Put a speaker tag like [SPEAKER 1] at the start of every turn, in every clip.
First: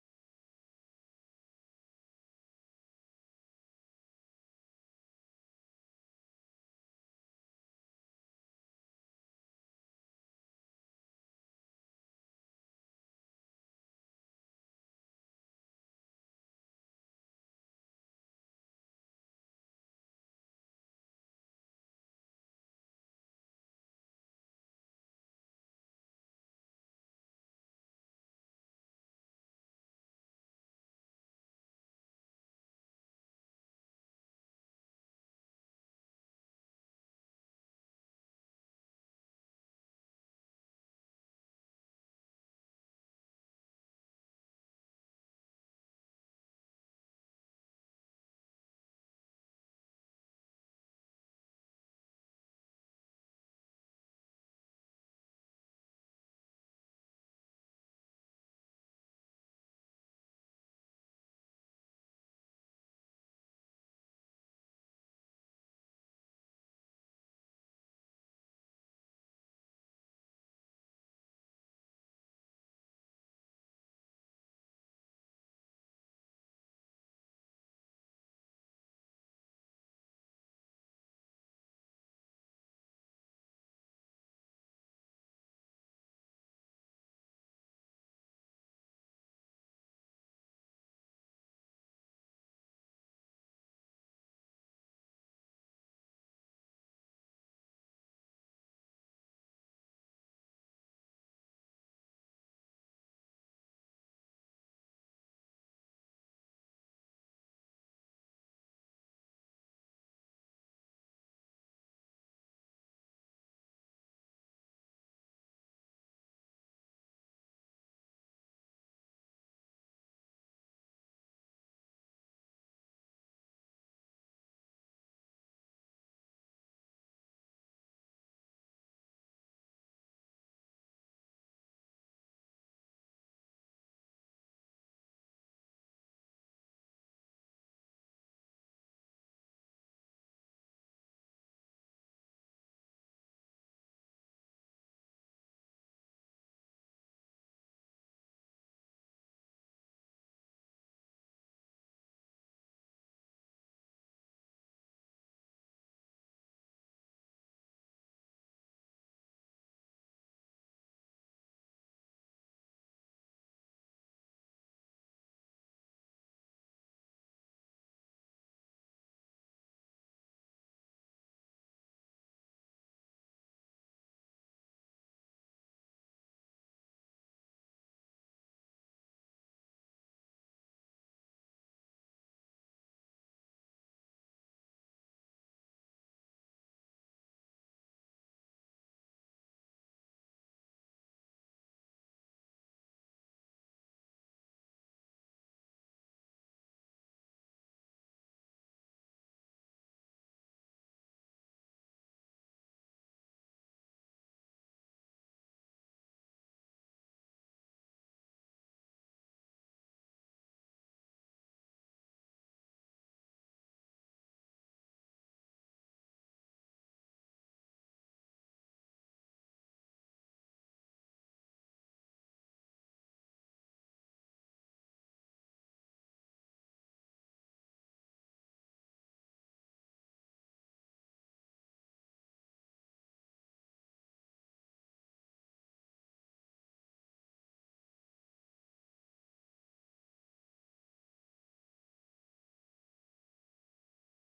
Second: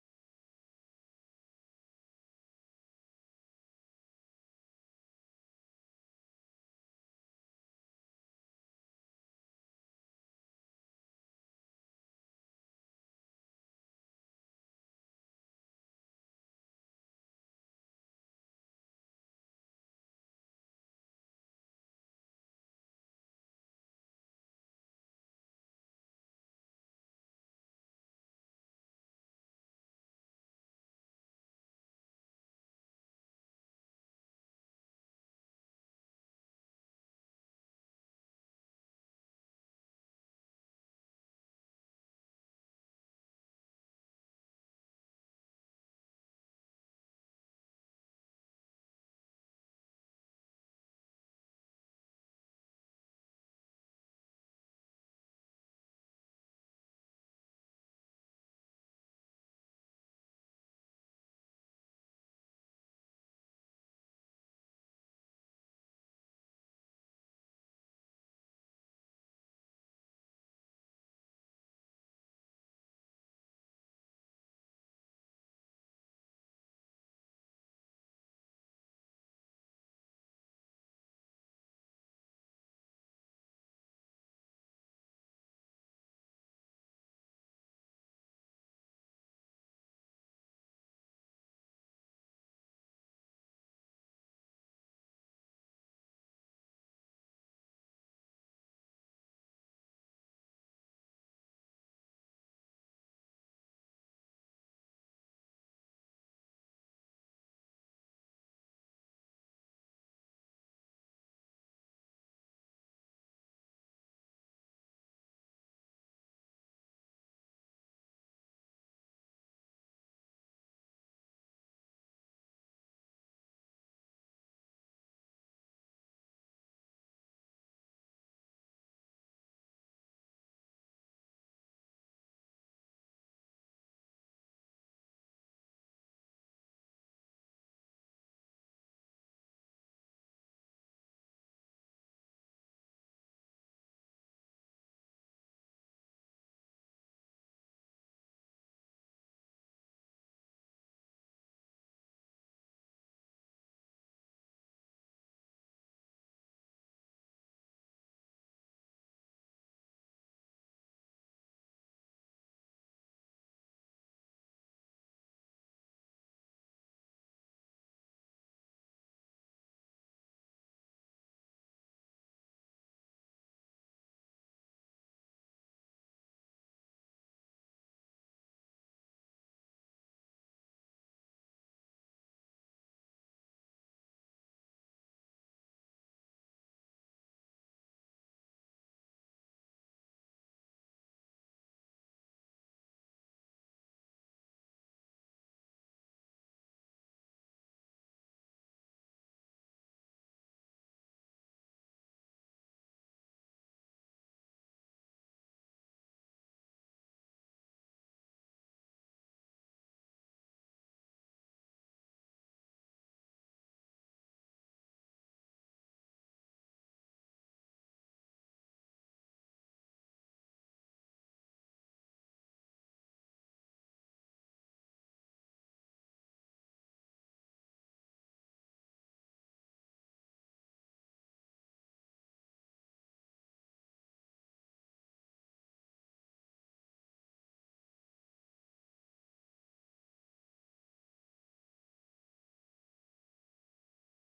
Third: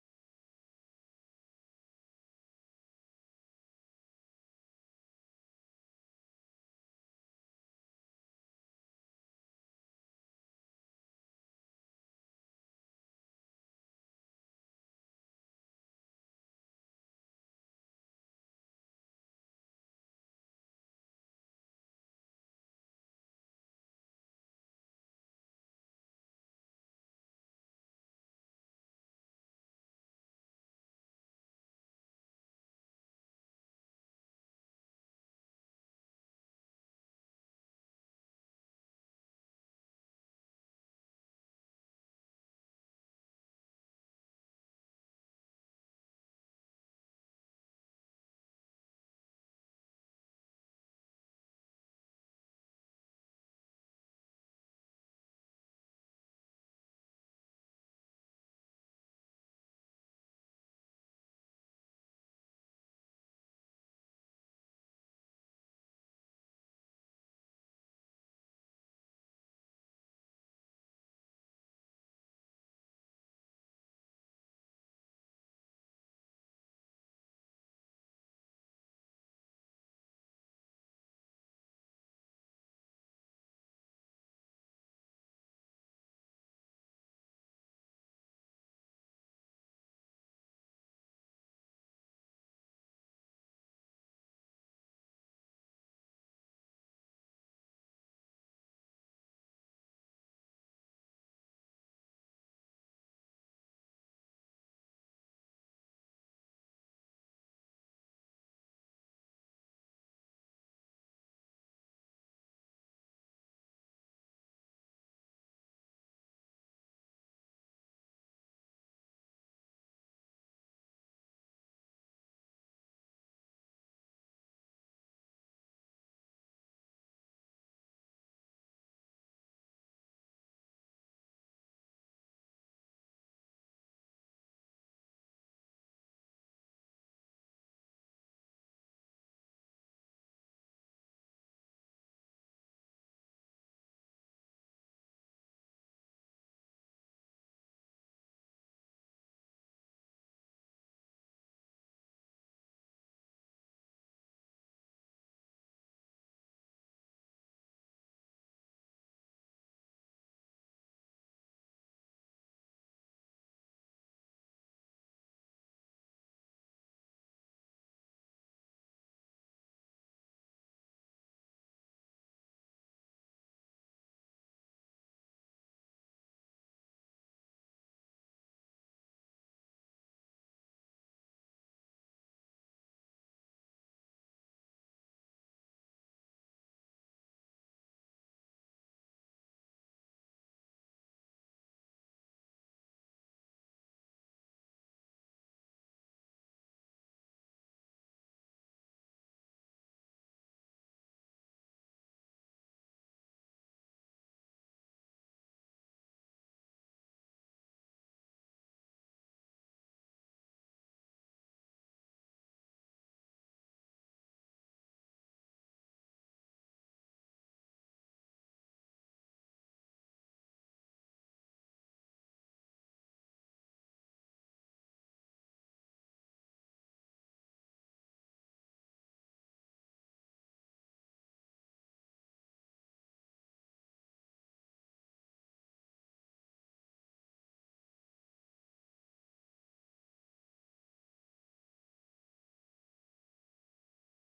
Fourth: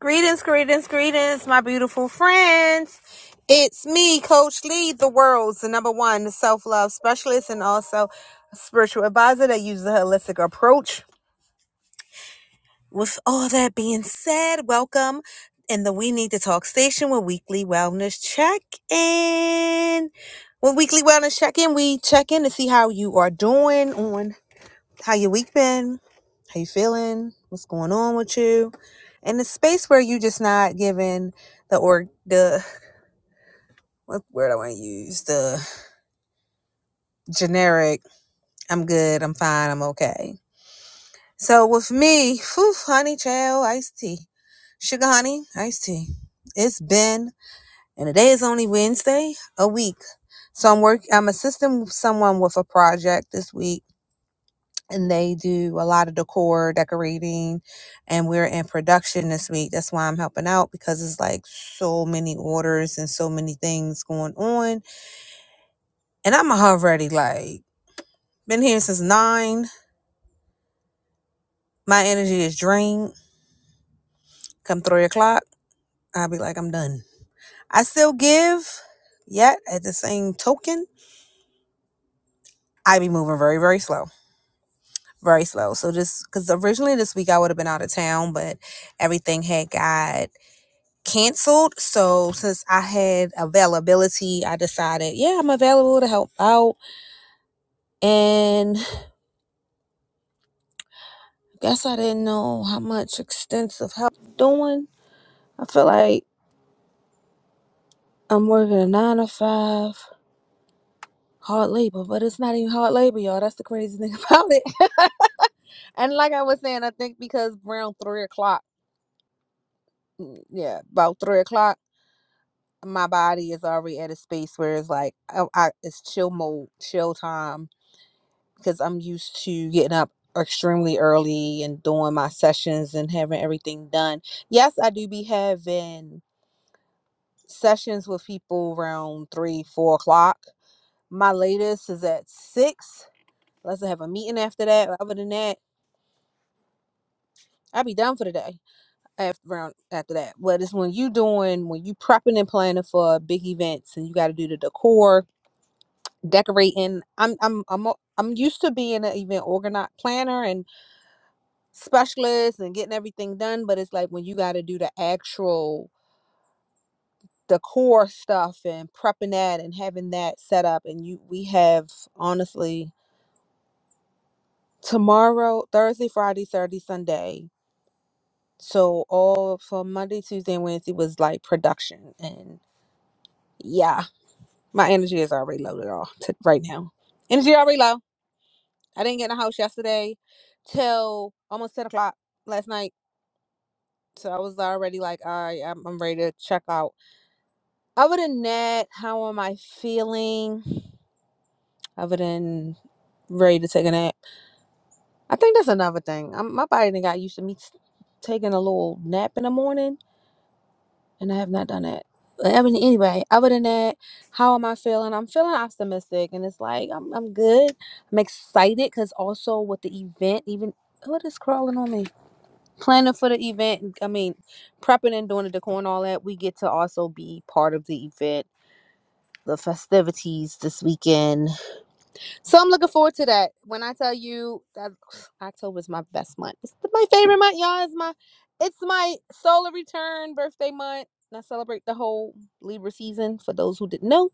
[SPEAKER 1] Greetings, greetings, greetings, my beautiful friends. It's me, Coach Lee, the world's number one self love specialist and also a spiritual advisor that uses a holistic approach. With all that being said, welcome in the We Need to Talk station with weekly wellness check in. With weekly wellness check in, we check in to see how you are doing on how your week been? How you feeling? What's going on with you? And the space where you just not giving the or the what word I want to use the generic. I'm good. I'm fine. I'm okay. So with me, phew, honey, child, iced tea, sugar, honey, iced tea. It's been and today is only Wednesday, a week. So I'm work. I'm assisting someone with a project this week and they do a lot of decor decorating and we're in production this week that's why i'm helping out because it's like so many orders and so many things going on and i'm already like been here since nine my energy is drained come three o'clock i'll be like i'm done i still give yet at the same token i be moving very very slow very slow so just because originally this week i would have been out of town but everything had got canceled. So since I had availability, I decided, yeah, I'm available to help out. And I guess I didn't know how much extensive help I'm doing. I feel like I'm working a nine to five hard labor, but it's not even hard labor, y'all. That's the crazy thing about it. and like I was saying, I think because around three o'clock, mm, yeah, about three o'clock, my body is already at a space where it's like I, I, it's chill mode, chill time because I'm used to getting up extremely early and doing my sessions and having everything done. Yes, I do be having sessions with people around three, four o'clock. My latest is at six. Unless I have a meeting after that. Other than that, I'll be done for the day after around after that. But it's when you doing when you prepping and planning for big events and you gotta do the decor, decorating. I'm I'm I'm am i I'm used to being an event organizer planner and. specialists and getting everything done, but it's like when you got to do the actual the core stuff and prepping that and having that set up and you we have honestly tomorrow, Thursday, Friday, Saturday, Sunday. So all for Monday, Tuesday, and Wednesday was like production and yeah, my energy is already low off t- right now. Energy already low. I didn't get in the house yesterday till almost ten o'clock last night, so I was already like, all right, I'm, I'm ready to check out Other than that, how am I feeling? Other than ready to take a nap, I think that's another thing. i my body done got used to me t- taking a little nap in the morning, and I have not done that. But I mean, anyway, other than that, how am I feeling? I'm feeling optimistic, and it's like I'm I'm good. I'm excited because also with the event, even what is crawling on me? Planning for the event. I mean, prepping and doing the decor and all that. We get to also be part of the event the festivities this weekend. So I'm looking forward to that. When I tell you that October is my best month. It's my favorite month, y'all. It's my it's my solar return birthday month. And I celebrate the whole Libra season for those who didn't know.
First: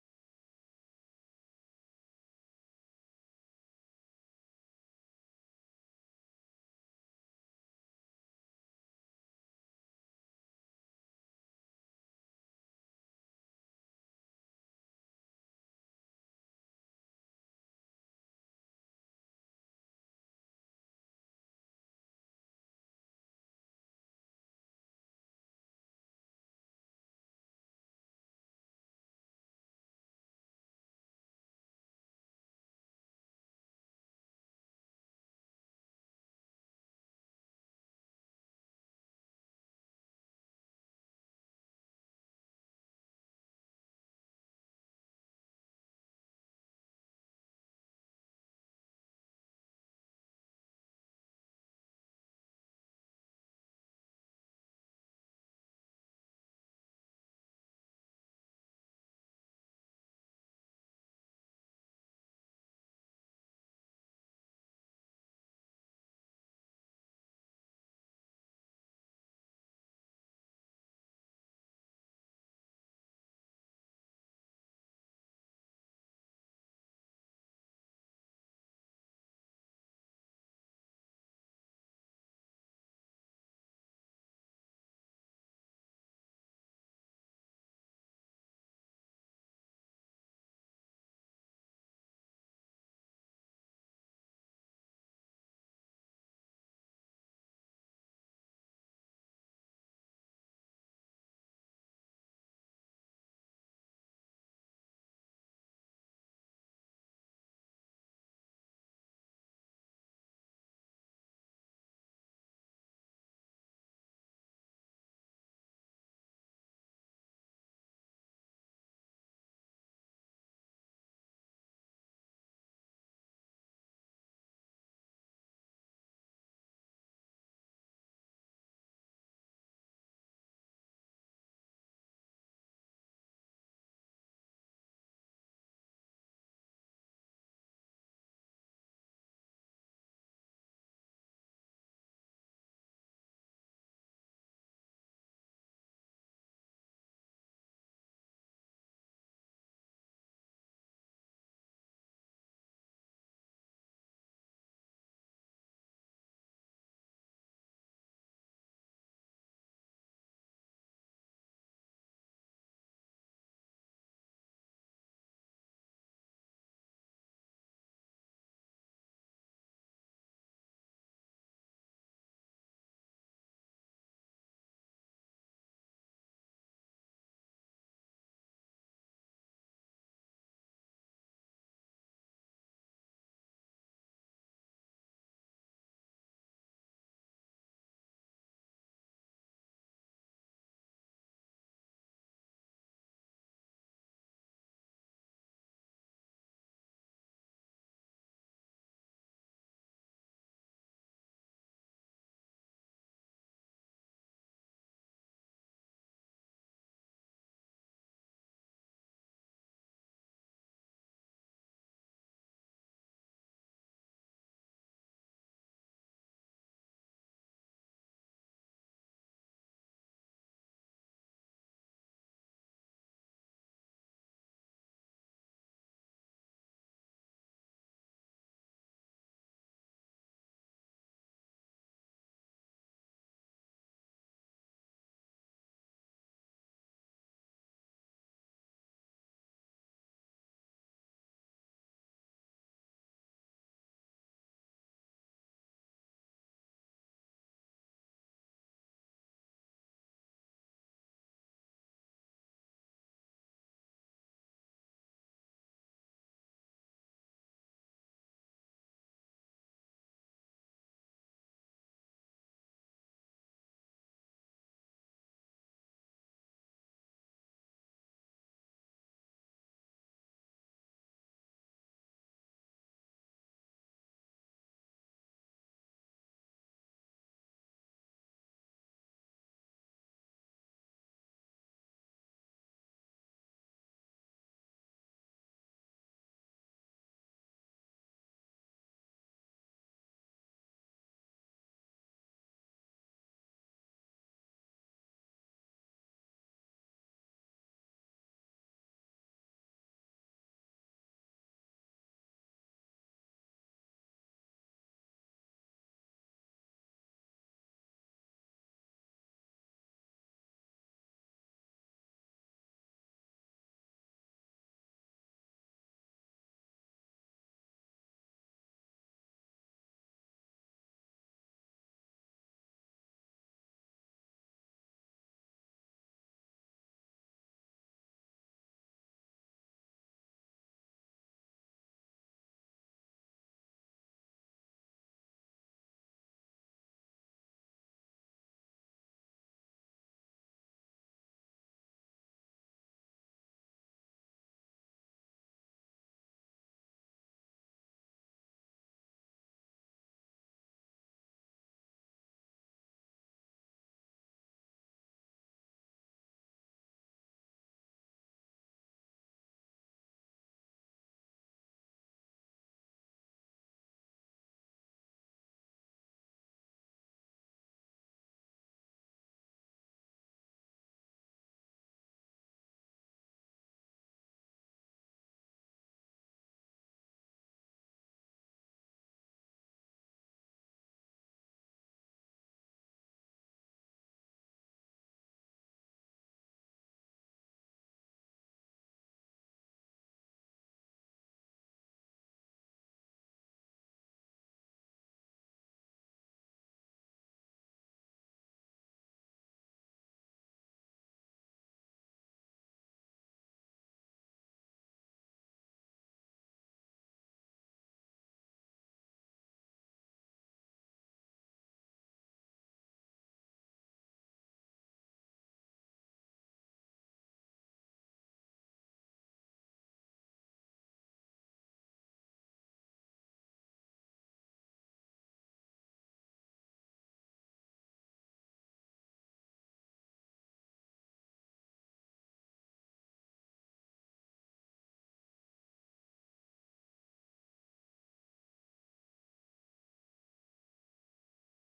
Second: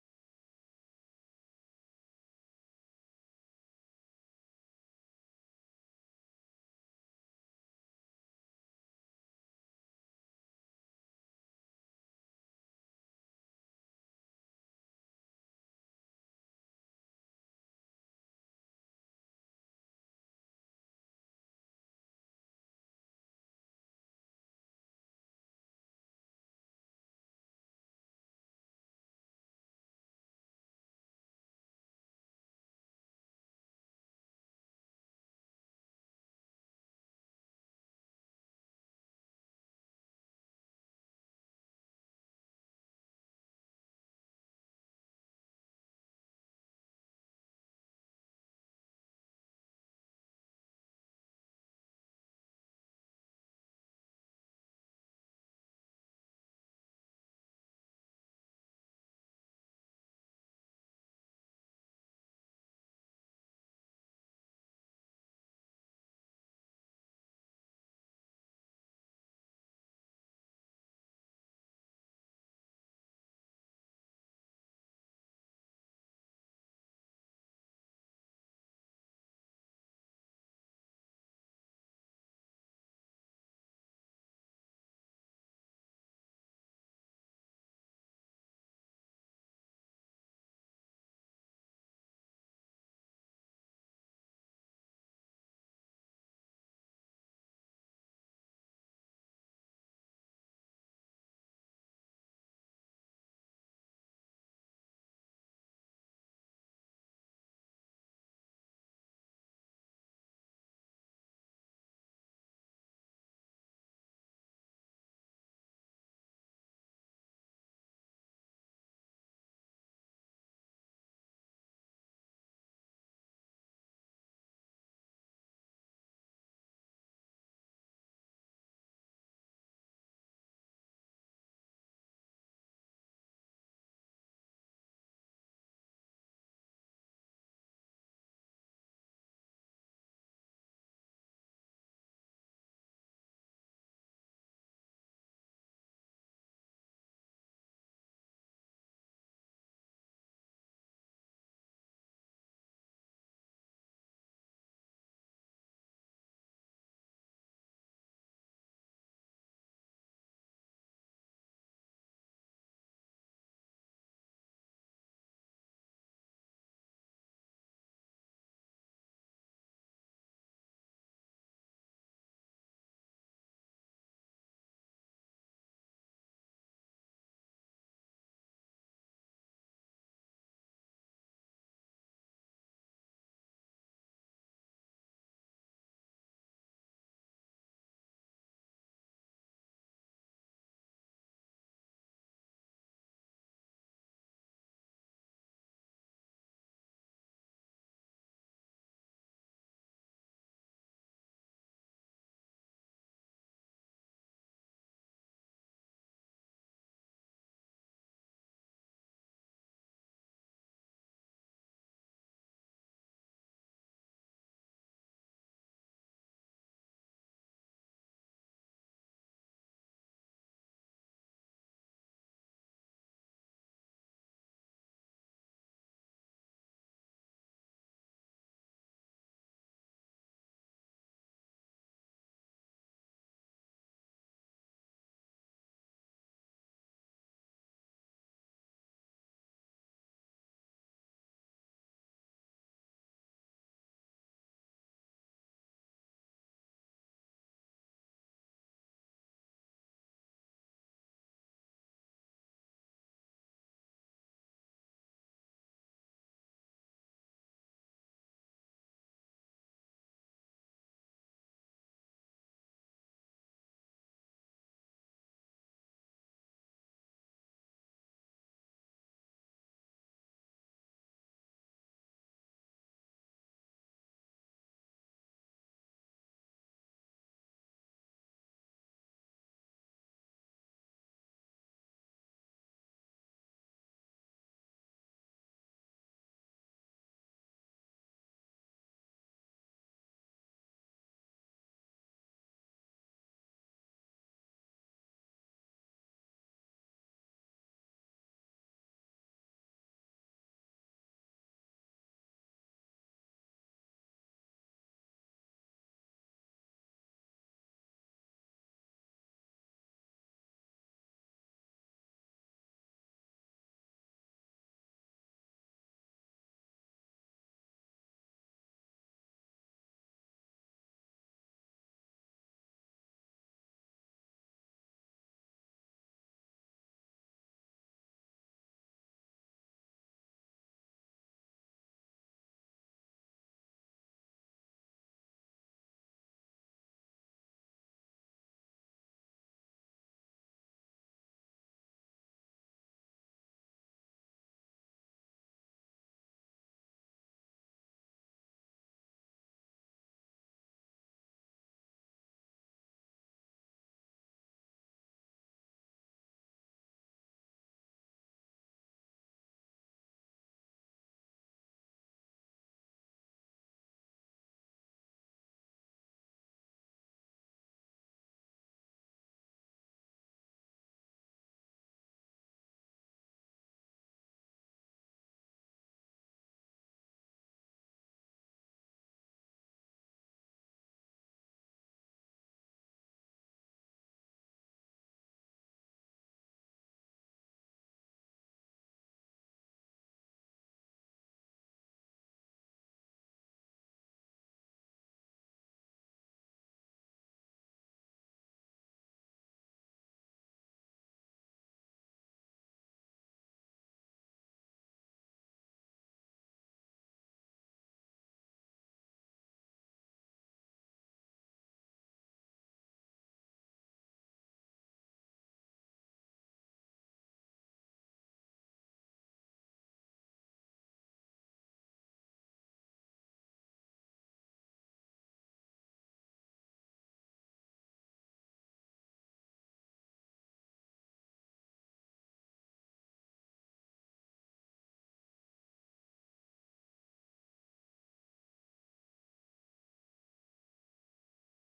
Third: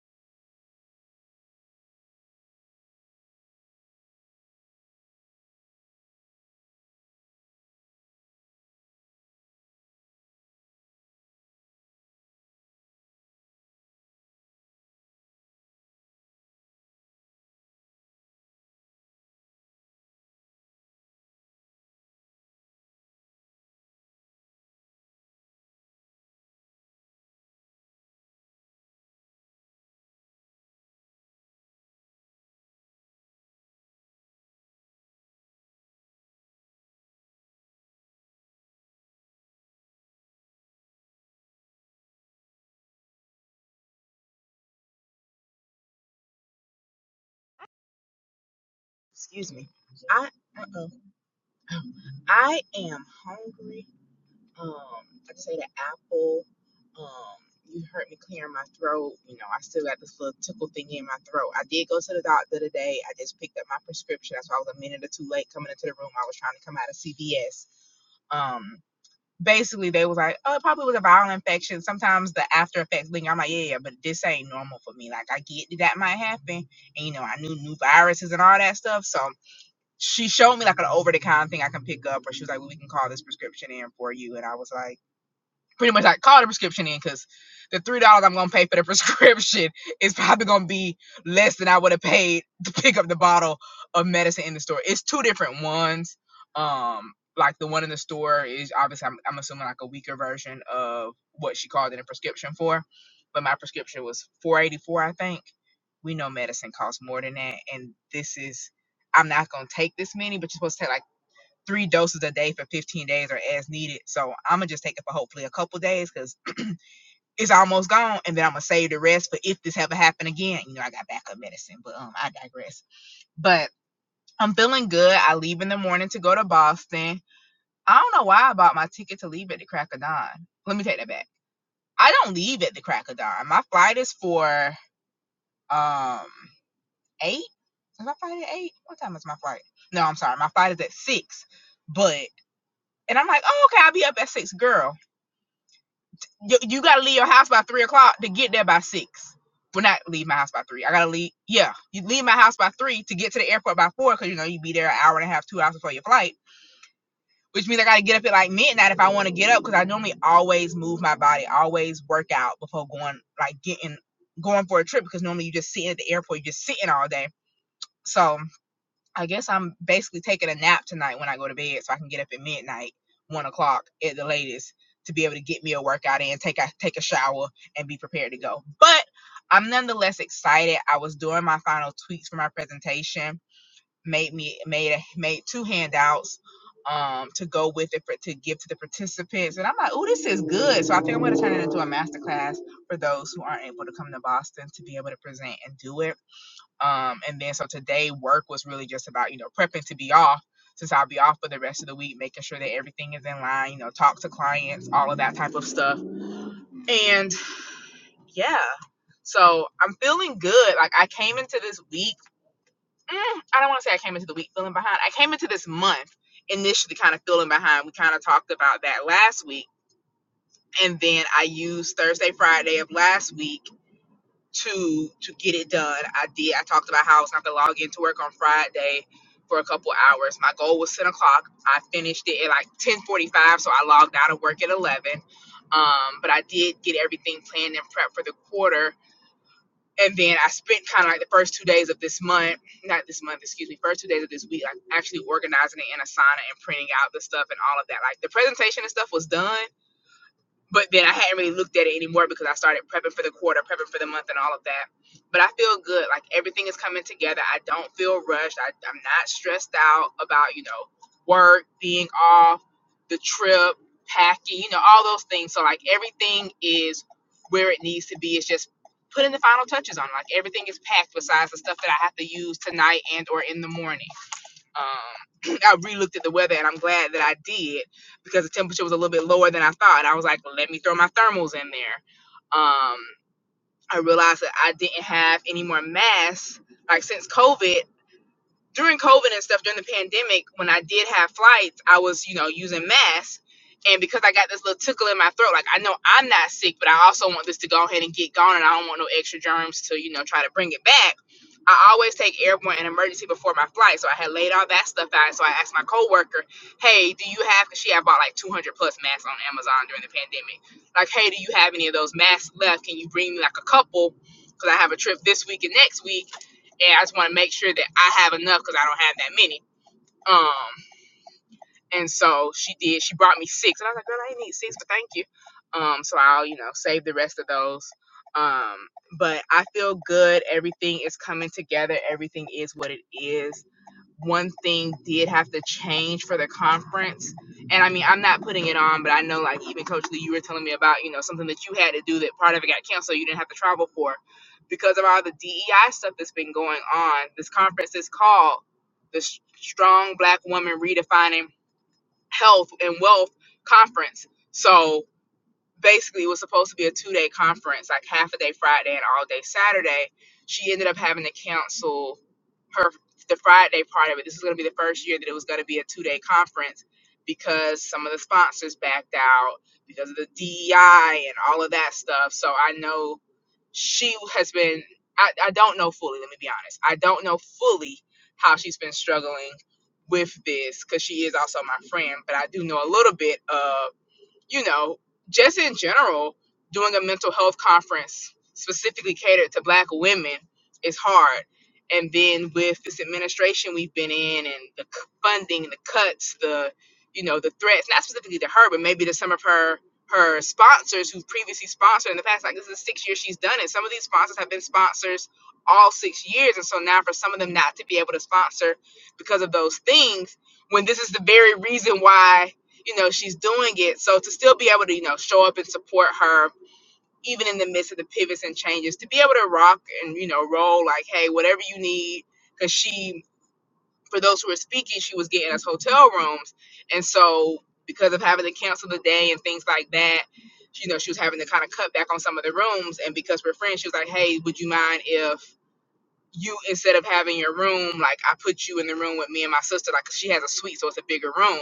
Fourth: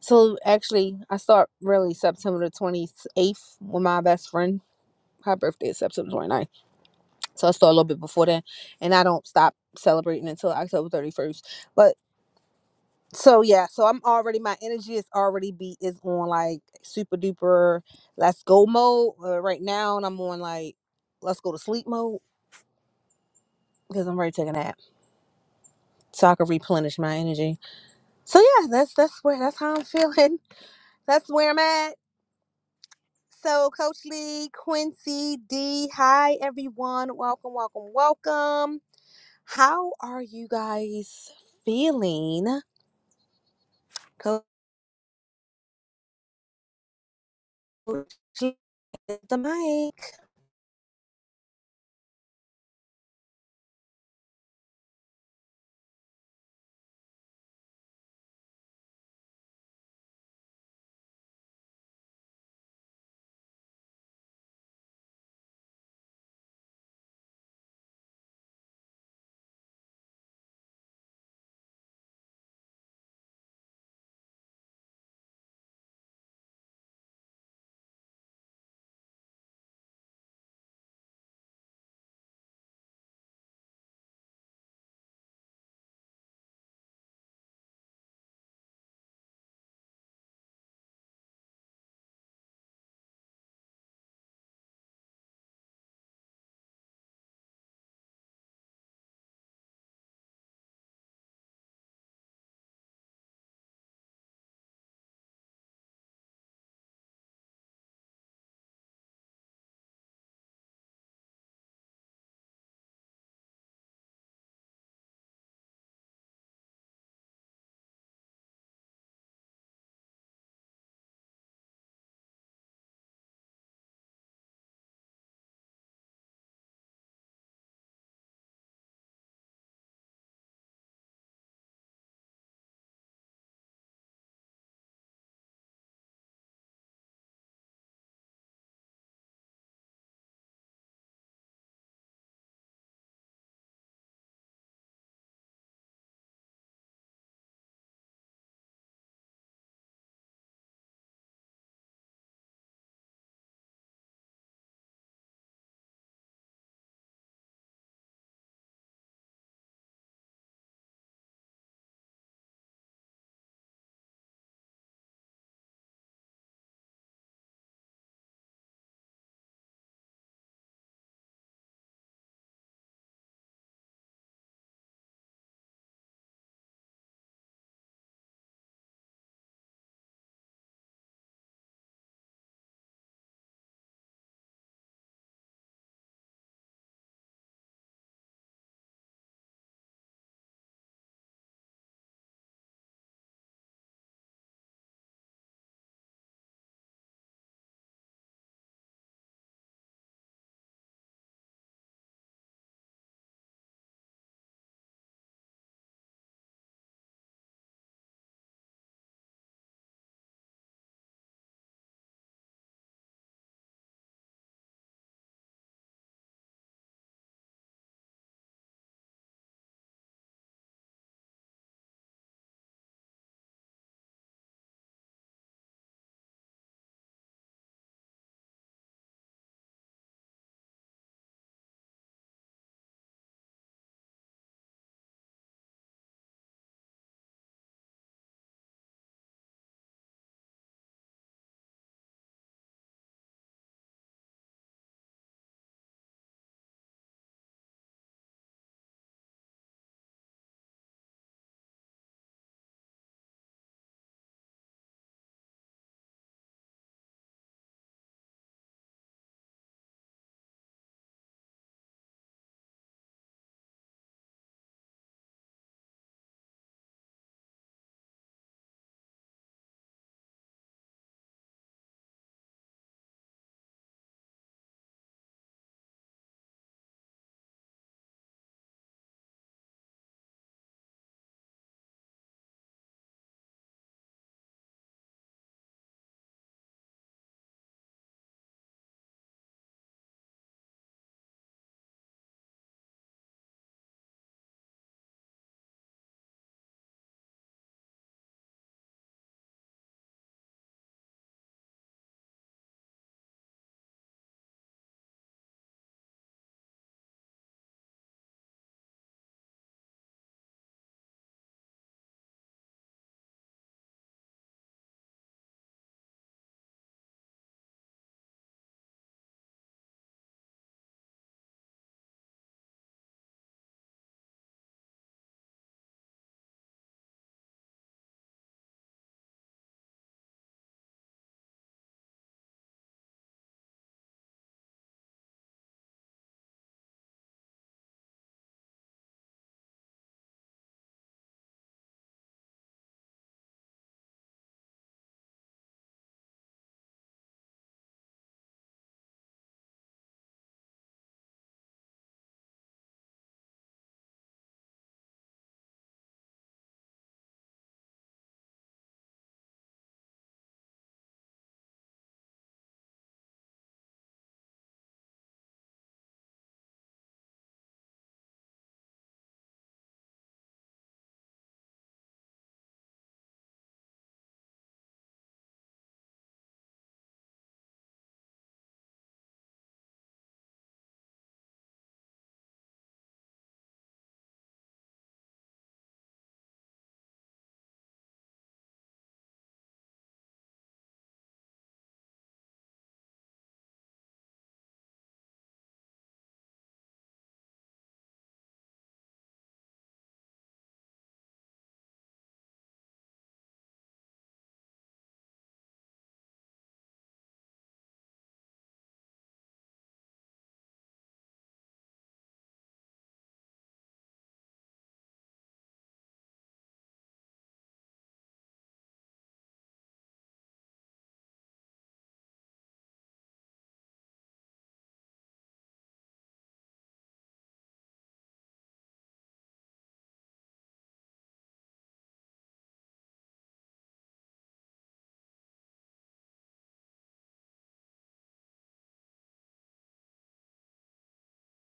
[SPEAKER 1] So actually I start really September the 28th with my best friend. Her birthday is September 29th. So I start a little bit before that. And I don't stop celebrating until October 31st. But so yeah so i'm already my energy is already be is on like super duper let's go mode uh, right now and i'm on like let's go to sleep mode because i'm ready to take a nap so i can replenish my energy so yeah that's that's where that's how i'm feeling that's where i'm at so coach lee quincy d hi everyone welcome welcome welcome how are you guys feeling coach Lee, the
[SPEAKER 2] excuse me.
[SPEAKER 1] mic
[SPEAKER 2] I uh-uh. I am hungry. Um, like I just ate an apple. Um, you heard me clearing my throat. You know, I still got this little tickle thing in my throat. I did go to the doctor today. I just picked up my prescription. That's why I was a minute or two late coming into the room. I was trying to come out of CVS. Um, basically they was like, oh, it probably was a viral infection. Sometimes the after effects linger. I'm like, yeah, yeah, but this ain't normal for me. Like I get that that might happen, and you know, I knew new viruses and all that stuff, so she showed me like an over the counter thing I can pick up, or she was like, well, we can call this prescription in for you. And I was like, pretty much like call the prescription in because the three dollars I'm gonna pay for the prescription is probably gonna be less than I would have paid to pick up the bottle of medicine in the store. It's two different ones. Um, like the one in the store is obviously I'm, I'm assuming like a weaker version of what she called it a prescription for, but my prescription was 484 I think. We know medicine costs more than that, and this is I'm not gonna take this many, but you're supposed to take like three doses a day for 15 days or as needed. So I'm gonna just take it for hopefully a couple days because it's almost gone, and then I'm gonna save the rest for if this ever happen again. You know, I got backup medicine, but um, I digress. But I'm feeling good. I leave in the morning to go to Boston. I don't know why I bought my ticket to leave at the crack of dawn. Let me take that back. I don't leave at the crack of dawn. My flight is for um eight. Is my flight at eight? What time is my flight? No, I'm sorry. My flight is at six. But and I'm like, oh okay, I'll be up at six, girl. you, you gotta leave your house by three o'clock to get there by six. Well, not leave my house by three. I gotta leave. Yeah, you leave my house by three to get to the airport by four because you know you be there an hour and a half, two hours before your flight. Which means I gotta get up at like midnight if I want to get up because I normally always move my body, always work out before going like getting going for a trip because normally you just sitting at the airport, you just sitting all day. So I guess I'm basically taking a nap tonight when I go to bed, so I can get up at midnight, one o'clock at the latest, to be able to get me a workout in, take a take a shower, and be prepared to go. But I'm nonetheless excited. I was doing my final tweaks for my presentation, made me made a, made two handouts um to go with it for to give to the participants and i'm like oh this is good so i think i'm going to turn it into a masterclass for those who aren't able to come to boston to be able to present and do it um, and then so today work was really just about, you know, prepping to be off since I'll be off for the rest of the week, making sure that everything is in line, you know, talk to clients, all of that type of stuff. And yeah, so I'm feeling good. Like I came into this week, mm, I don't want to say I came into the week feeling behind. I came into this month initially kind of feeling behind. We kind of talked about that last week. And then I used Thursday, Friday of last week to to get it done. I did. I talked about how I was not gonna log into work on Friday for a couple hours. My goal was ten o'clock. I finished it at like ten forty five, so I logged out of work at eleven. Um, but I did get everything planned and prepped for the quarter. And then I spent kind of like the first two days of this month, not this month, excuse me, first two days of this week, like actually organizing it in Asana and printing out the stuff and all of that. Like the presentation and stuff was done, but then I hadn't really looked at it anymore because I started prepping for the quarter, prepping for the month, and all of that. But I feel good. Like everything is coming together. I don't feel rushed. I, I'm not stressed out about, you know, work, being off, the trip, packing, you know, all those things. So, like, everything is where it needs to be. It's just putting the final touches on. Like, everything is packed besides the stuff that I have to use tonight and or in the morning. Um, I re-looked at the weather, and I'm glad that I did because the temperature was a little bit lower than I thought. I was like, well, let me throw my thermals in there. Um, I realized that I didn't have any more masks. Like since COVID, during COVID and stuff during the pandemic, when I did have flights, I was, you know, using masks. And because I got this little tickle in my throat, like I know I'm not sick, but I also want this to go ahead and get gone and I don't want no extra germs to, you know, try to bring it back. I always take airborne and emergency before my flight. So I had laid all that stuff out. So I asked my coworker, hey, do you have, because she had bought like 200 plus masks on Amazon during the pandemic. Like, hey, do you have any of those masks left? Can you bring me like a couple? Because I have a trip this week and next week and I just want to make sure that I have enough because I don't have that many. Um, and so she did. She brought me six, and I was like, "Girl, I ain't need six, but thank you." Um, so I'll you know save the rest of those. Um, but I feel good. Everything is coming together. Everything is what it is one thing did have to change for the conference. And I mean, I'm not putting it on, but I know like even Coach Lee, you were telling me about, you know, something that you had to do that part of it got canceled, you didn't have to travel for. Because of all the DEI stuff that's been going on, this conference is called the S- Strong Black Woman Redefining Health and Wealth Conference. So basically it was supposed to be a two day conference, like half a day Friday and all day Saturday. She ended up having to cancel her the Friday part of it. This was going to be the first year that it was going to be a two day conference because some of the sponsors backed out because of the DEI and all of that stuff. So I know she has been. I, I don't know fully. Let me be honest. I don't know fully how she's been struggling with this because she is also my friend, but I do know a little bit of you know, just in general, doing a mental health conference specifically catered to black women is hard. And then with this administration we've been in and the c- funding, the cuts, the you know, the threats, not specifically to her, but maybe to some of her her sponsors who previously sponsored in the past, like this is six years she's done it. Some of these sponsors have been sponsors all six years. And so now for some of them not to be able to sponsor because of those things, when this is the very reason why you know she's doing it so to still be able to you know show up and support her even in the midst of the pivots and changes to be able to rock and you know roll like hey whatever you need because she for those who were speaking she was getting us hotel rooms and so because of having to cancel the day and things like that you know she was having to kind of cut back on some of the rooms and because we're friends she was like hey would you mind if you instead of having your room, like I put you in the room with me and my sister, like 'cause she has a suite, so it's a bigger room.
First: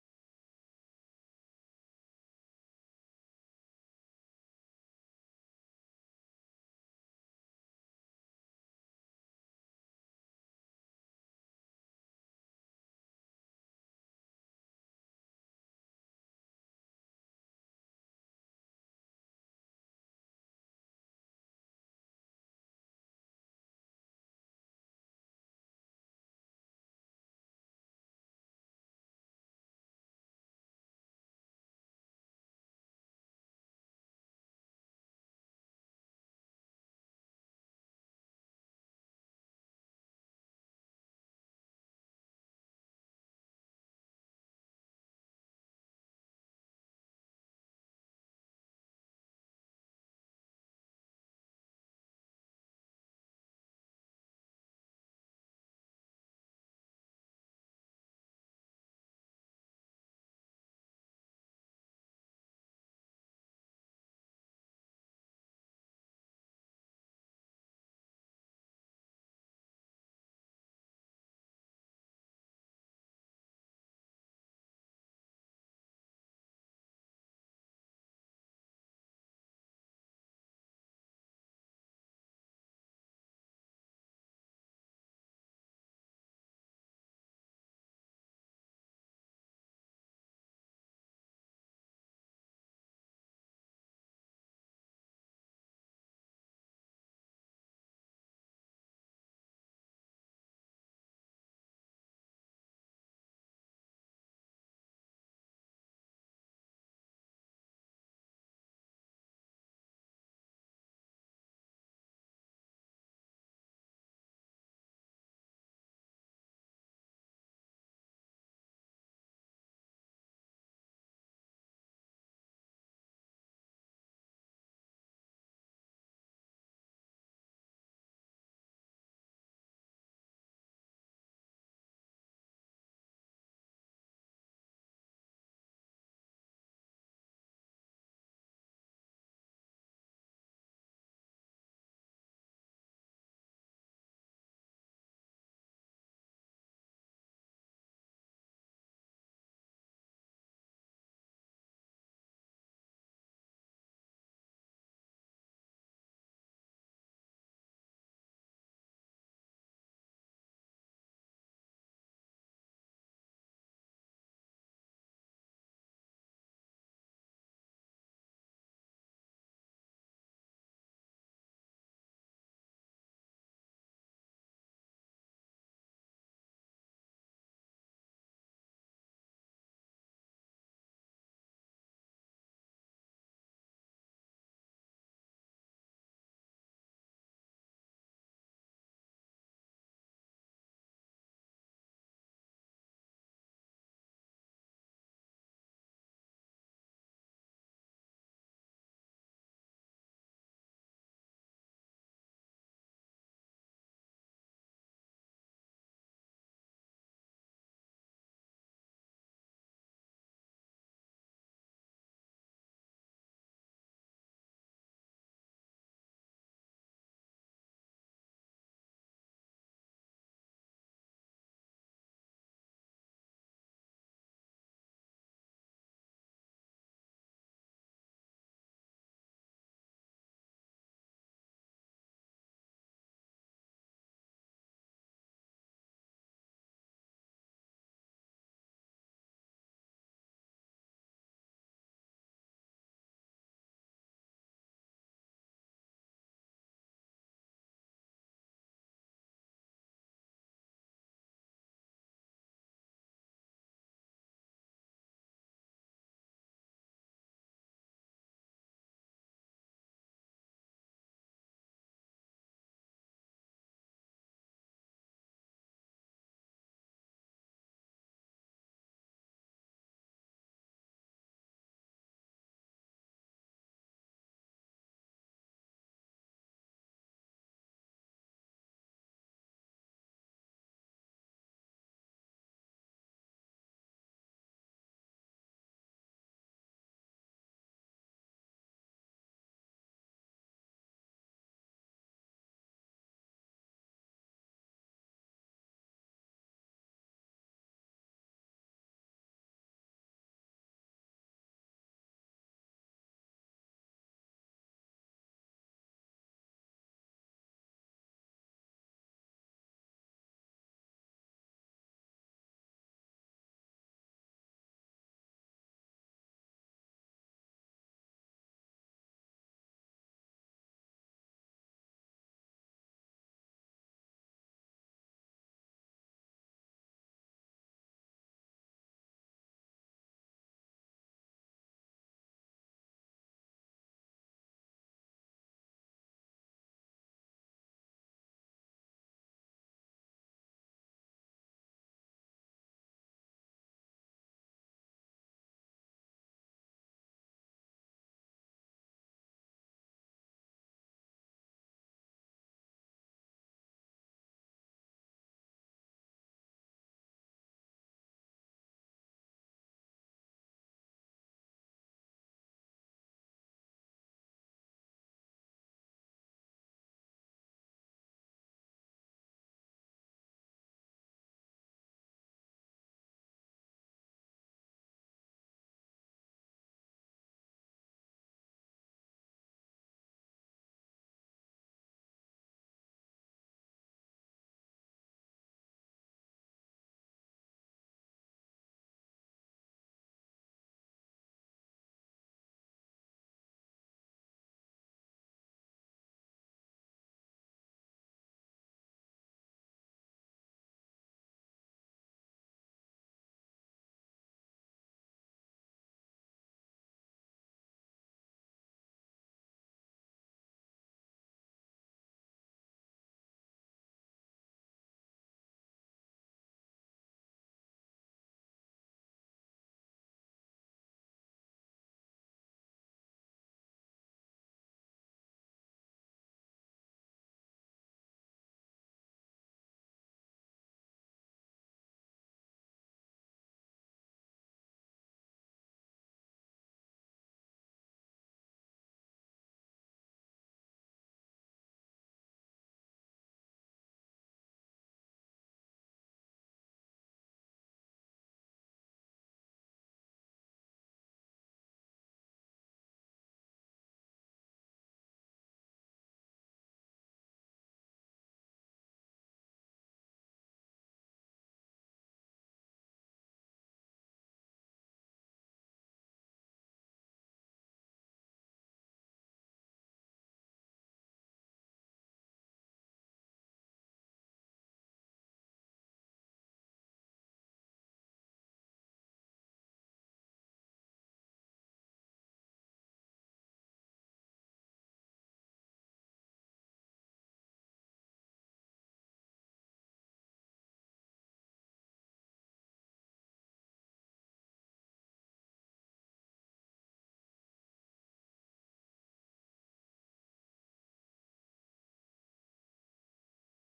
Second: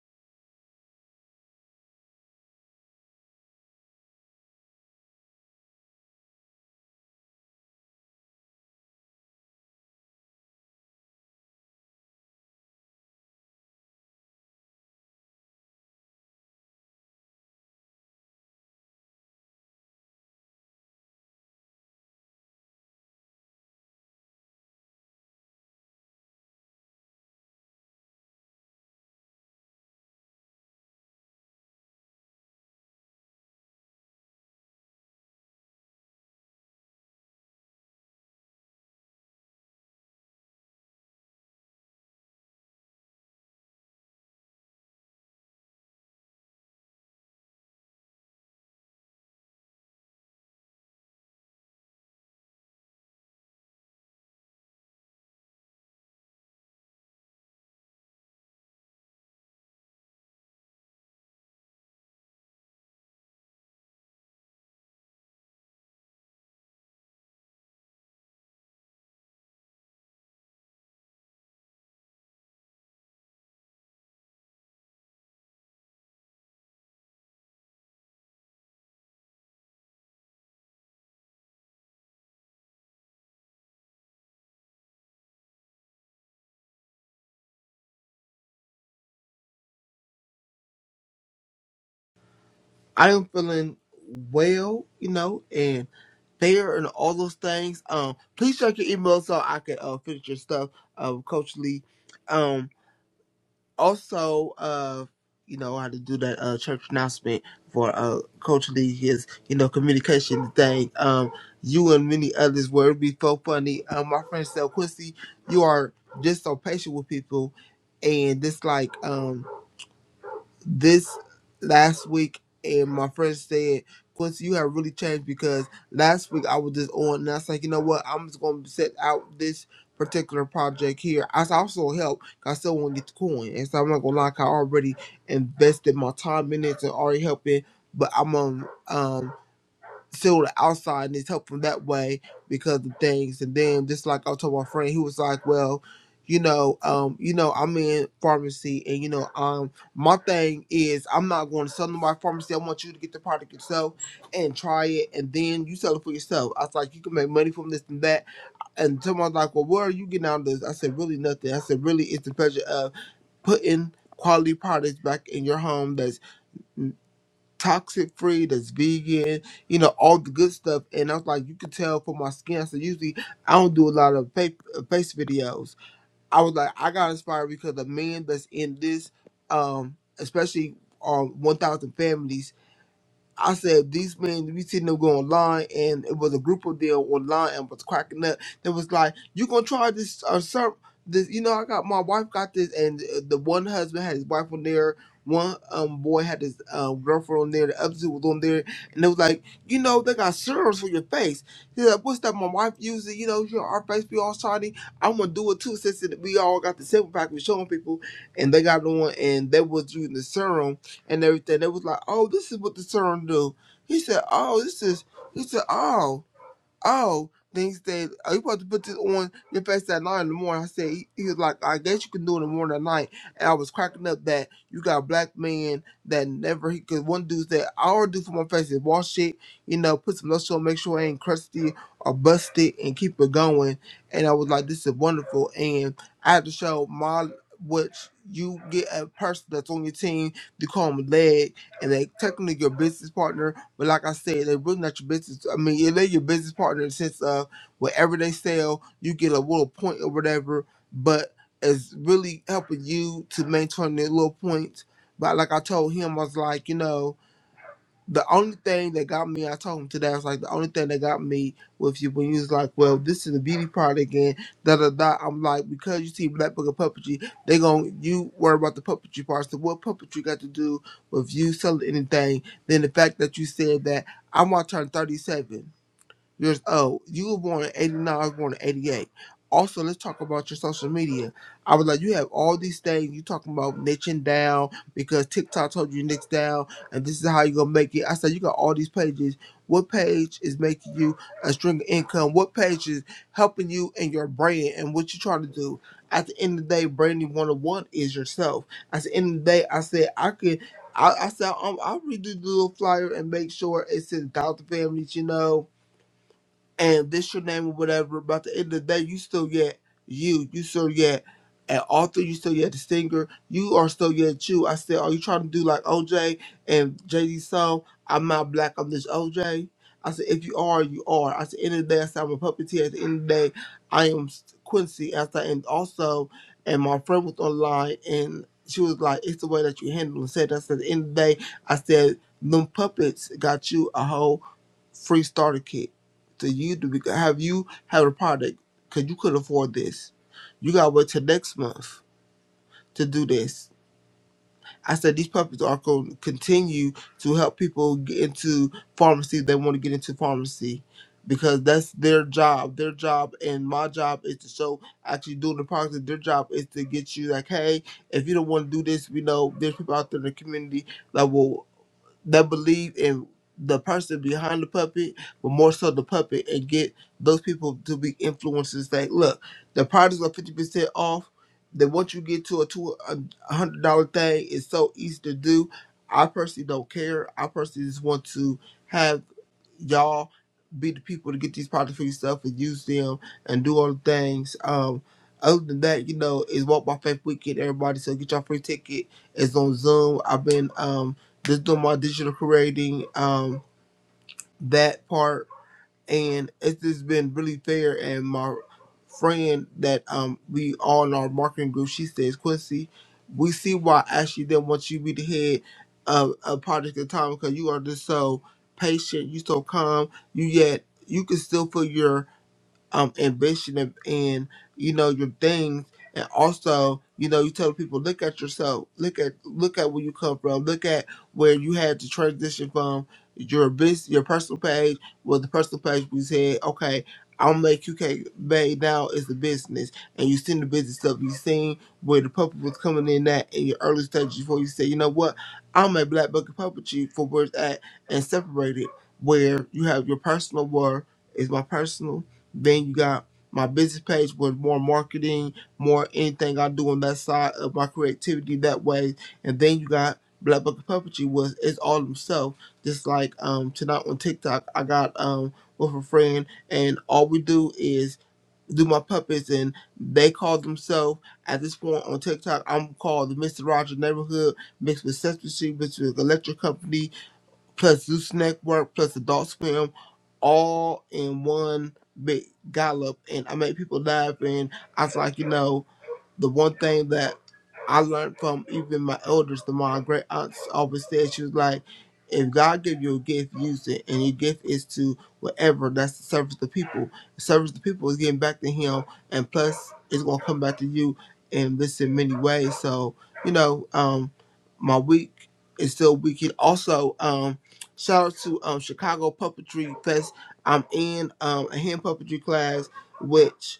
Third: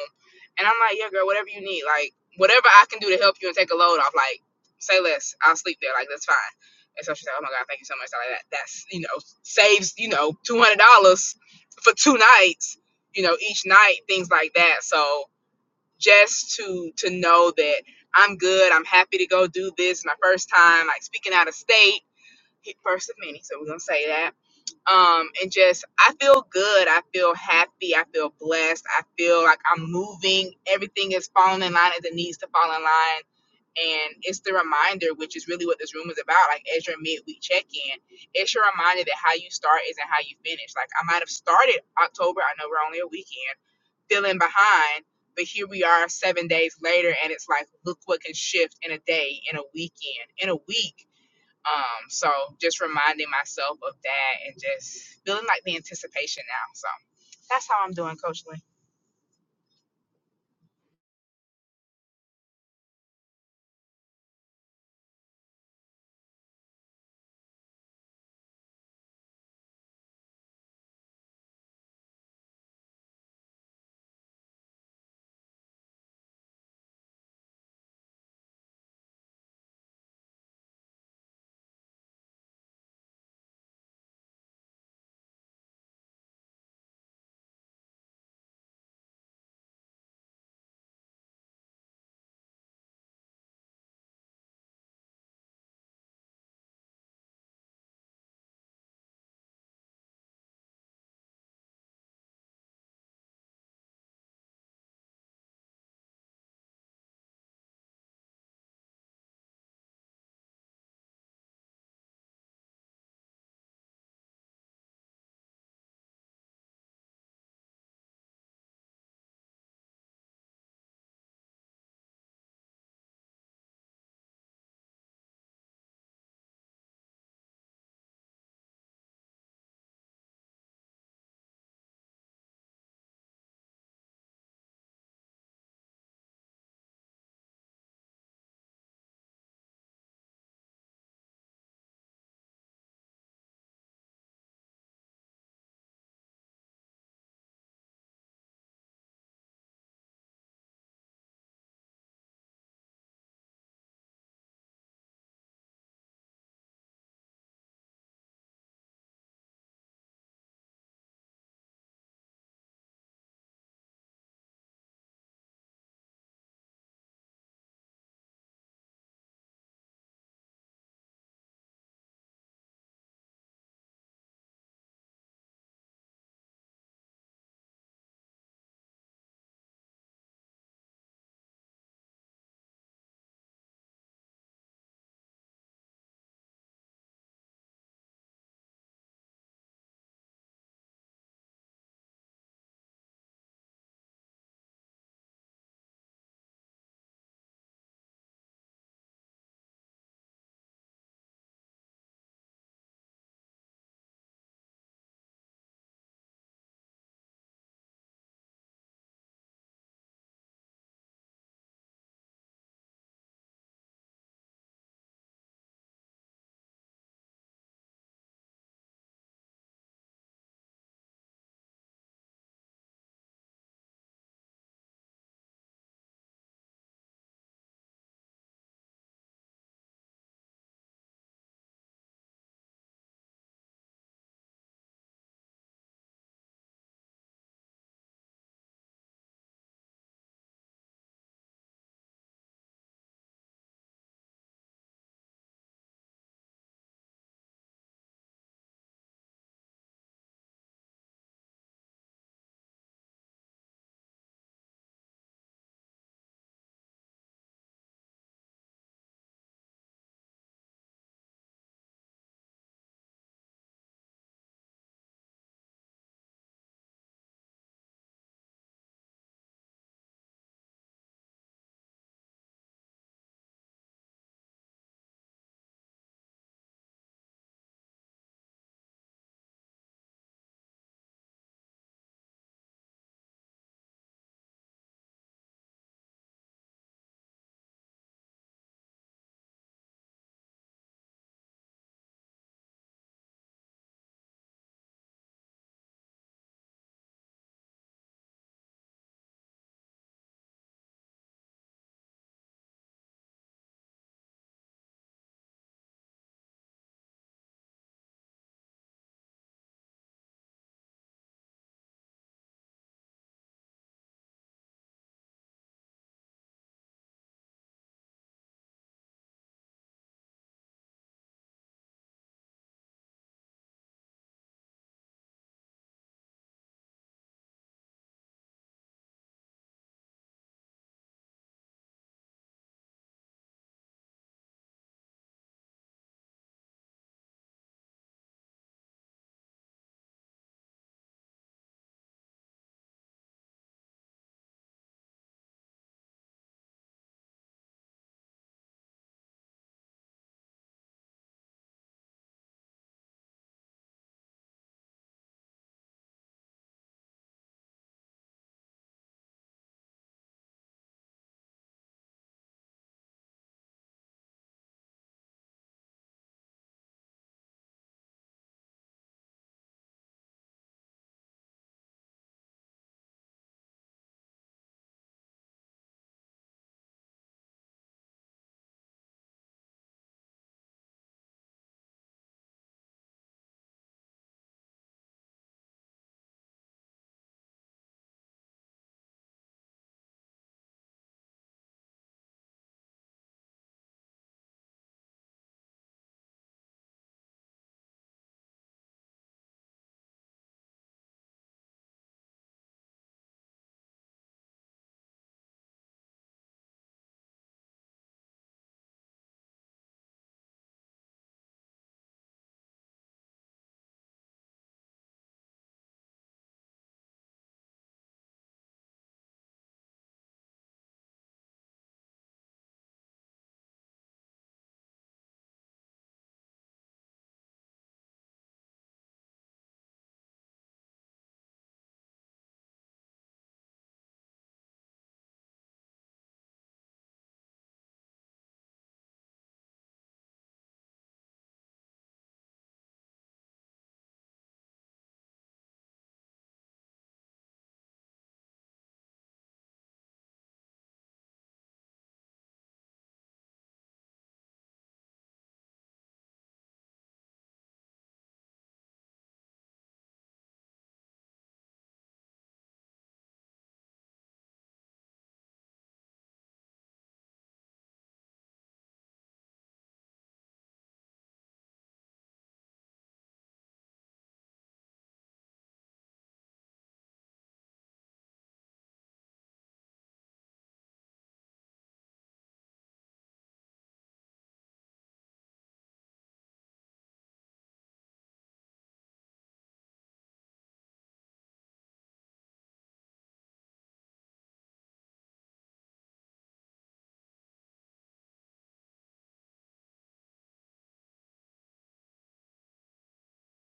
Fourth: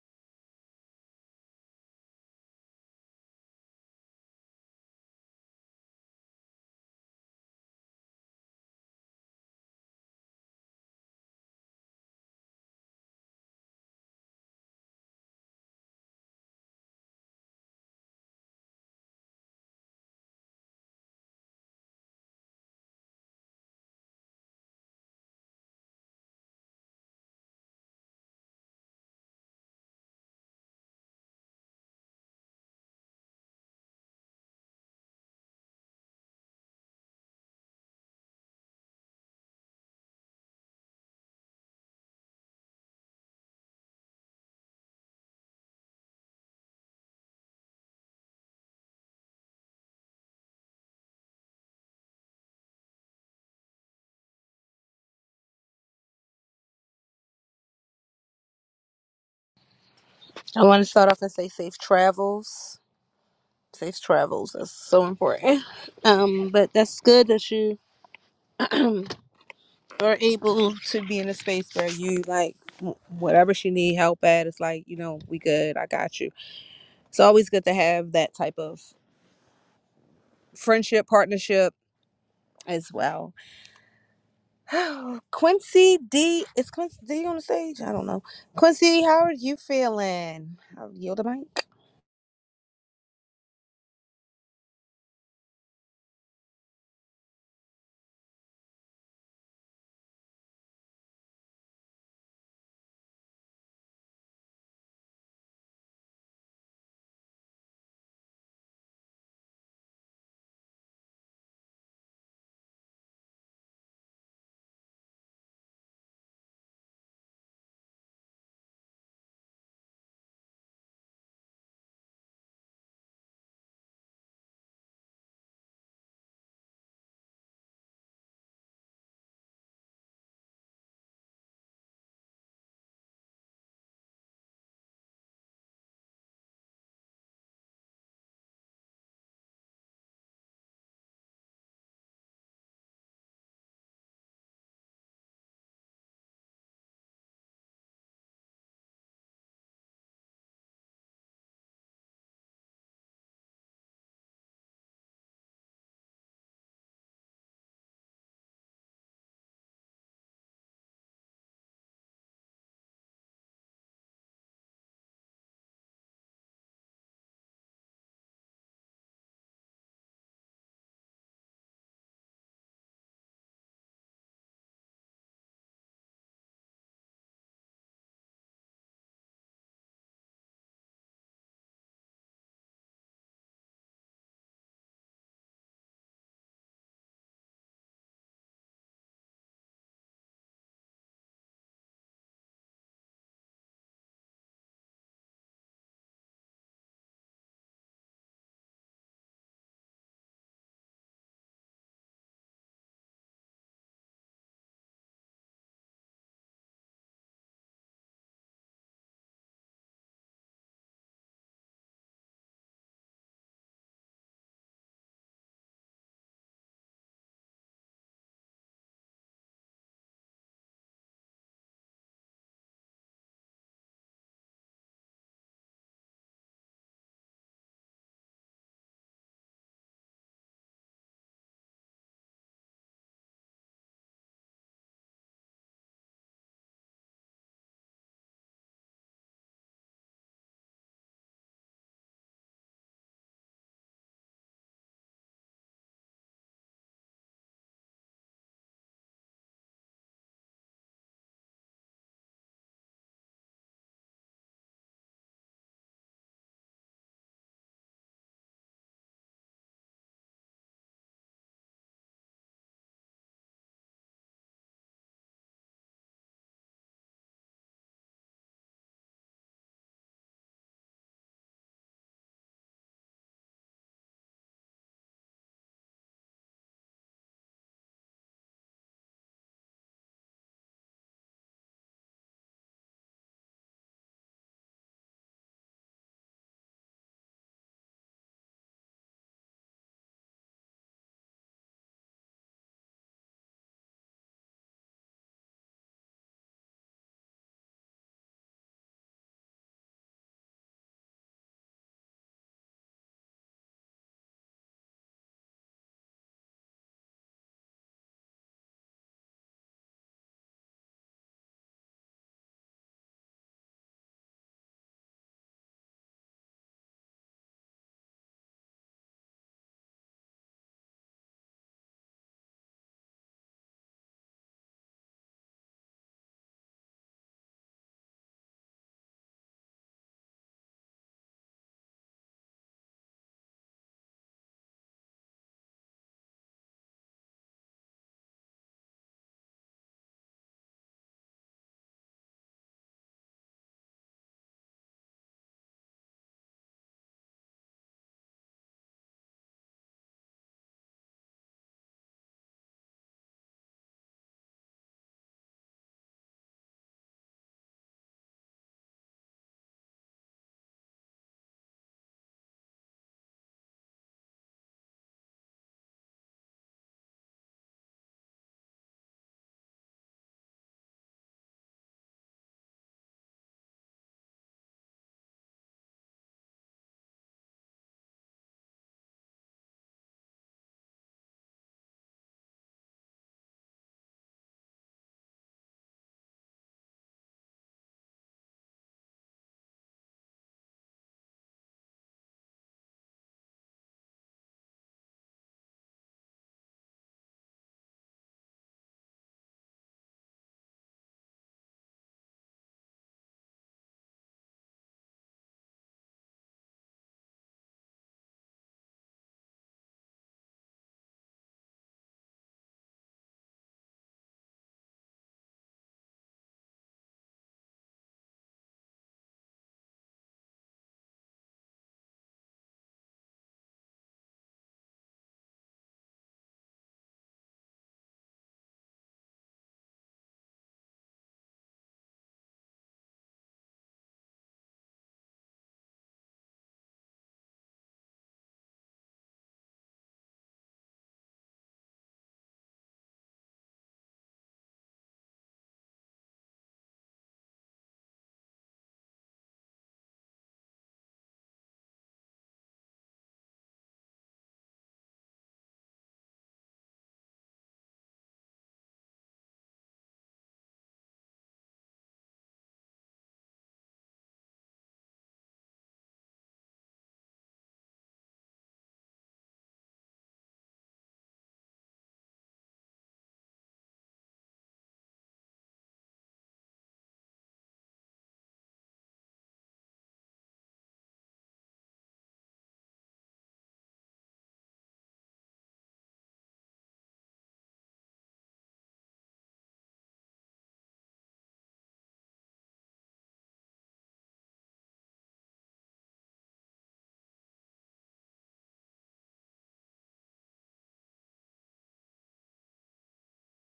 [SPEAKER 2] And I'm like, yeah, girl, whatever you need, like whatever I can do to help you and take a load off, like say less, I'll sleep there, like that's fine. And so she's like, oh my god, thank you so much, like that, that's you know saves you know two hundred dollars for two nights, you know each night, things like that. So just to to know that I'm good, I'm happy to go do this, my first time, like speaking out of state, first of many, so we're gonna say that um and just i feel good i feel happy i feel blessed i feel like i'm moving everything is falling in line as it needs to fall in line and it's the reminder which is really what this room is about like as your midweek check-in it's your reminder that how you start isn't how you finish like i might have started october i know we're only a weekend feeling behind but here we are seven days later and it's like look what can shift in a day in a weekend in a week um, so just reminding myself of that and just feeling like the anticipation now. So that's how I'm doing, Coach Lee.
[SPEAKER 1] I want to start off and say safe travels. Safe travels. That's so important. Um, but that's good that you are able to be in a space where you like w- whatever she need help at. It's like you know we good. I got you. It's always good to have that type of friendship partnership as well. Quincy D. Is Quincy D on the stage? I don't know. Quincy, how are you feeling? I'll yield the mic.
[SPEAKER 3] I am feeling well, you know, and there and all those things. Um, please check your email so I can uh, finish your stuff, uh, Coach Lee. Um, also, uh, you know, I had to do that uh, church announcement for uh, Coach Lee, his, you know, communication thing. Um, you and many others were it'd be so funny. Um, my friend said, Quincy, you are just so patient with people. And this, like, um this last week and my friend said, Quincy, you have really changed because last week I was just on and I was like, you know what, I'm just gonna set out this particular project here." here. I s- also help 'cause I still wanna get the coin. And so I'm not gonna lie, 'cause I already invested my time in it and already helping, but I'm um um seal the outside and it's helpful that way because of things. And then just like I told my friend, he was like, Well, you know, um, you know, I'm in pharmacy and you know, um my thing is I'm not going to sell to my pharmacy. I want you to get the product yourself and try it and then you sell it for yourself. I was like, You can make money from this and that and someone's like, Well, where are you getting out of this? I said, Really nothing. I said, Really it's the pleasure of putting quality products back in your home that's toxic free, that's vegan, you know, all the good stuff. And I was like, you could tell from my skin. So usually I don't do a lot of fa- uh, face videos. I was like, I got inspired because the men that's in this, um, especially on 1,000 families I said these men we seen them go online and it was a group of them online and was cracking up. They was like, "You gonna try this uh, sir? This you know I got my wife got this and uh, the one husband had his wife on there, one um boy had his uh, girlfriend on there, the other two was on there and it was like, you know they got serums for your face. He's like, what's that? My wife using you know your our face be all shiny. I'm gonna do it too since it- we all got the sample pack we showing people and they got it on and they was using the serum and everything. They was like, oh, this is what the song do. He said, oh, this is, he said, oh. Oh, then he said, Are you supposed to put this on your face at nine in the morning? I said, He, he was like, I guess you can do it in the morning at night. And I was cracking up that you got a black man that never, he could, one dude said, All I already do for my face is wash it, you know, put some lotion on, make sure it ain't crusty or busted, and keep it going. And I was like, This is wonderful. And I had to show my, which you get a person that's on your team, you call them leg, and they technically your business partner but like I said, they're really not your business. I mean, yeah, they're your business partner in the sense of whatever they sell, you get a little point or whatever, but it's really helping you to maintain that little point. But like I told him, I was like, you know, the only thing that got me, I told him today, I was like, the only thing that got me with you when you was like, well, this is the beauty part again, da da da. I'm like, because you see Black Book of Puppetry, they gon' you worry about the puppetry part. So what puppetry got to do with you selling anything? Then the fact that you said that I'm out turn 37 years old. You were born in 89, I was born in 88. Also, let's talk about your social media. I was like, you have all these things. You talking about niching down because TikTok told you niche down and this is how you going to make it. I said, you got all these pages. What page is making you a string of income? What page is helping you in your brand and what you trying to do? At the end of the day, branding 101 is yourself. At the end of the day, I said, I could, I, I said, um, I'll redo the little flyer and make sure it says Doubt the Families, you know and this your name or whatever, but at the end of the day, you still get you. You still get an author. You still get the singer. You are still yet you. I said, are you trying to do like OJ and JD song? I'm not black. I'm this OJ. I said, if you are, you are. I said, end of the day, I said, I'm a puppeteer. At the end of the day, I am Quincy. As I and also, and my friend was online and she was like, it's the way that you handle it. Said, I said, at the end of the day, I said, them puppets got you a whole." free starter kit to you to be, have you have a product because you could afford this. You gotta wait till next month to do this. I said these puppies are going to continue to help people get into pharmacy. They want to get into pharmacy because that's their job. Their job and my job is to show actually doing the product. Their job is to get you like, hey, if you don't want to do this, we know there's people out there in the community that will that believe in the person behind the puppet, but more so the puppet, and get those people to be influencers. Like, look, the products are fifty percent off. Then once you get to a two a hundred dollar thing, it's so easy to do. I personally don't care. I personally just want to have y'all be the people to get these products for yourself and use them and do all the things. Um, other than that, you know, it's Walk by Faith Weekend, everybody. So get your free ticket. It's on Zoom. I've been um just doing my digital creating um that part and it's just been really fair. And my friend that um we all in our marketing group, she says, Quincy, we see why Ashley didn't want you to be the head of a project at the time because you are just so patient, you so calm, you yet you can still feel your um ambition and, and you know your things and also you know you tell people look at yourself look at look at where you come from look at where you had to transition from your business your personal page well the personal page we said okay I'll make UK Bay now is the business and you seen the business stuff you seen where the puppet was coming in at in your early stages before you say you know what I'm a black bucket puppetry for where it's at and separate it where you have your personal work is my personal then you got my business page with more marketing, more anything I do on that side of my creativity that way. And then you got Black Bucket Puppetry was it's all himself. Just like um tonight on TikTok I got um with a friend and all we do is do my puppets and they call themselves at this point on TikTok I'm called the Mr. Roger Neighborhood mixed with Sesame Street mixed with Electric Company plus Zeus Network plus Adult Swim all in one big gallop and I made people laugh and I was like, you know, the one thing that I learned from even my elders, the my great aunts always said, she was like, if God give you a gift, use it. And your gift is to whatever, that's to service the people. Service the people is getting back to him and plus it's gonna come back to you in this in many ways. So, you know, um my week is still weekend. Also, um shout out to um Chicago Puppetry Fest. I'm in um a hand puppetry class which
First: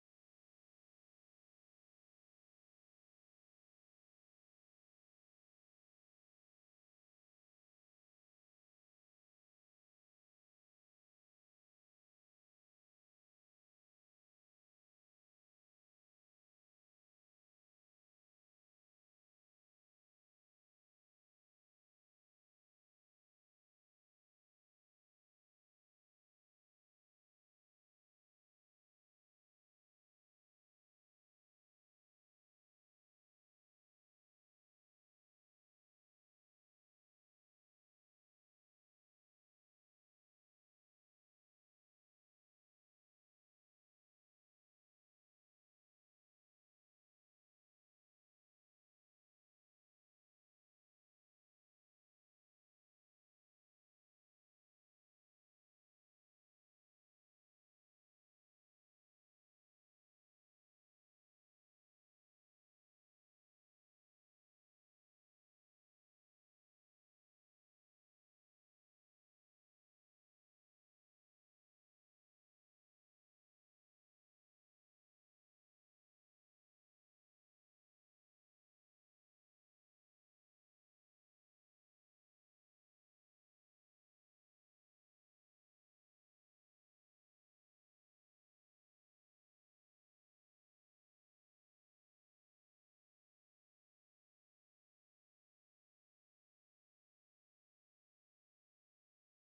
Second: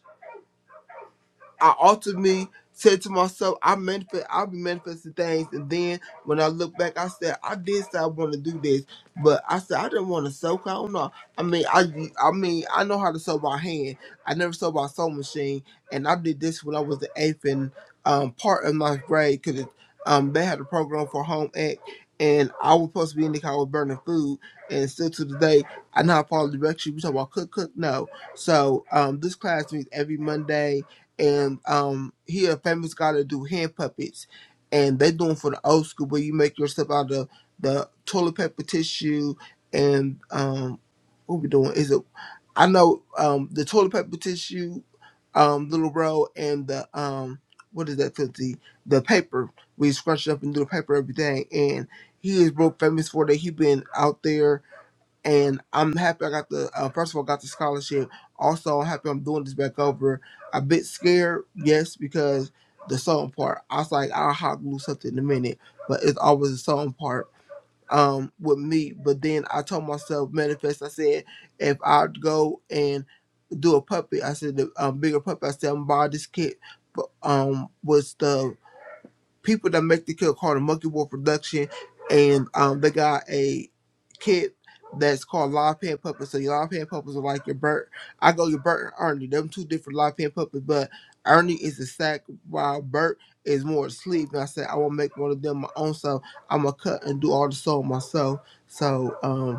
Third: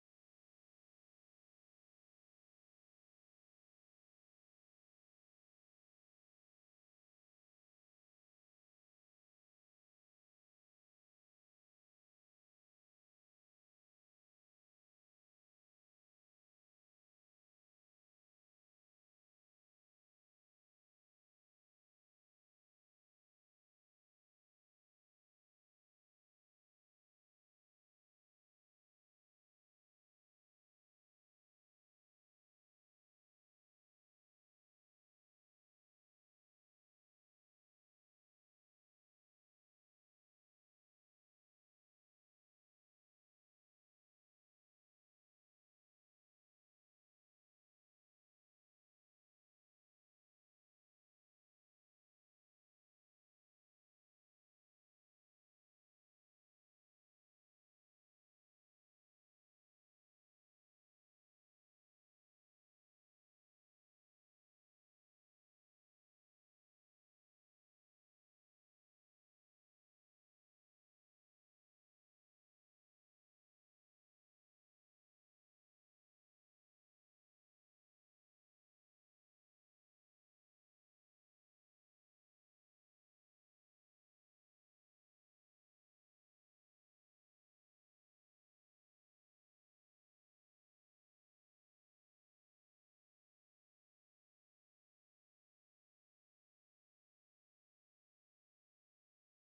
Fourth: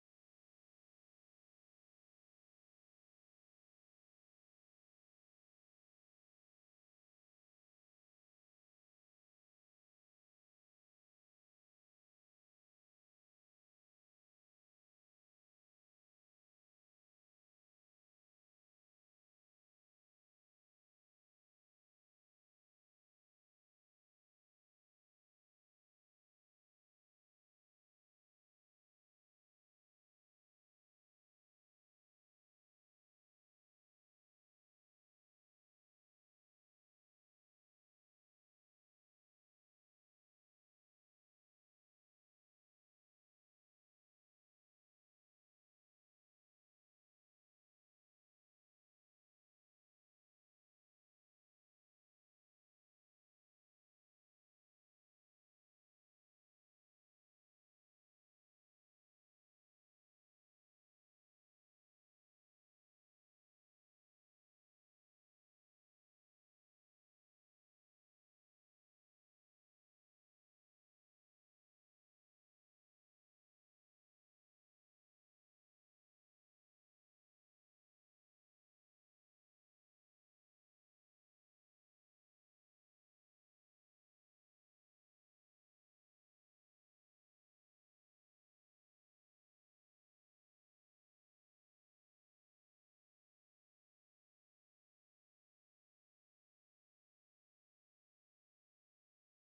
[SPEAKER 3] I altered me, said to myself, I manifest I'll be manifesting things and then when I look back I said I did say I wanna do this, but I said I didn't want to sew 'cause I don't know. I mean I I mean I know how to sew by hand. I never sewed by sewing machine and I did this when I was the eighth and um part of my grade because um they had a program for home ec and I was supposed to be in the car with burning food and still to the day I know how to follow directions. We talk about cook cook no. So um this class meets every Monday and um he a famous guy to do hand puppets and they doing for the old school where you make your stuff out of the toilet paper tissue and um what we doing is it i know um the toilet paper tissue um little bro and the um what is that filthy the paper we scrunch it up and do the paper every day and he is real famous for that he been out there and I'm happy I got the uh, first of all got the scholarship. Also, I'm happy I'm doing this back over. A bit scared, yes, because the sewing part. I was like, I'll hot glue something in a minute, but it's always the sewing part um with me. But then I told myself manifest. I said if I go and do a puppet, I said the um, bigger puppet. I said I'm gonna buy this kit, but um was the people that make the kid called the Monkey War Production, and um, they got a kid that's called Live Pan Puppets. So your Live Pan Puppets are like your Bert. I go your Bert and Ernie. Them two different Live Pan Puppets, but Ernie is a sack while Bert is more asleep. And I said I want to make one of them my own, so I'm gonna cut and do all the sewing myself. So um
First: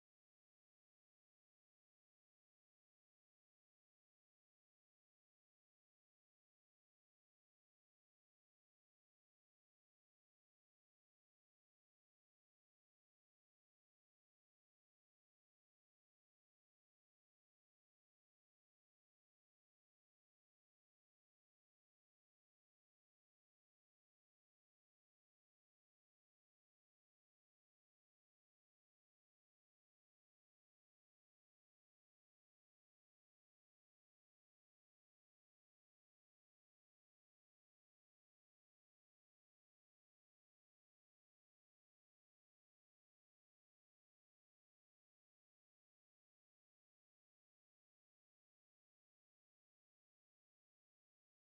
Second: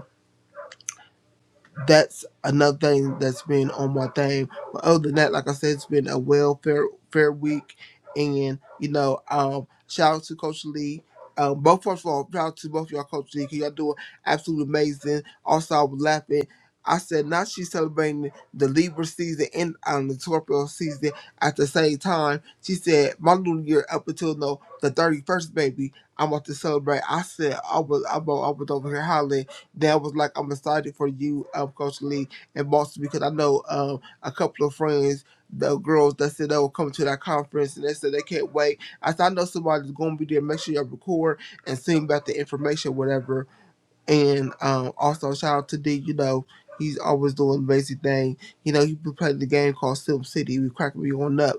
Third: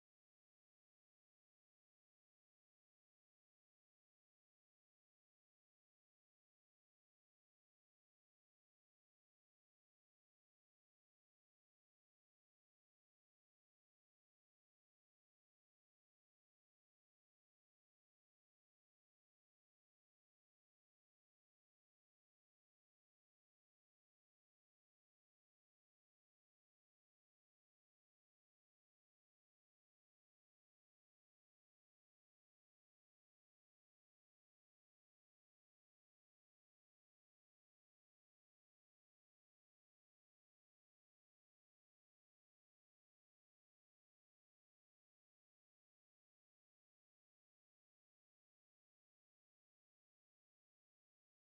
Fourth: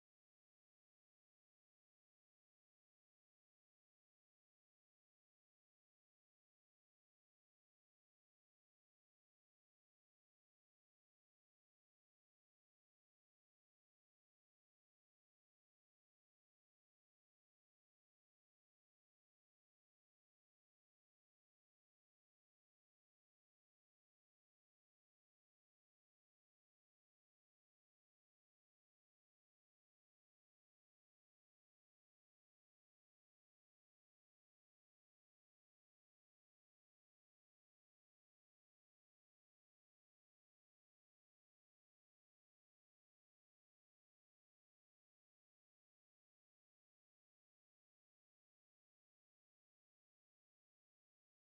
[SPEAKER 3] that's another thing that's been on my thing. But other than that, like I said, it's been a welfare fair week, and you know, um, shout out to Coach Lee. Um, both first of all, shout out to both y'all, Coach Lee, 'cause y'all doing absolutely amazing. Also, I was laughing. I said, now she's celebrating the Libra season and um, the Scorpio season at the same time. She said, my new year up until no, the 31st, baby, I'm about to celebrate. I said, I was, I was, I was over here hollering that was like, I'm excited for you, um, Coach Lee and Boston, because I know um, a couple of friends, the girls that said they will come to that conference and they said they can't wait. I said, I know somebody's going to be there. Make sure you record and send back the information, whatever. And um, also shout out to D. You know, he's always doing amazing thing. You know, he be playing the game called Sim City. He be cracking me on up,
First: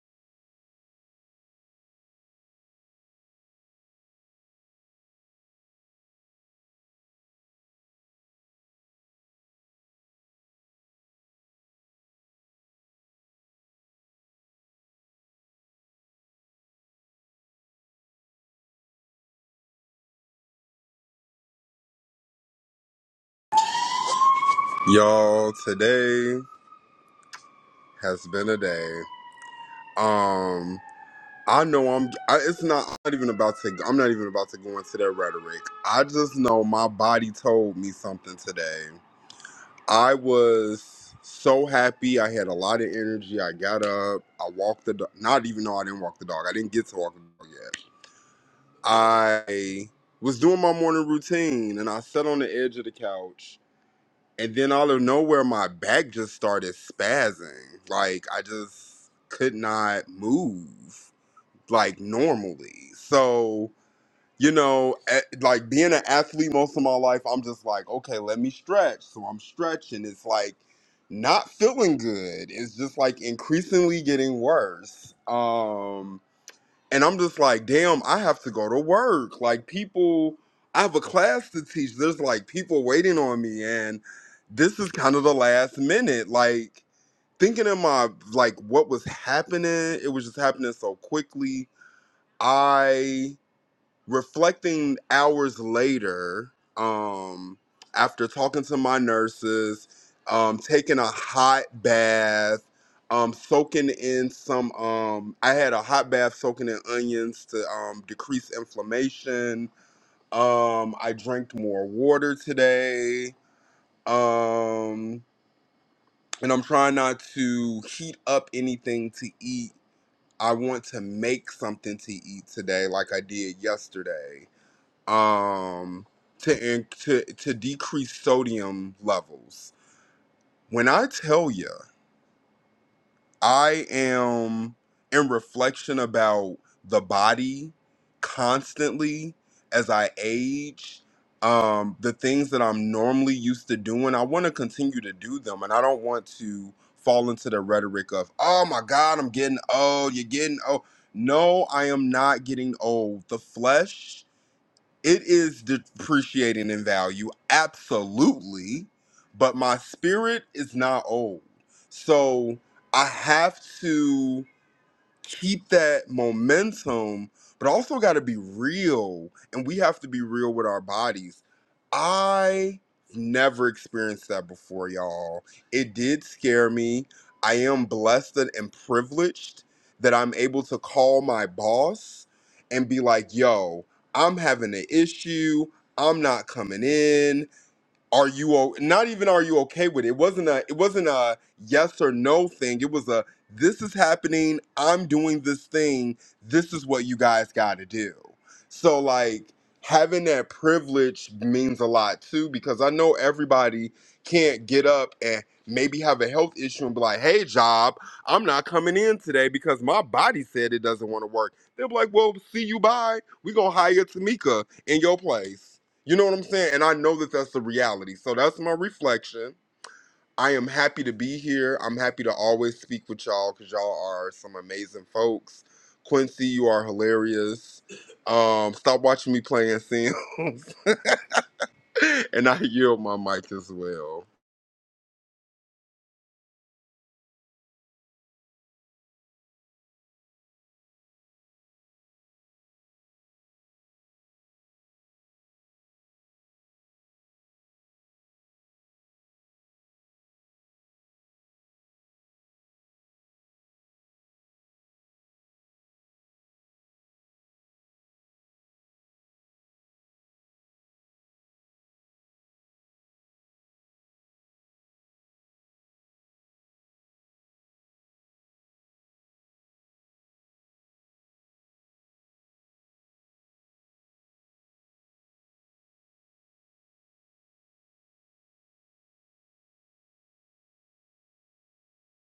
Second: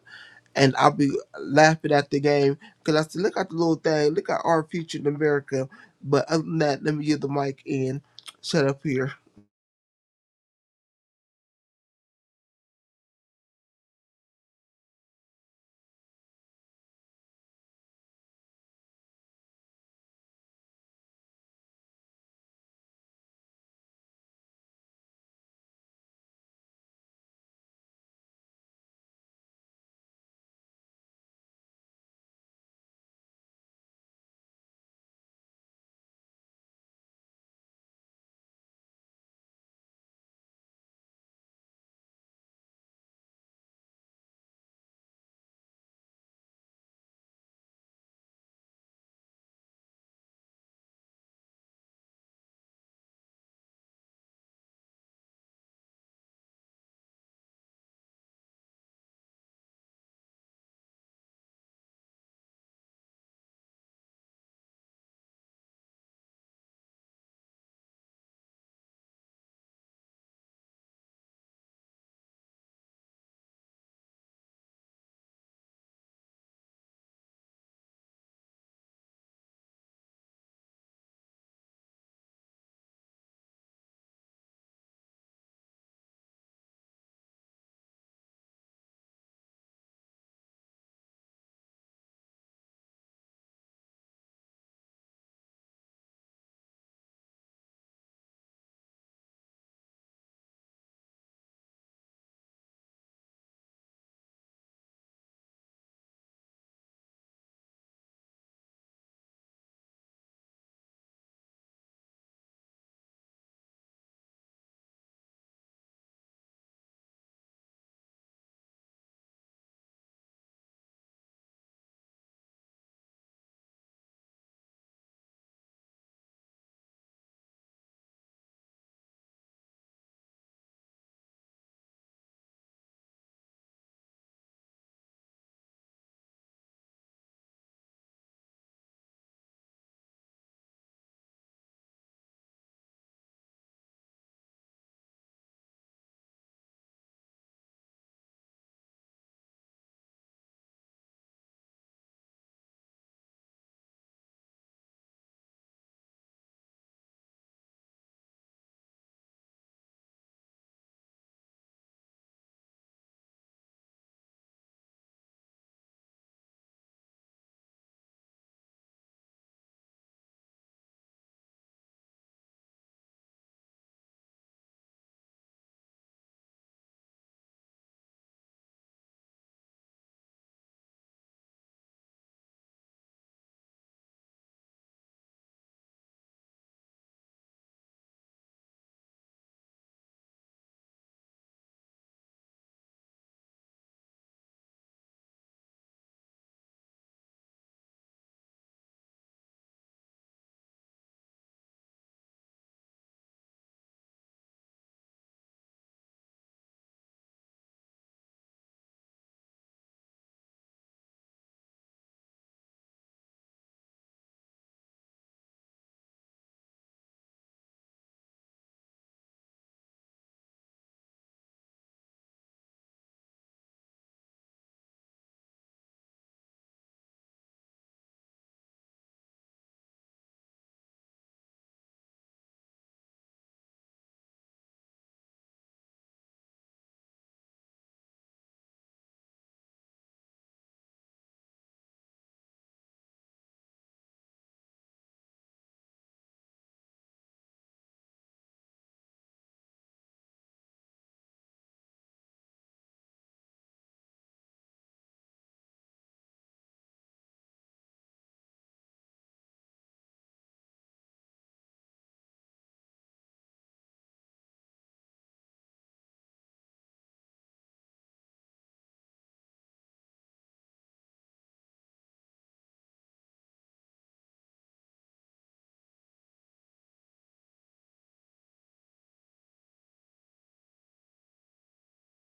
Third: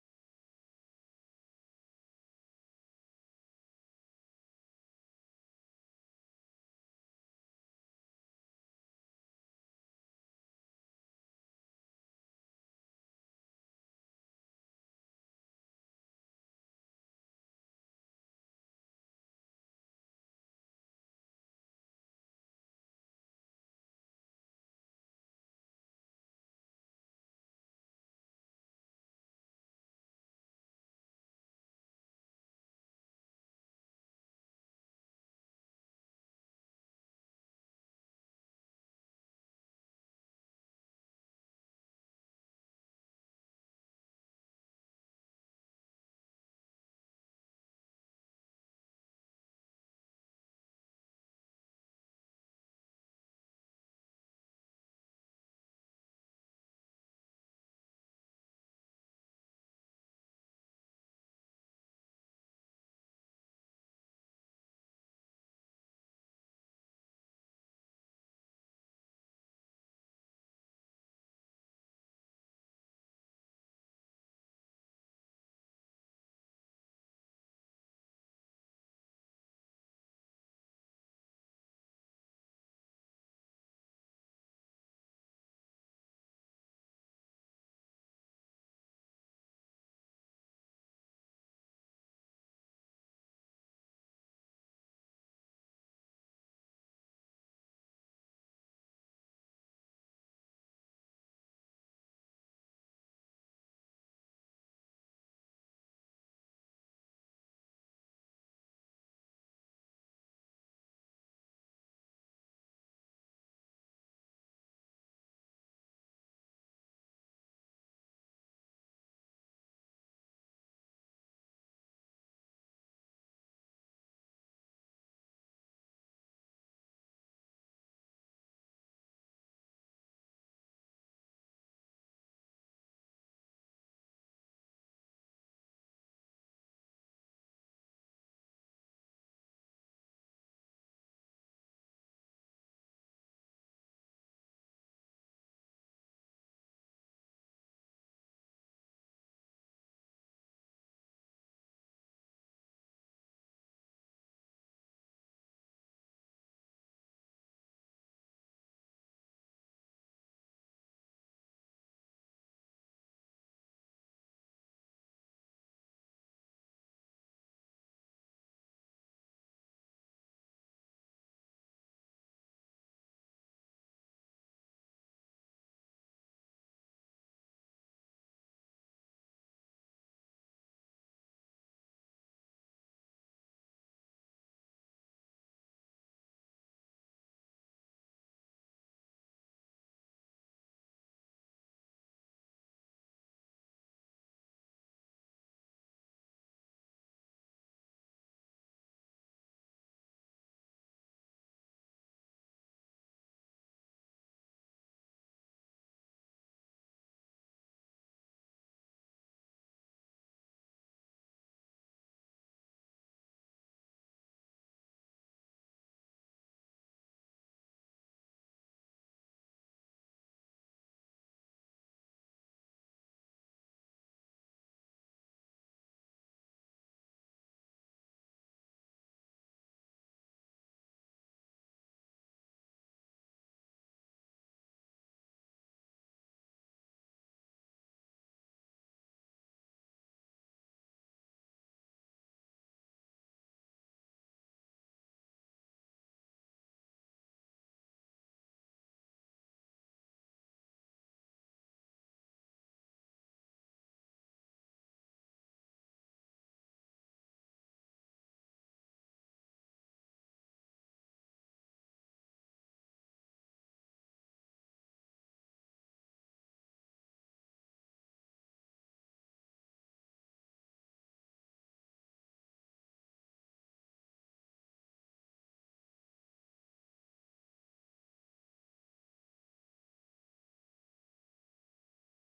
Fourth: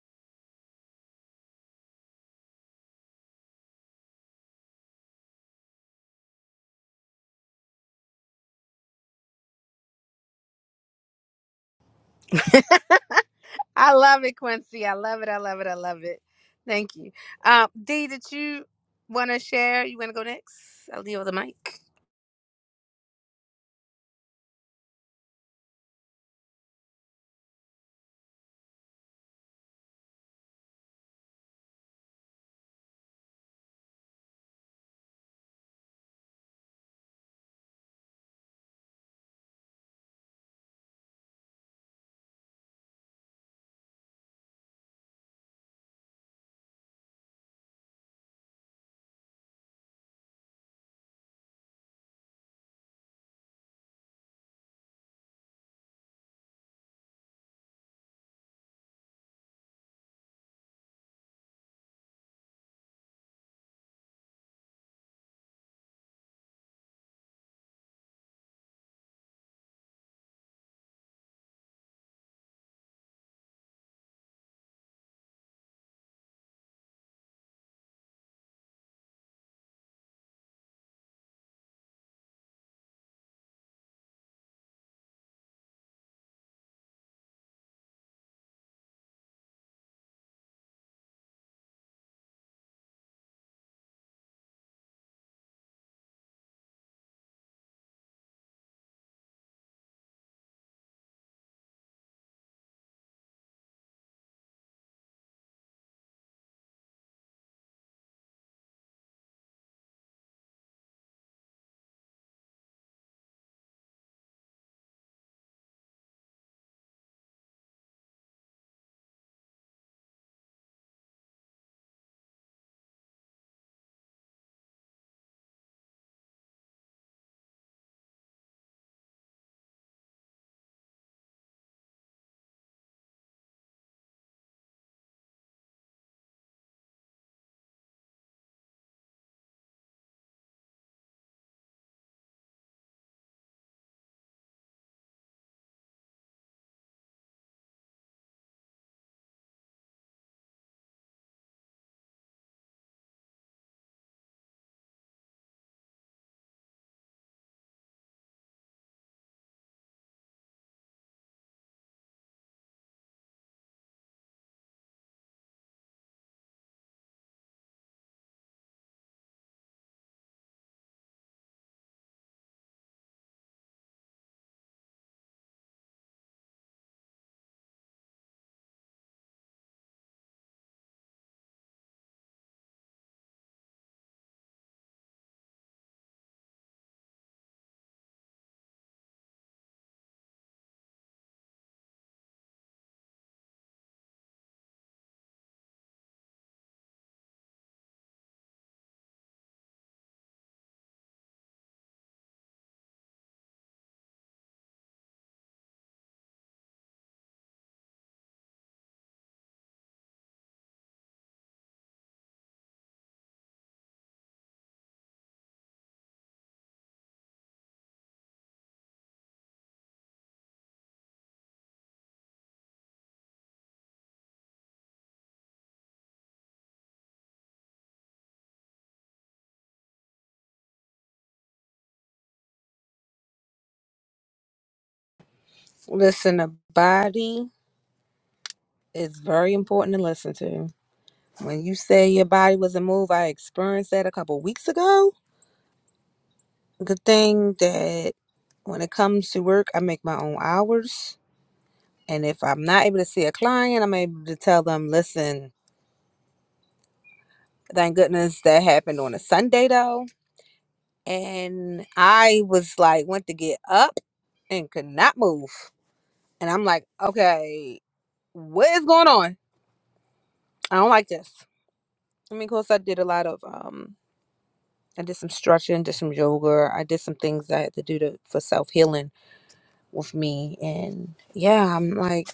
[SPEAKER 3] and I'll be laughing at the game because I said, look at the little thing. Look at our future in America. But other than that, let me give the mic and shut up here.
[SPEAKER 1] I love it, Quincy. I love it. I love it. I love it. Thank you. Um, Dee, did you want to share? You want to go next? I'll leave the mic.
[SPEAKER 4] Y'all, today has been a day. Um, I know I'm. I, it's not. I'm not even about to. I'm not even about to go into that rhetoric. I just know my body told me something today. I was so happy. I had a lot of energy. I got up. I walked the dog. Not even though I didn't walk the dog. I didn't get to walk the dog yet. I was doing my morning routine, and I sat on the edge of the couch And then out of nowhere, my back just started spazzing. Like I just could not move like normally. So, you know, a- like being an athlete most of my life, I'm just like, okay, let me stretch. So I'm stretching. It's like not feeling good. It's just like increasingly getting worse. Um, and I'm just like, damn, I have to go to work. Like people, I have a class to teach. There's like people waiting on me, and this is kind of the last minute. Like thinking in my like what was happening, it was just happening so quickly. I reflecting hours later, um, after talking to my nurses, um, taking a hot bath, um, soaking in some, um, I had a hot bath soaking in onions to um, decrease inflammation. Um, I drank more water today. Um, and I'm trying not to heat up anything to eat. I want to make something to eat today, like I did yesterday um, to in, to to decrease sodium levels. When I tell you, I am in reflection about the body constantly as I age. Um, the things that I'm normally used to doing, I want to continue to do them, and I don't want to fall into the rhetoric of "Oh my God, I'm getting old." You're getting old. No, I am not getting old. The flesh it is depreciating in value, absolutely, but my spirit is not old. So I have to keep that momentum, but also got to be real. And we have to be real with our bodies. I never experienced that before, y'all. It did scare me. I am blessed and privileged that I'm able to call my boss and be like, yo, I'm having an issue. I'm not coming in are you o- not even are you okay with it? It wasn't a it wasn't a yes or no thing. It was a this is happening. I'm doing this thing. This is what you guys got to do. So like having that privilege means a lot too because I know everybody can't get up and maybe have a health issue and be like, "Hey, job, I'm not coming in today because my body said it doesn't want to work." They'll be like, "Well, see you bye. We gonna hire Tamika in your place." You know what I'm saying? And I know that that's the reality. So that's my reflection. I am happy to be here. I'm happy to always speak with y'all because y'all are some amazing folks. Quincy, you are hilarious. Um, stop watching me playing Sims. and I yield my mic as well.
[SPEAKER 1] Listen, the body is very important to listen to. When you say your body was a move, I experienced that a couple weeks ago. Good thing that when it comes to work, I make my own hours. And if I'm not able to see a client, I'm able to tell them, listen, thank goodness that happened on a Sunday though. and I was like, went to get up and could not move. And I'm like, okay, what is going on? I don't like this. I mean, of course, I did a lot of, um, I did some stretching, did some yoga. I did some things I had to do to, for self healing with me. And yeah, I'm like,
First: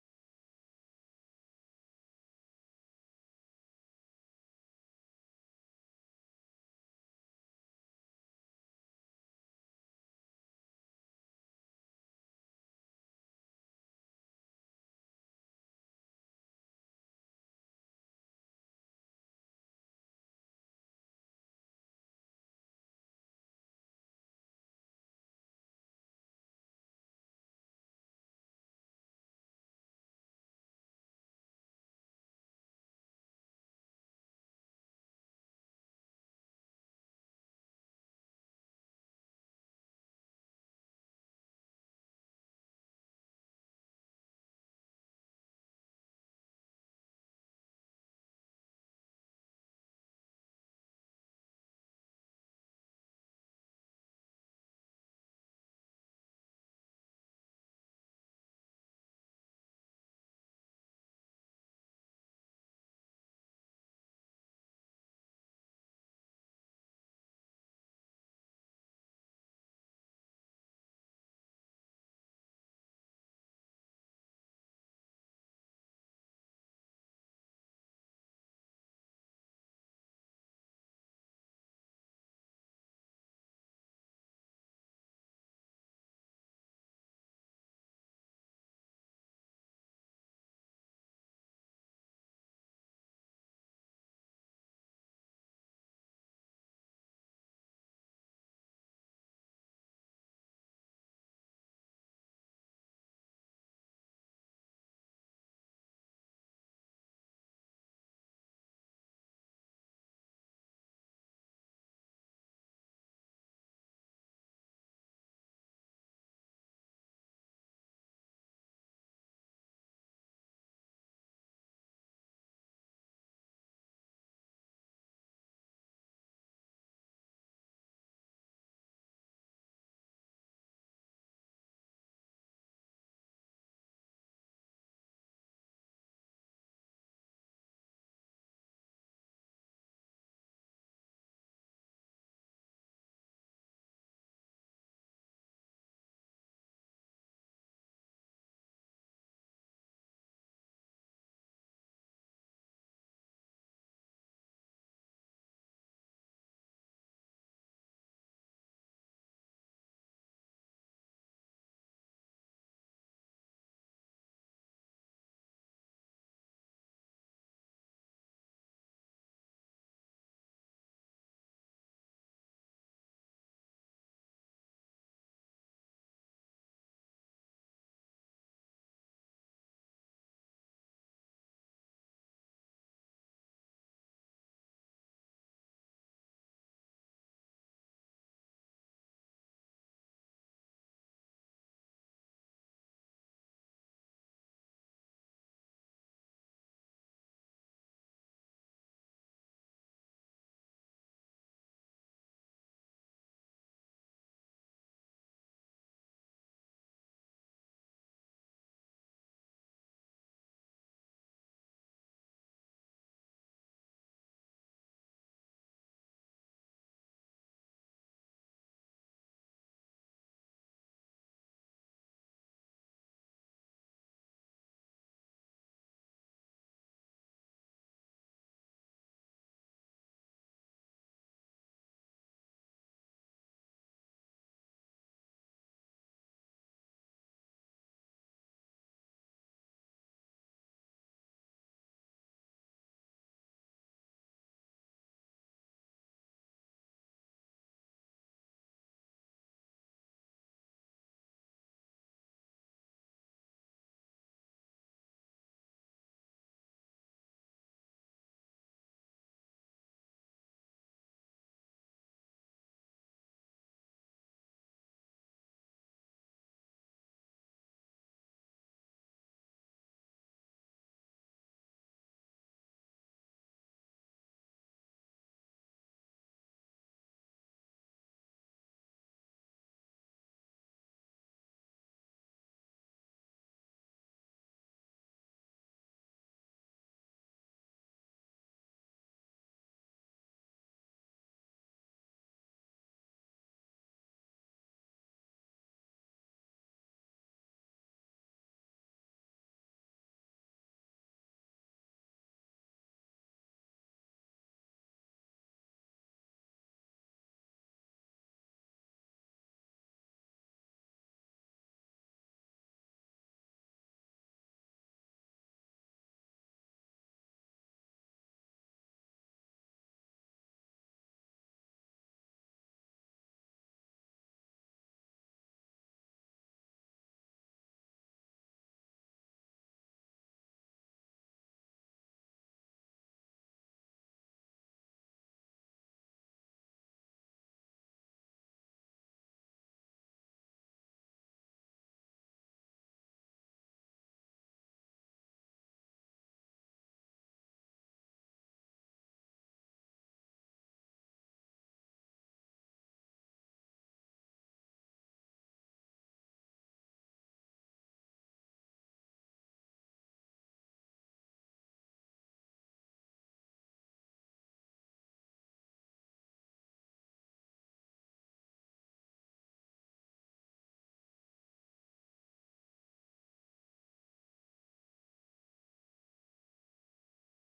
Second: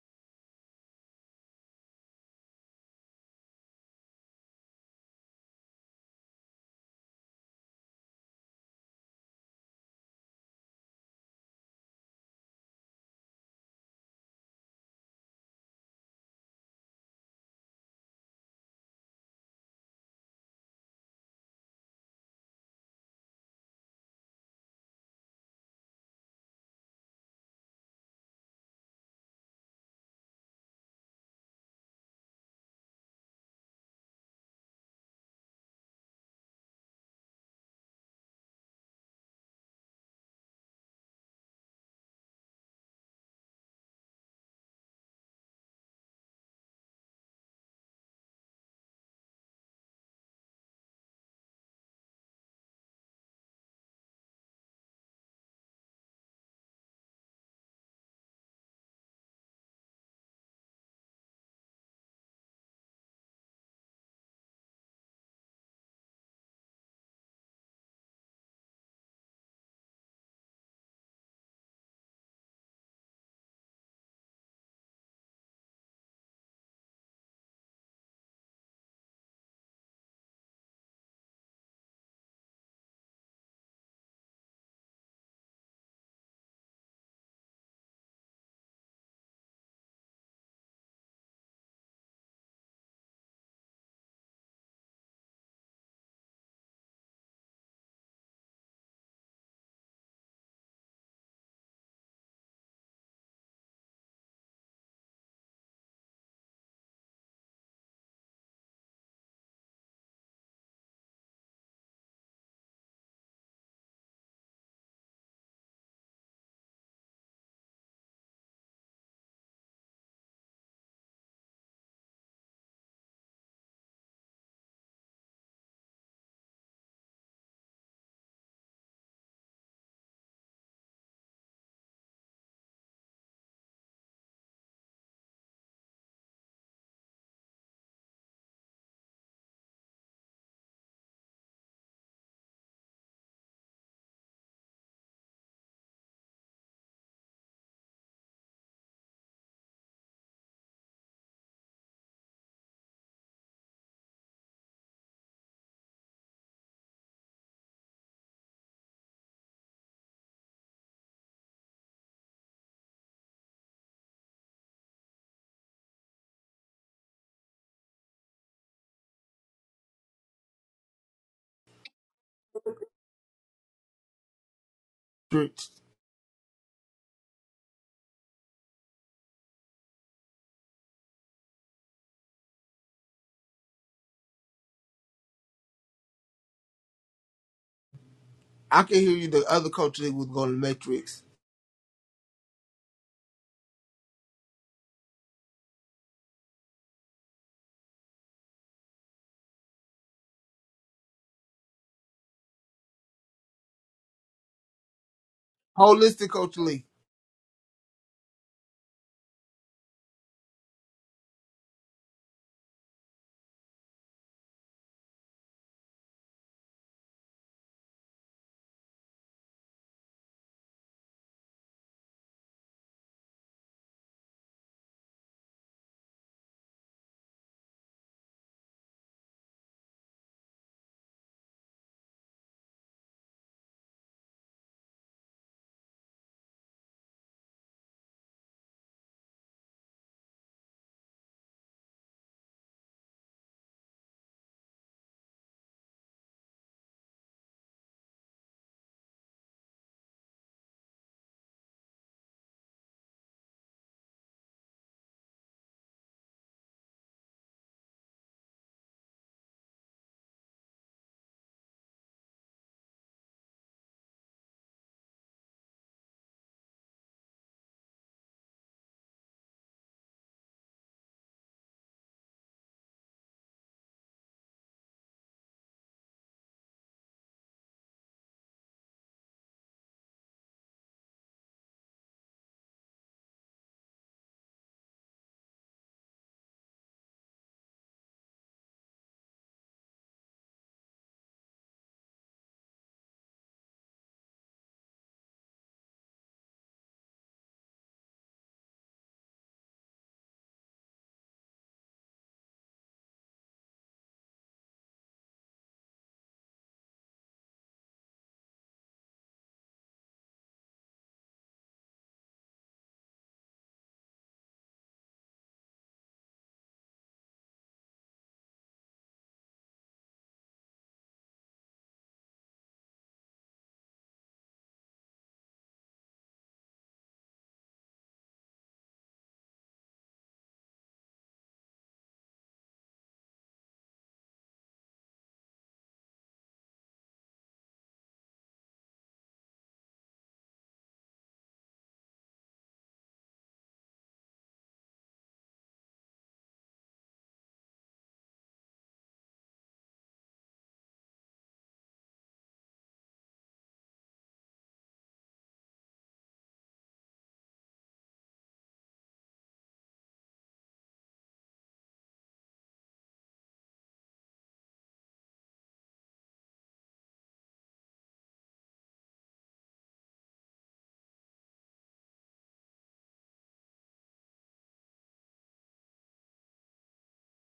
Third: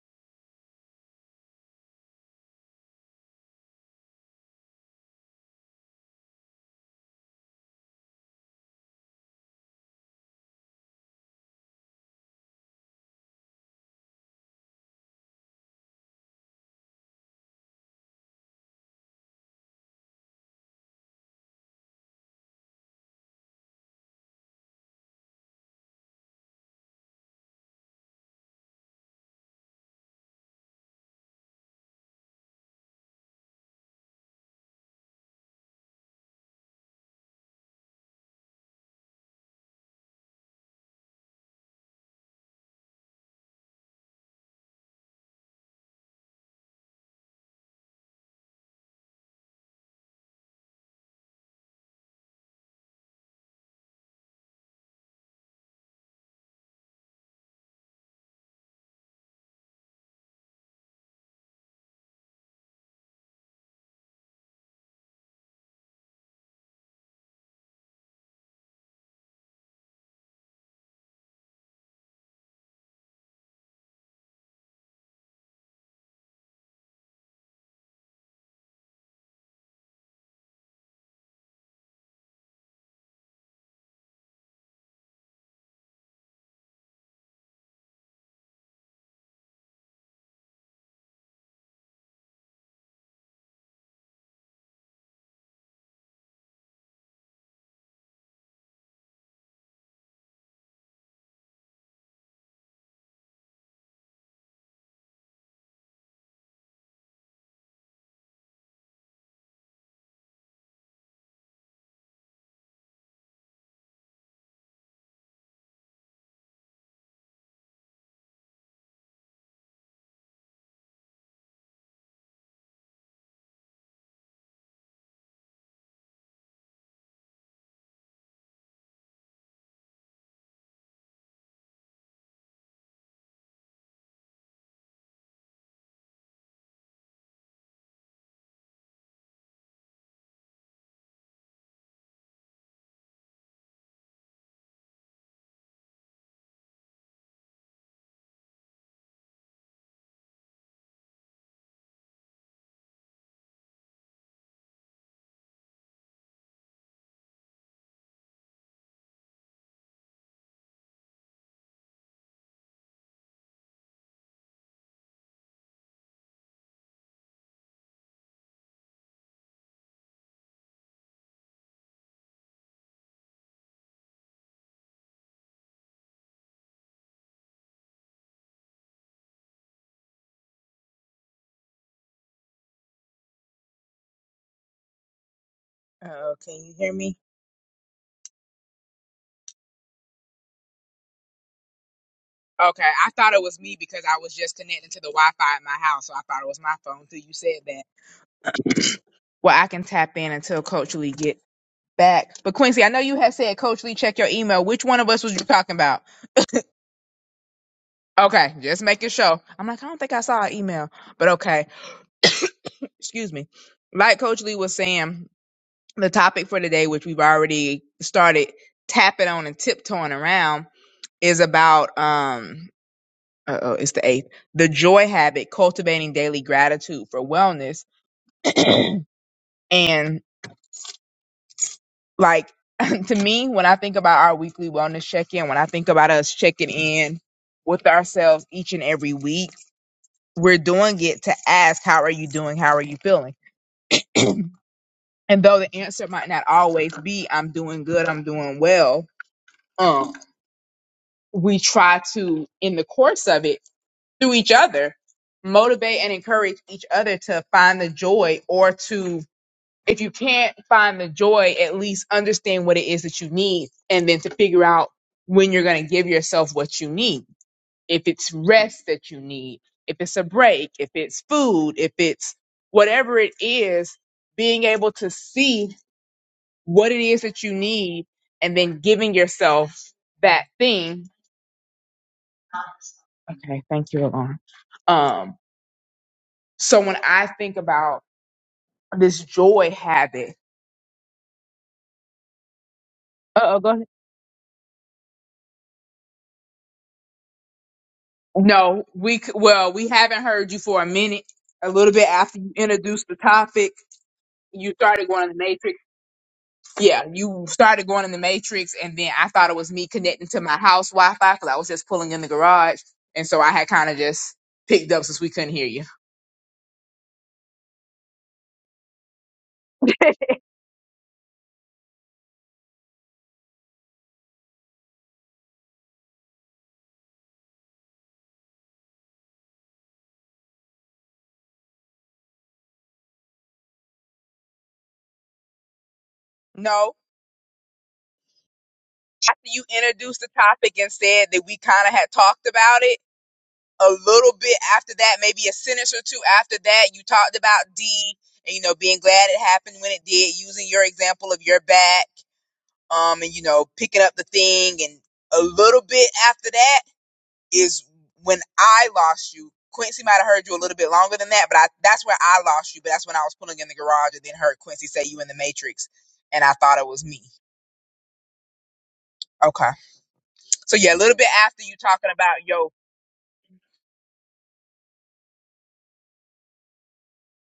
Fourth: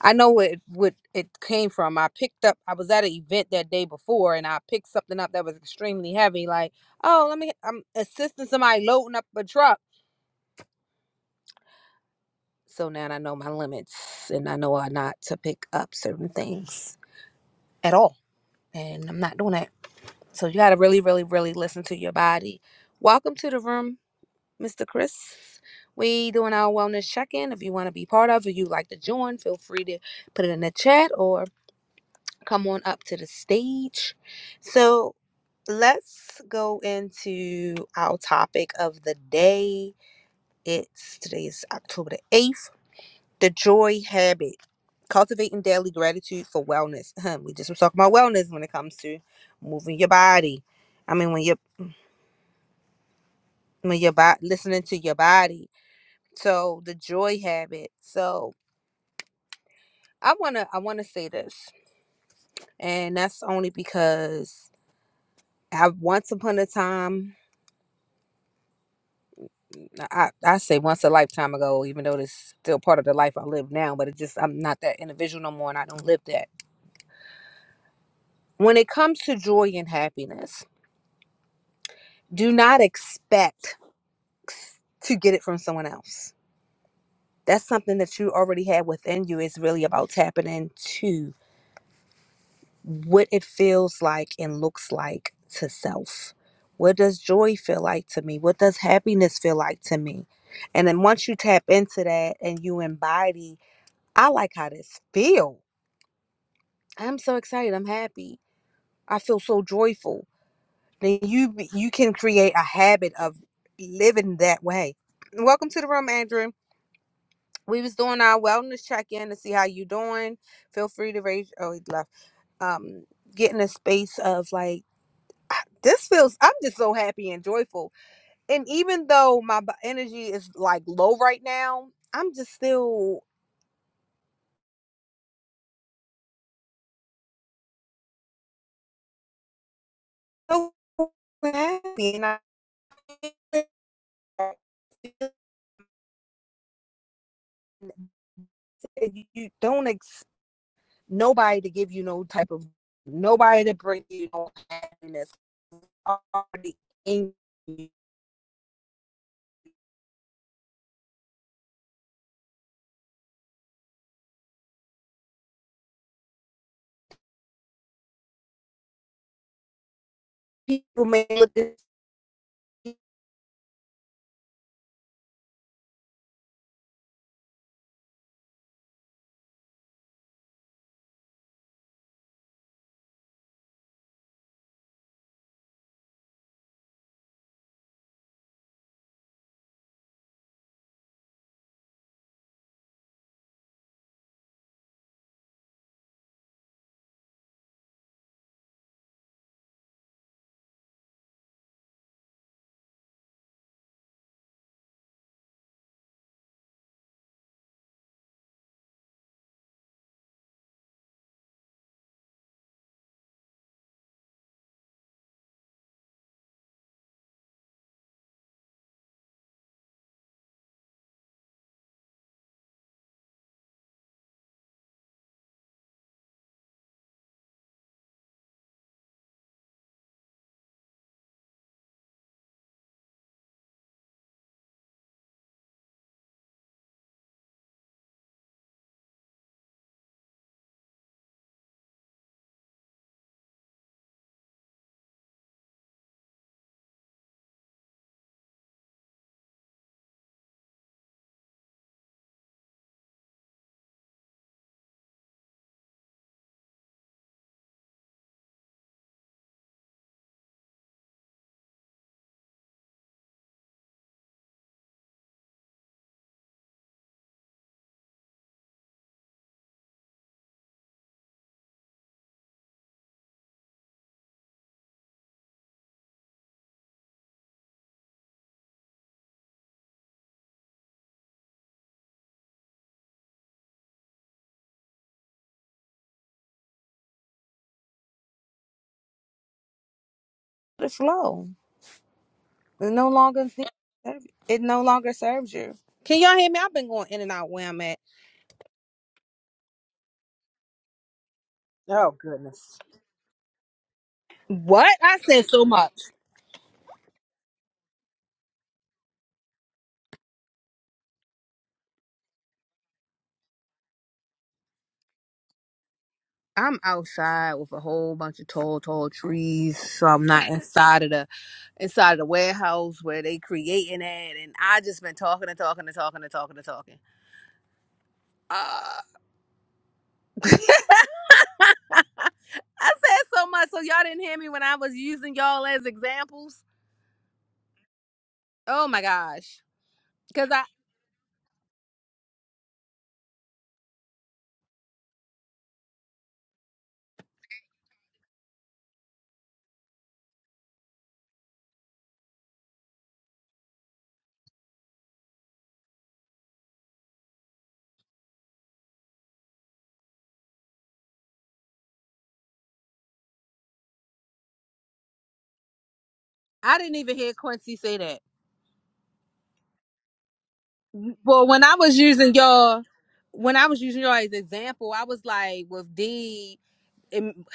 [SPEAKER 1] I know what, it- what it came from. I picked up, I was at an event that day before and I picked something up that was extremely heavy. Like, oh, let me, I'm assisting somebody loading up a truck So now I know my limits and I know I not to pick up certain things at all. And I'm not doing that. So you gotta really, really, really listen to your body. Welcome to the room, Mr. Chris. We doing our wellness check-in. If you want to be part of it, you like to join, feel free to put it in the chat or come on up to the stage. So let's go into our topic of the day. It's today is October the 8th. The joy habit. Cultivating daily gratitude for wellness. we just was talking about wellness when it comes to moving your body. I mean, when you're when your body listening to your body. So the joy habit. So I wanna I wanna say this, and that's only because I once upon a time I I say once a lifetime ago, even though it's still part of the life I live now, but it just I'm not that individual no more, and I don't live that. When it comes to joy and happiness, do not expect to get it from someone else that's something that you already have within you It's really about tapping into what it feels like and looks like to self what does joy feel like to me what does happiness feel like to me and then once you tap into that and you embody i like how this feel i'm so excited i'm happy i feel so joyful then you be- you can create a habit of living that way welcome to the room andrew we was doing our wellness check-in to see how you doing feel free to raise oh he left um getting a space of like "Ah, this feels i'm just so happy and joyful and even though my b- energy is like low right now i'm just still so happy and i you don't expect nobody to give you no type of nobody to bring you no happiness already in you people may look at
[SPEAKER 2] Oh, can you hear me?
[SPEAKER 3] I can hear you. The other coach Lee was going to Matrix.
[SPEAKER 2] Okay, I thought it was me because I was just connecting to the Wi-Fi at my house, so I thought it was my phone till you said that. well, I can tap in until Coach Lee get back. But Quincy, I know you had said Coach Lee check your email. Which one of us was you talking about?
[SPEAKER 3] Holistic coach Lee.
[SPEAKER 2] Okay, just making sure. I'm like, I don't think I saw an email, but okay. Excuse me. Like Coach Lee was saying. the topic for today, which we've already started tapping on and tiptoeing around, is about um oh it's the eighth. The joy habit, cultivating daily gratitude for wellness. And like to me, when I think about our weekly wellness check-in, when I think about us checking in with ourselves each and every week, we're doing it to ask, how are you doing? How are you feeling? And though the answer might not always be, I'm doing good, I'm doing well, um. we try to, in the course of it, through each other, motivate and encourage each other to find the joy or to, if you can't find the joy, at least understand what it is that you need and then to figure out when you're going to give yourself what you need. If it's rest that you need, if it's a break, if it's food, if it's whatever it is, being able to see what it is that you need and then giving yourself that thing Okay, thank you, Alon. Um, so when I think about this joy habit,
[SPEAKER 1] It's flow It no
[SPEAKER 2] Uh
[SPEAKER 1] longer
[SPEAKER 2] oh, go ahead.
[SPEAKER 1] it no longer serves you. Can y'all hear me? I've been going in and out where I'm at.
[SPEAKER 2] no, we c- well, we haven't heard you for a minute. A little bit
[SPEAKER 1] Oh
[SPEAKER 2] after you
[SPEAKER 1] goodness.
[SPEAKER 2] introduced the topic, you
[SPEAKER 1] What?
[SPEAKER 2] started
[SPEAKER 1] I
[SPEAKER 2] going in the
[SPEAKER 1] said so
[SPEAKER 2] matrix.
[SPEAKER 1] much.
[SPEAKER 2] Yeah, you started going in the matrix, and then I thought it was me connecting to my house Wi-Fi because I was just pulling in the garage, and so I had kind of just picked up since we couldn't hear you.
[SPEAKER 1] I'm outside with a whole bunch of tall, tall trees, so I'm not inside of the inside of the warehouse where they creating it. And I just been talking and talking and talking and talking and talking. Uh, I said so much, so y'all didn't hear me when I was using y'all as examples.
[SPEAKER 2] No,
[SPEAKER 1] Oh my
[SPEAKER 2] after
[SPEAKER 1] gosh,
[SPEAKER 2] you introduced the
[SPEAKER 1] because I
[SPEAKER 2] topic and said that we kind of had talked about it. a little bit after that, maybe a sentence or two after that, you talked about D and you know being glad it happened when it did, using your example of your back, um, and you know picking up the thing, and a little bit after that is when I lost you. Quincy might have heard you a little bit longer than that, but I, that's where I lost you. But that's when I was pulling in the garage and then heard Quincy say you in the Matrix, and I
[SPEAKER 1] I
[SPEAKER 2] thought it
[SPEAKER 1] didn't
[SPEAKER 2] was
[SPEAKER 1] even
[SPEAKER 2] me.
[SPEAKER 1] hear Quincy say that.
[SPEAKER 2] Okay, so yeah, a little bit
[SPEAKER 1] Well,
[SPEAKER 2] after
[SPEAKER 1] when I
[SPEAKER 2] you
[SPEAKER 1] was
[SPEAKER 2] talking
[SPEAKER 1] using
[SPEAKER 2] about your
[SPEAKER 1] y'all, when I was using y'all as example, I was like with D. and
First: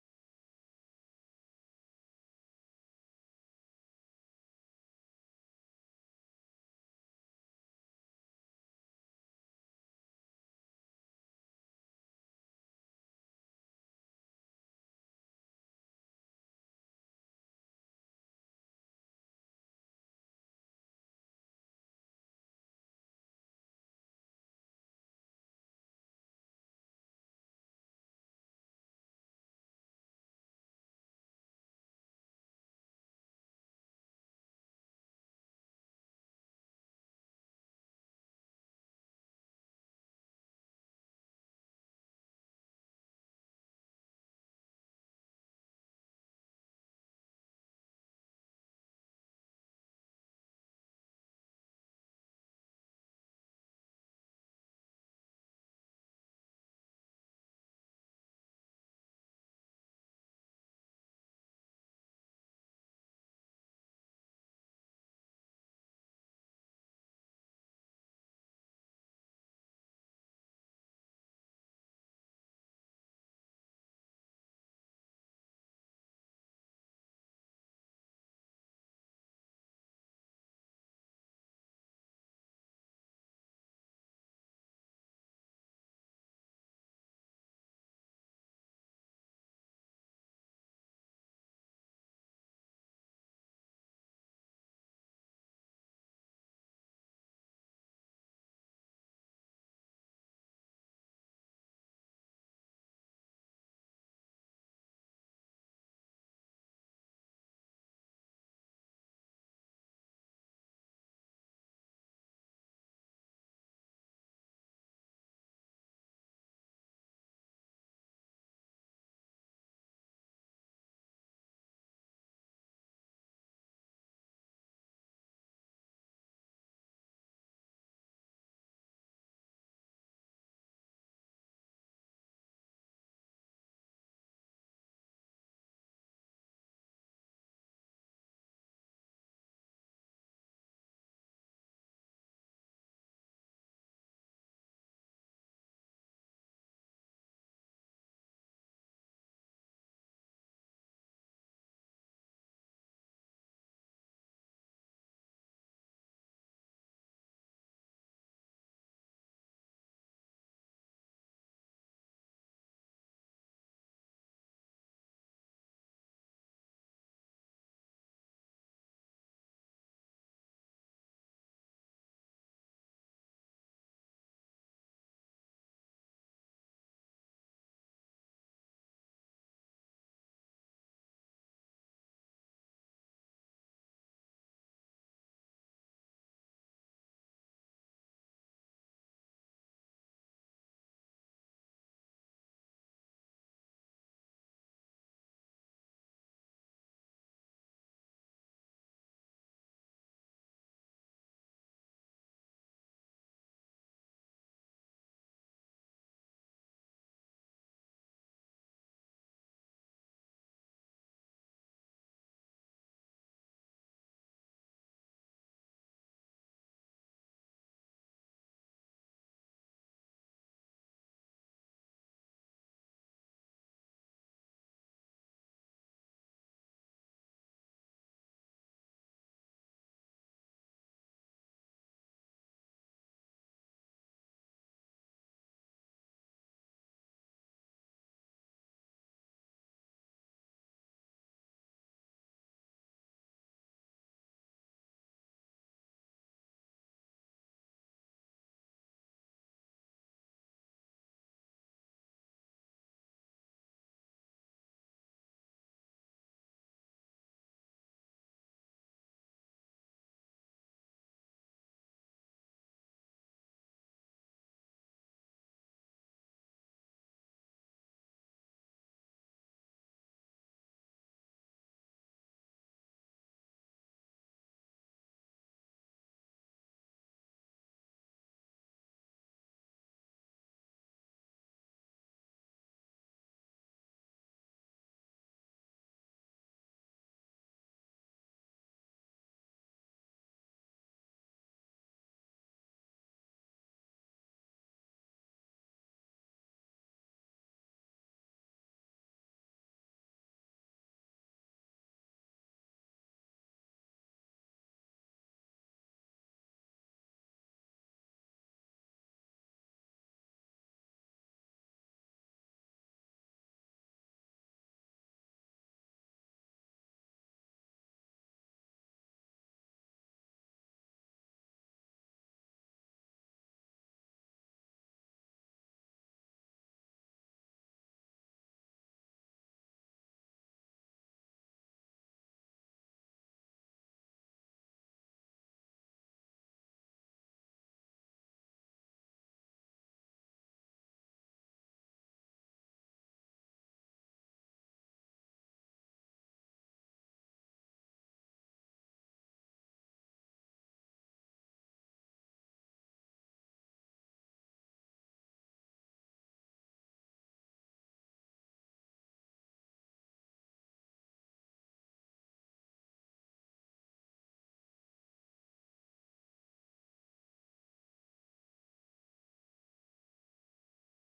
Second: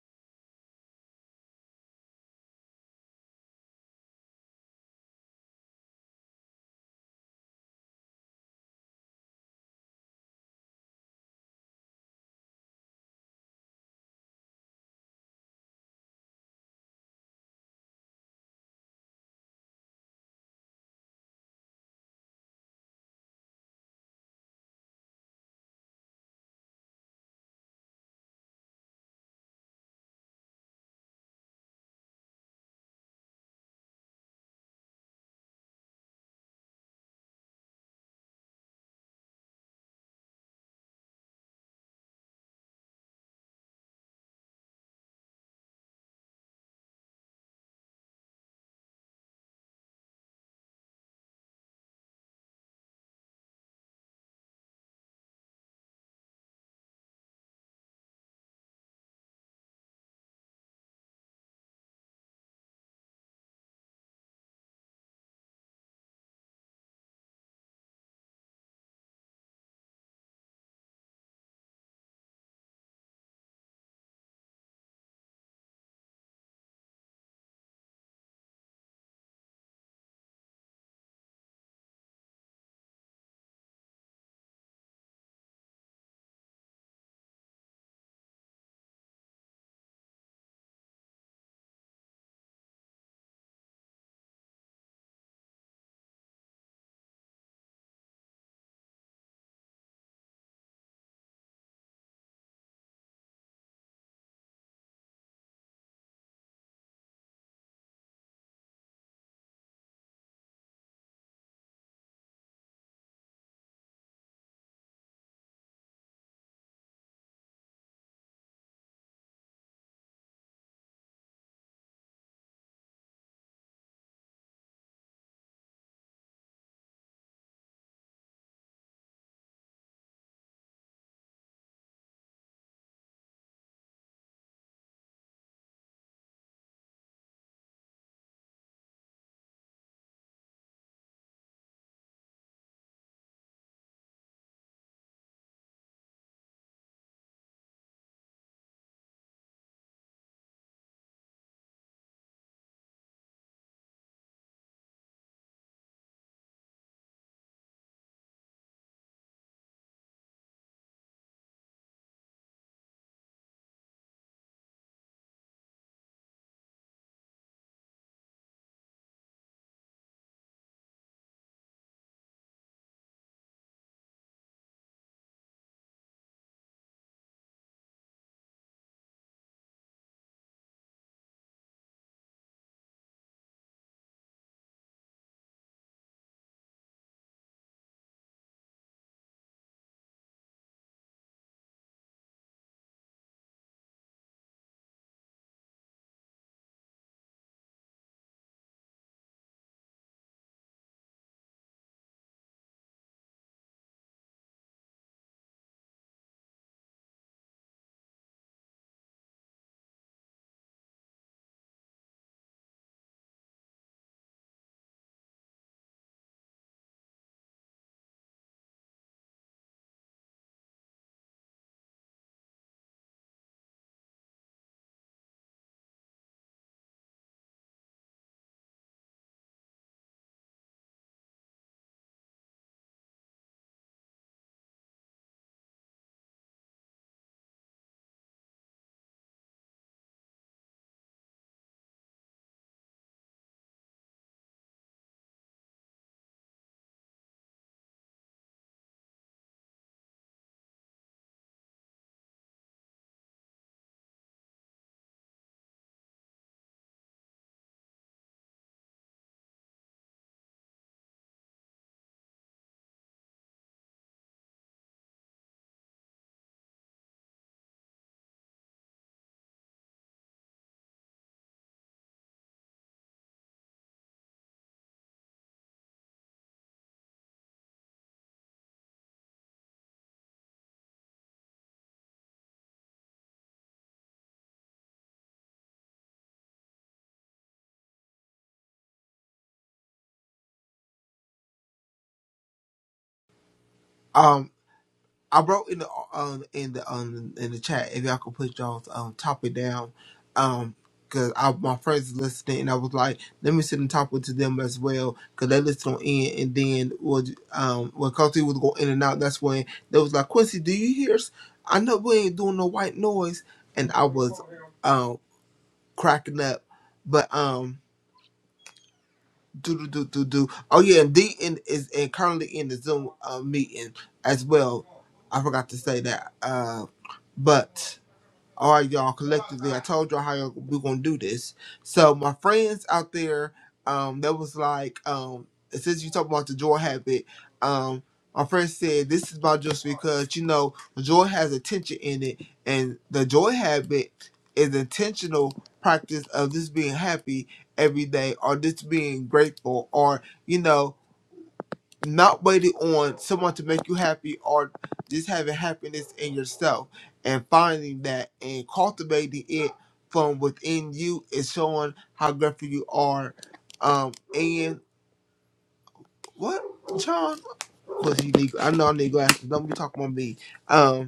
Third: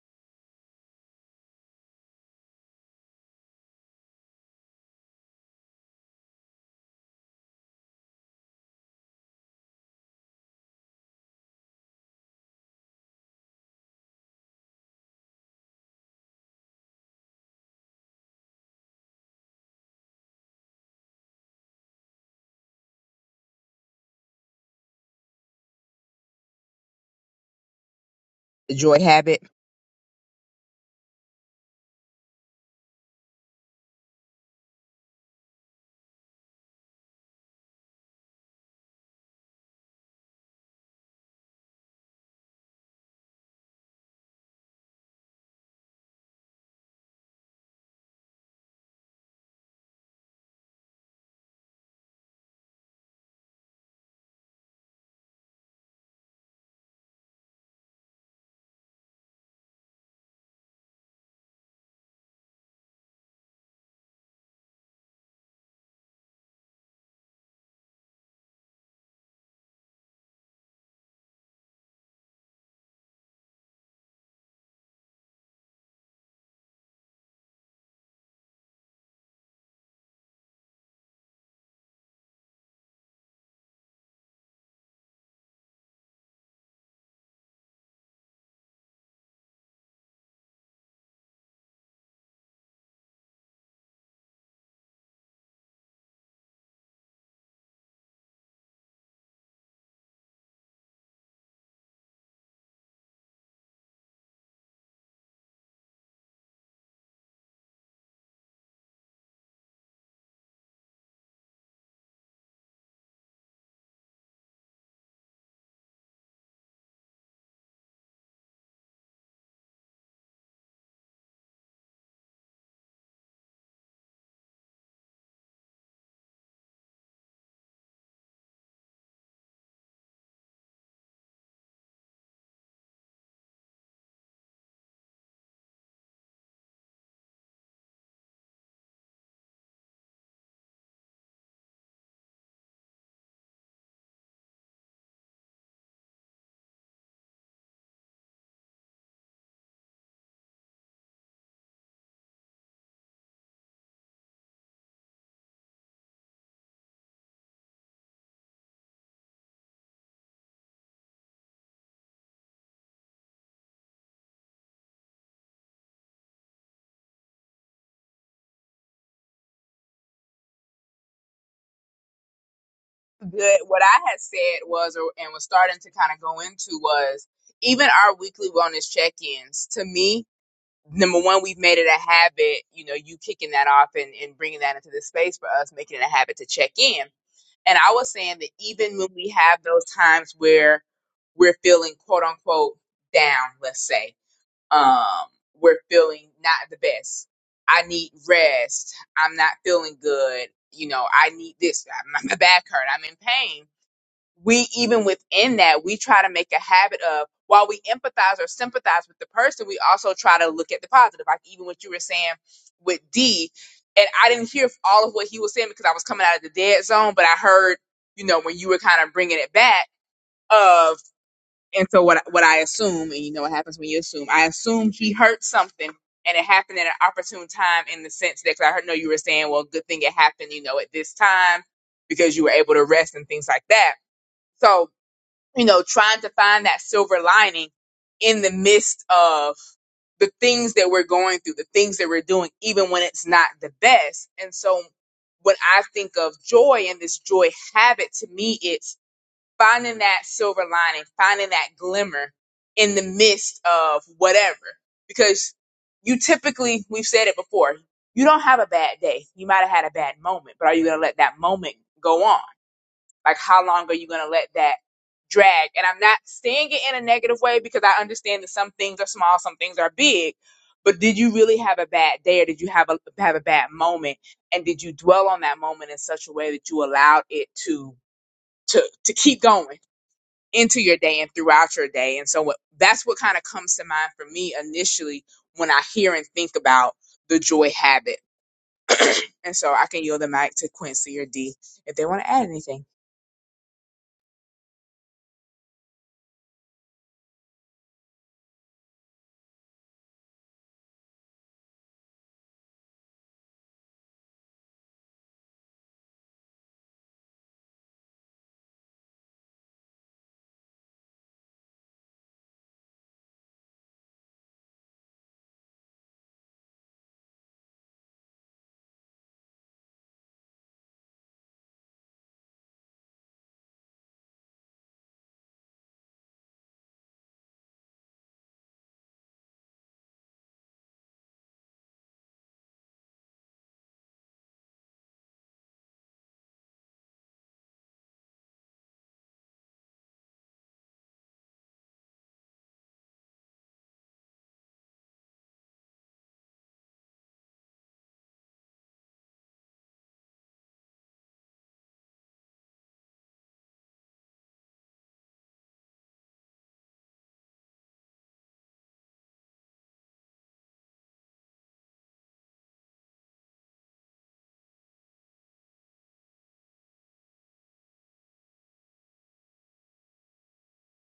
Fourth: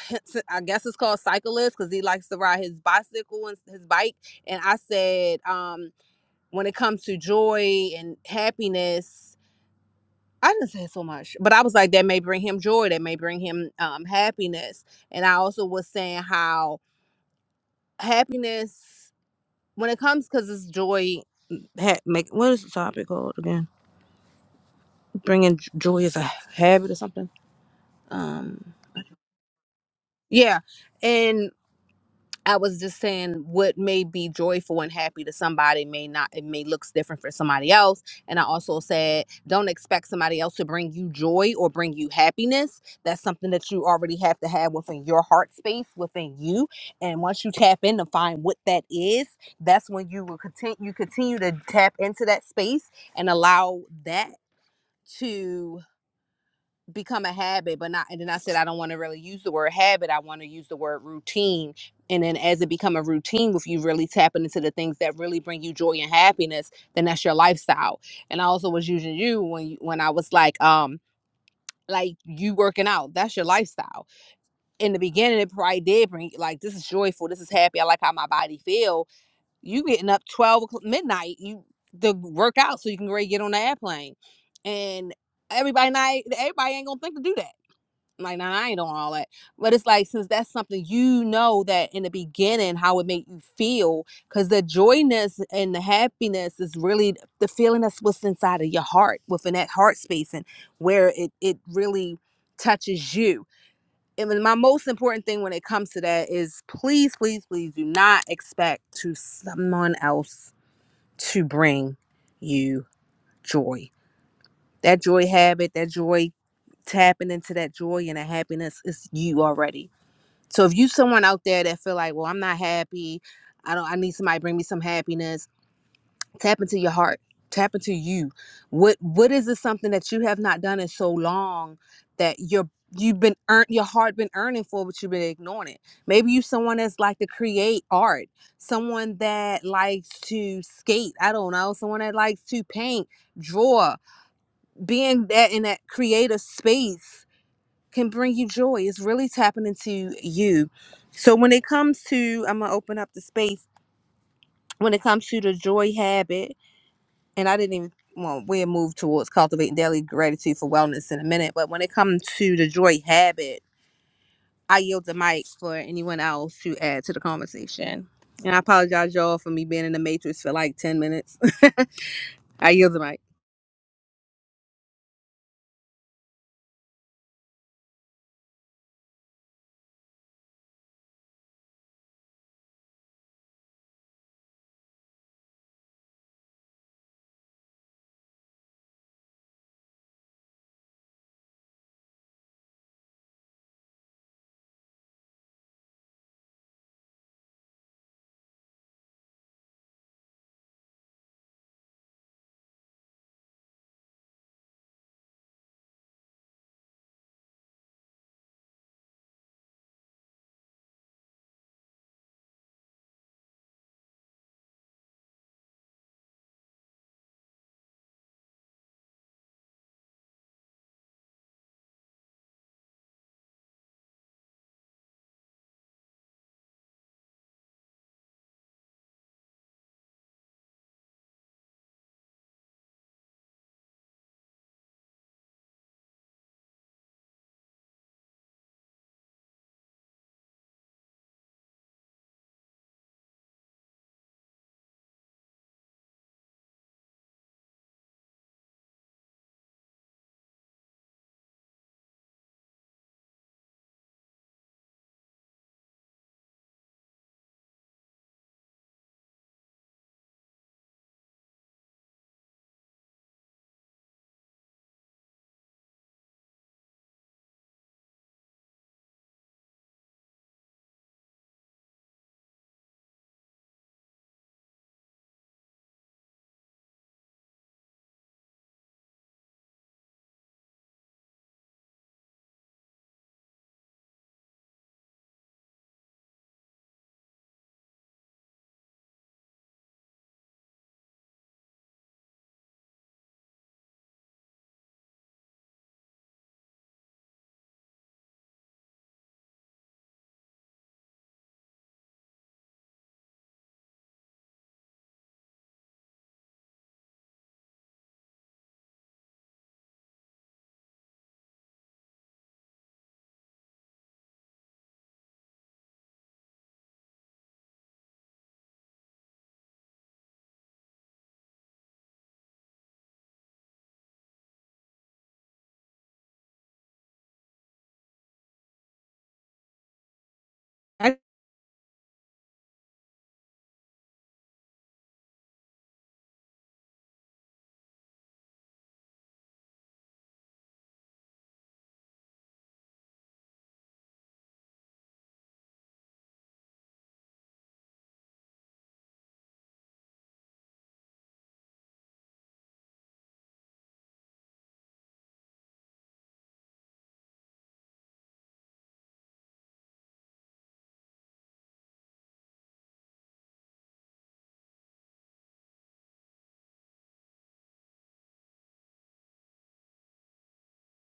[SPEAKER 1] I guess it's called cyclist because he likes to ride his bicycle and his bike. And I said, um, when it comes to joy and happiness, I didn't say so much, but I was like, that may bring him joy, that may bring him um, happiness. And I also was saying how happiness, when it comes, because it's joy, ha- make what is the topic called again? Bringing j- joy as a habit or something Um,
[SPEAKER 2] joy habit
[SPEAKER 1] yeah. And I was just saying what may be joyful and happy to somebody may not, it may looks different for somebody else. And I also said, don't expect somebody else to bring you joy or bring you happiness. That's something that you already have to have within your heart space, within you. And once you tap in to find what that is, that's when you will continue, you continue to tap into that space and allow that to become a habit, but not. And then I said I don't want to really use the word habit. I want to use the word routine. And then as it become a routine with you really tapping into the things that really bring you joy and happiness, then that's your lifestyle. And I also was using you when you, when I was like, um, like you working out, that's your lifestyle. In the beginning, it probably did bring like this is joyful, this is happy. I like how my body feel. You getting up twelve o'clock, midnight, you to work out so you can really get on the airplane. And everybody not everybody ain't gonna think to do that like nah, I ain't on all that. But it's like since that's something you know that in the beginning how it made you feel, because the joyness and the happiness is really the feeling that's what's inside of your heart, within that heart space, and where it it really touches you. And my most important thing when it comes to that is please, please, please do not expect to someone else to bring you joy that joy habit, that joy tapping into that joy and that happiness is you already. So if you someone out there that feel like, well, I'm not happy, I don't I need somebody to bring me some happiness, tap into your heart. Tap into you. What what is this something that you have not done in so long that you're you've been earned your heart been earning for but you've been ignoring it. Maybe you someone that's like to create art, someone that likes to skate, I don't know, someone that likes to paint, draw, being that in that creative space can bring you joy. It's really tapping into you. So when it comes to, I'm gonna open up the space. When it comes to the joy habit, and I didn't even well, we'll move towards cultivating daily gratitude for wellness in a minute. But when it comes to the joy habit, I yield the mic for anyone else to add to the conversation. And I apologize, y'all, for me being in the matrix for like ten minutes. I yield the mic.
[SPEAKER 2] good what I had said was or and was starting to kind of go into was even our weekly wellness check-ins to me number one we've made it a habit you know you kicking that off and, and bringing that into the space for us making it a habit to check in and I was saying that even when we have those times where we're feeling quote unquote down let's say um we're feeling not the best I need rest I'm not feeling good you know I need this my, my back hurt I'm in pain we even within that we try to make a habit of while we empathize or sympathize with the person we also try to look at the positive like even what you were saying with d and i didn't hear all of what he was saying because i was coming out of the dead zone but i heard you know when you were kind of bringing it back of and so what what i assume and you know what happens when you assume i assume he heard something and it happened at an opportune time in the sense that cause i heard no you were saying well good thing it happened you know at this time because you were able to rest and things like that so you know, trying to find that silver lining in the midst of the things that we're going through, the things that we're doing, even when it's not the best. And so when I think of joy and this joy habit, to me, it's finding that silver lining, finding that glimmer in the midst of whatever. Because you typically, we've said it before, you don't have a bad day. You might have had a bad moment, but are you going to let that moment go on? Like, how long are you going to let that drag? And I'm not saying it in a negative way because I understand that some things are small, some things are big. But did you really have a bad day or did you have a, have a bad moment? And did you dwell on that moment in such a way that you allowed it to, to, to keep going into your day and throughout your day? And so what, that's what kind of comes to mind for me initially when I hear and think about the joy habit. And so I can yield the mic to Quincy or D if they want to add anything.
[SPEAKER 3] Um, I wrote in the um in the um in the chat if y'all could put y'all's um topic down, um because I my friends listening and I was like let me send the topic to them as well because they listen on in and then was um when Cozy was going in and out that's when they was like Quincy do you hear? s- I know we ain't doing no white noise and I was um cracking up, but um do do do do do. Oh yeah, and D in, is and currently in the Zoom uh, meeting as well. I forgot to say that. Uh, but. All right, y'all, collectively, I told y'all how y'all- we're gonna
[SPEAKER 1] I,
[SPEAKER 3] do this. So my friends out there, um, that was like, um, since you talking about the joy habit, um, my friend said this is about just because you know joy has attention in it, and the joy habit is intentional practice of just being happy every day, or just being grateful, or you know not waiting on someone to make you happy or just having happiness in yourself and finding that and cultivating it from within you is showing how grateful you are. Um, and what, John? Cause you need, I know I need glasses. Don't be talking about me. Um,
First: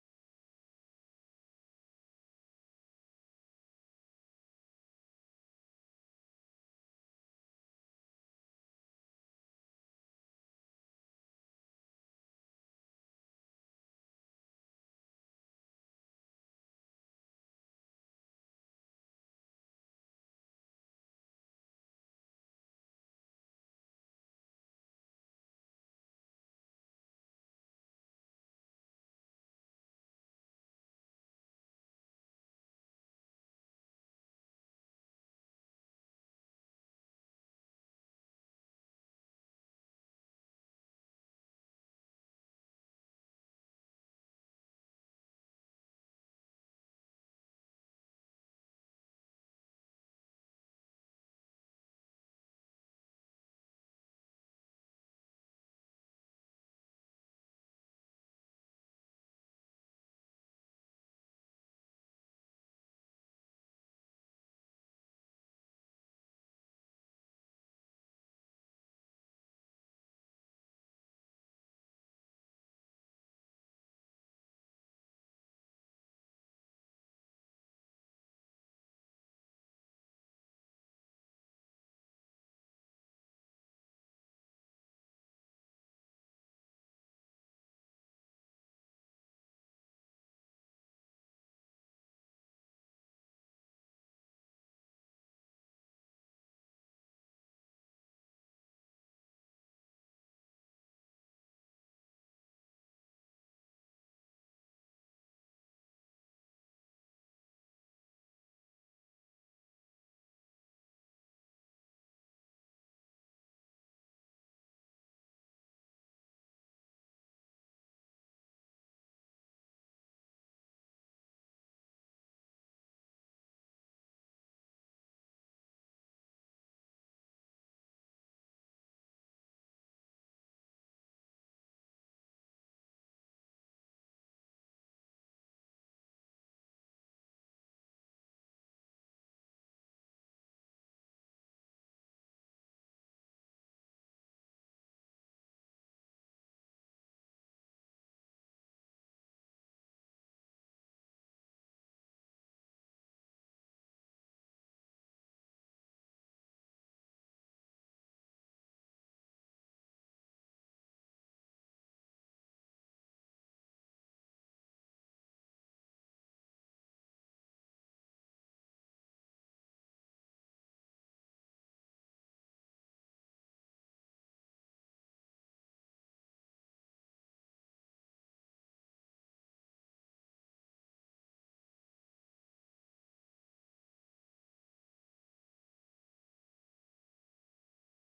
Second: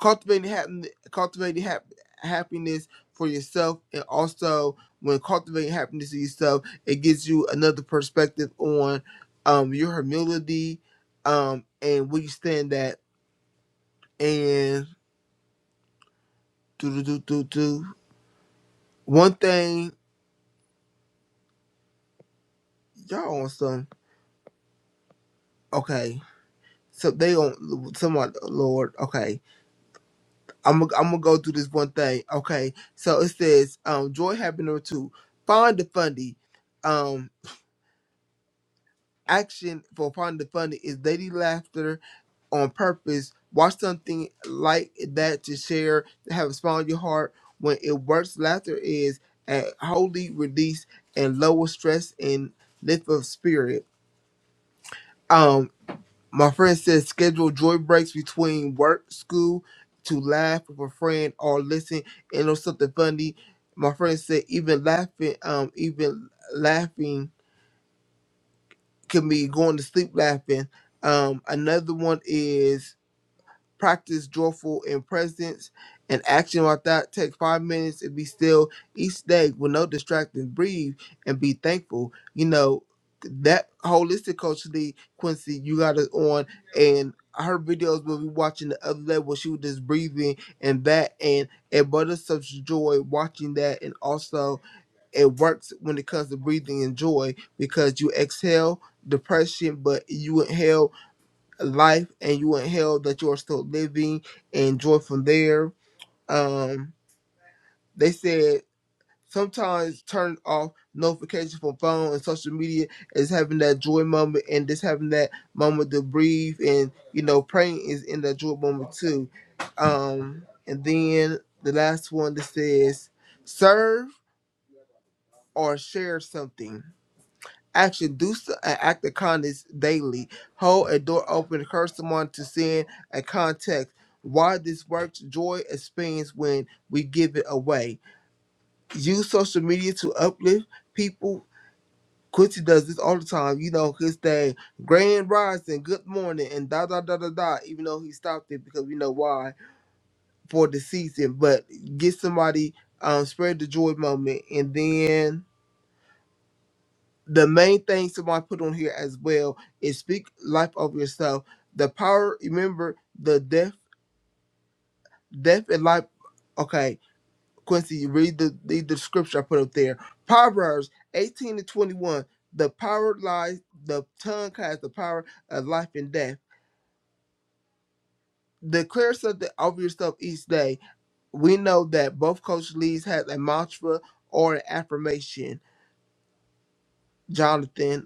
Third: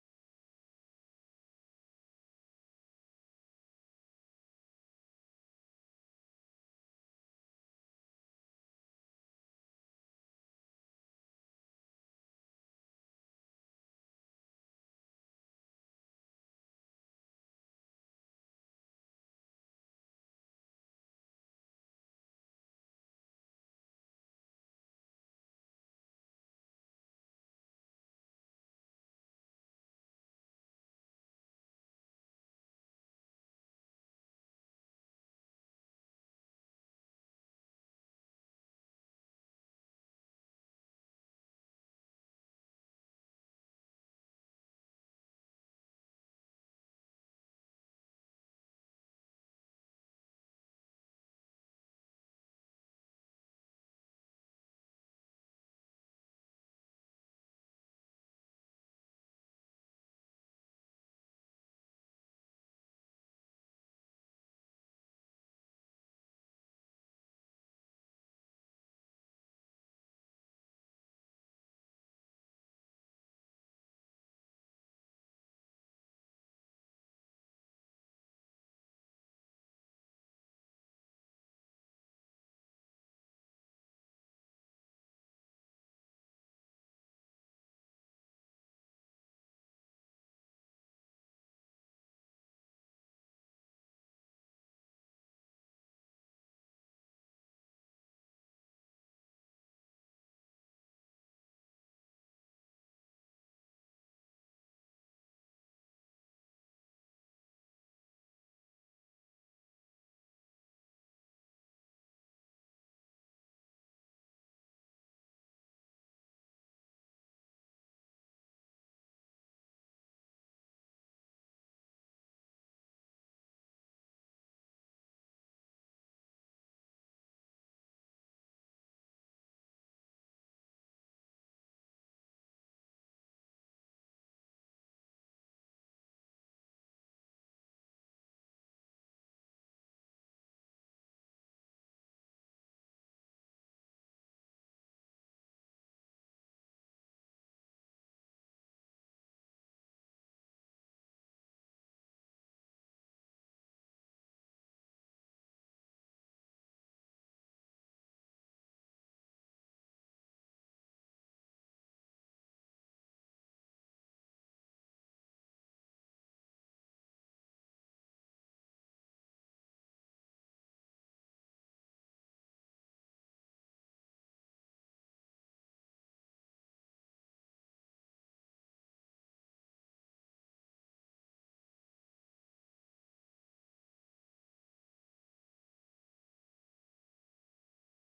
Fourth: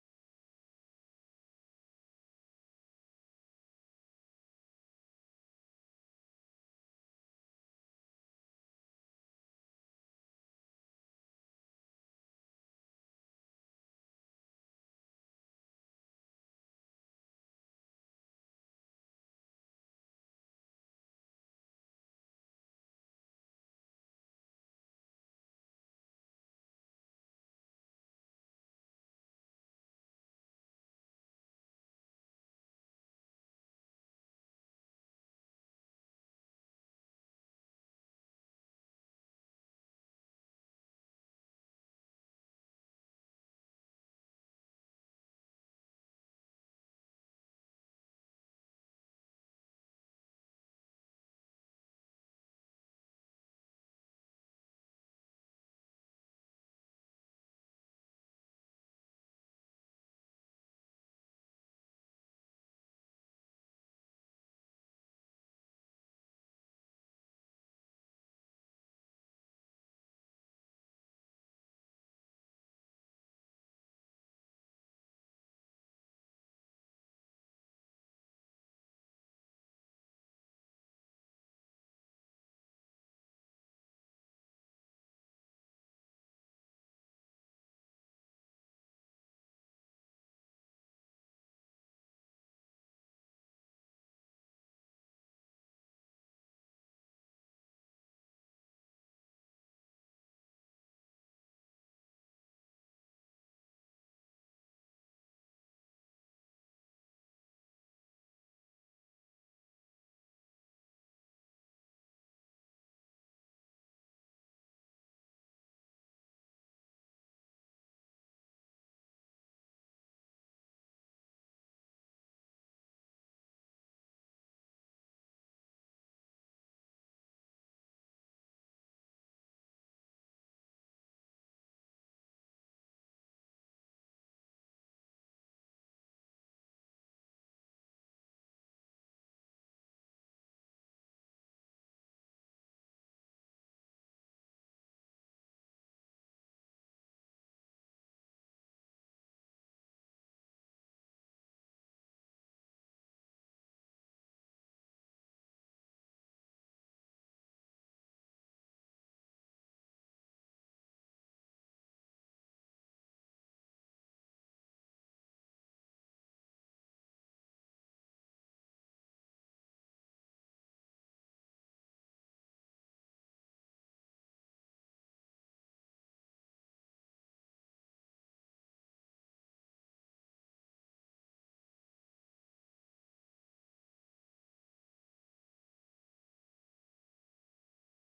[SPEAKER 3] cultivating happen, cultivating hap- happiness for yourself, and also when cultivating happiness for yourself, it gives you another perspective on um your humility, um and where you stand at. And do do do do do one thing, y'all on some okay. So they on somewhat Lord. Okay, I'm i I'm gonna go through this one thing. Okay, so it says um joy happiness too. Find the fundy. um. action for finding the funny is daily laughter on purpose. Watch something like that to share, to have a smile in your heart. When it works, laughter is a holy release and lower stress and lift of spirit. Um, my friend says schedule joy breaks between work, school, to laugh with a friend or listen and know something funny. My friend said even laughing, um, even laughing can be going to sleep laughing. Um, another one is practice joyful in presence and action like that. Take five minutes and be still each day with no distractions. Breathe and be thankful. You know that holistic coach Lee Quincy, you got us on and. Her videos we be watching the other day where she was just breathing and that and it brought us such joy watching that and also it works when it comes to breathing in joy because you exhale depression, but you inhale life and you inhale that you are still living and joy from there. Um, they said sometimes turn off notifications from phone and social media is having that joy moment and just having that moment to breathe and you know praying is in that joy moment too. Um, and then the last one that says serve or share something Action: Do so- an act of kindness daily. Hold a door open. Encourage someone to sin. A context. Why this works. Joy expands when we give it away. Use social media to uplift people. Quincy does this all the time. You know his thing. Grand rising. Good morning. And da da da da da. Even though he stopped it because we know why for the season. But get somebody. Um, spread the joy moment, and then the main thing somebody put on here as well is speak life over yourself. The power, remember the death, death and life. Okay, Quincy, you read the read the scripture I put up there. Proverbs eighteen to twenty one. The power lies. The tongue has the power of life and death. Declare something over yourself each day. We know that both Coach Lee's has a mantra or an affirmation. Jonathan,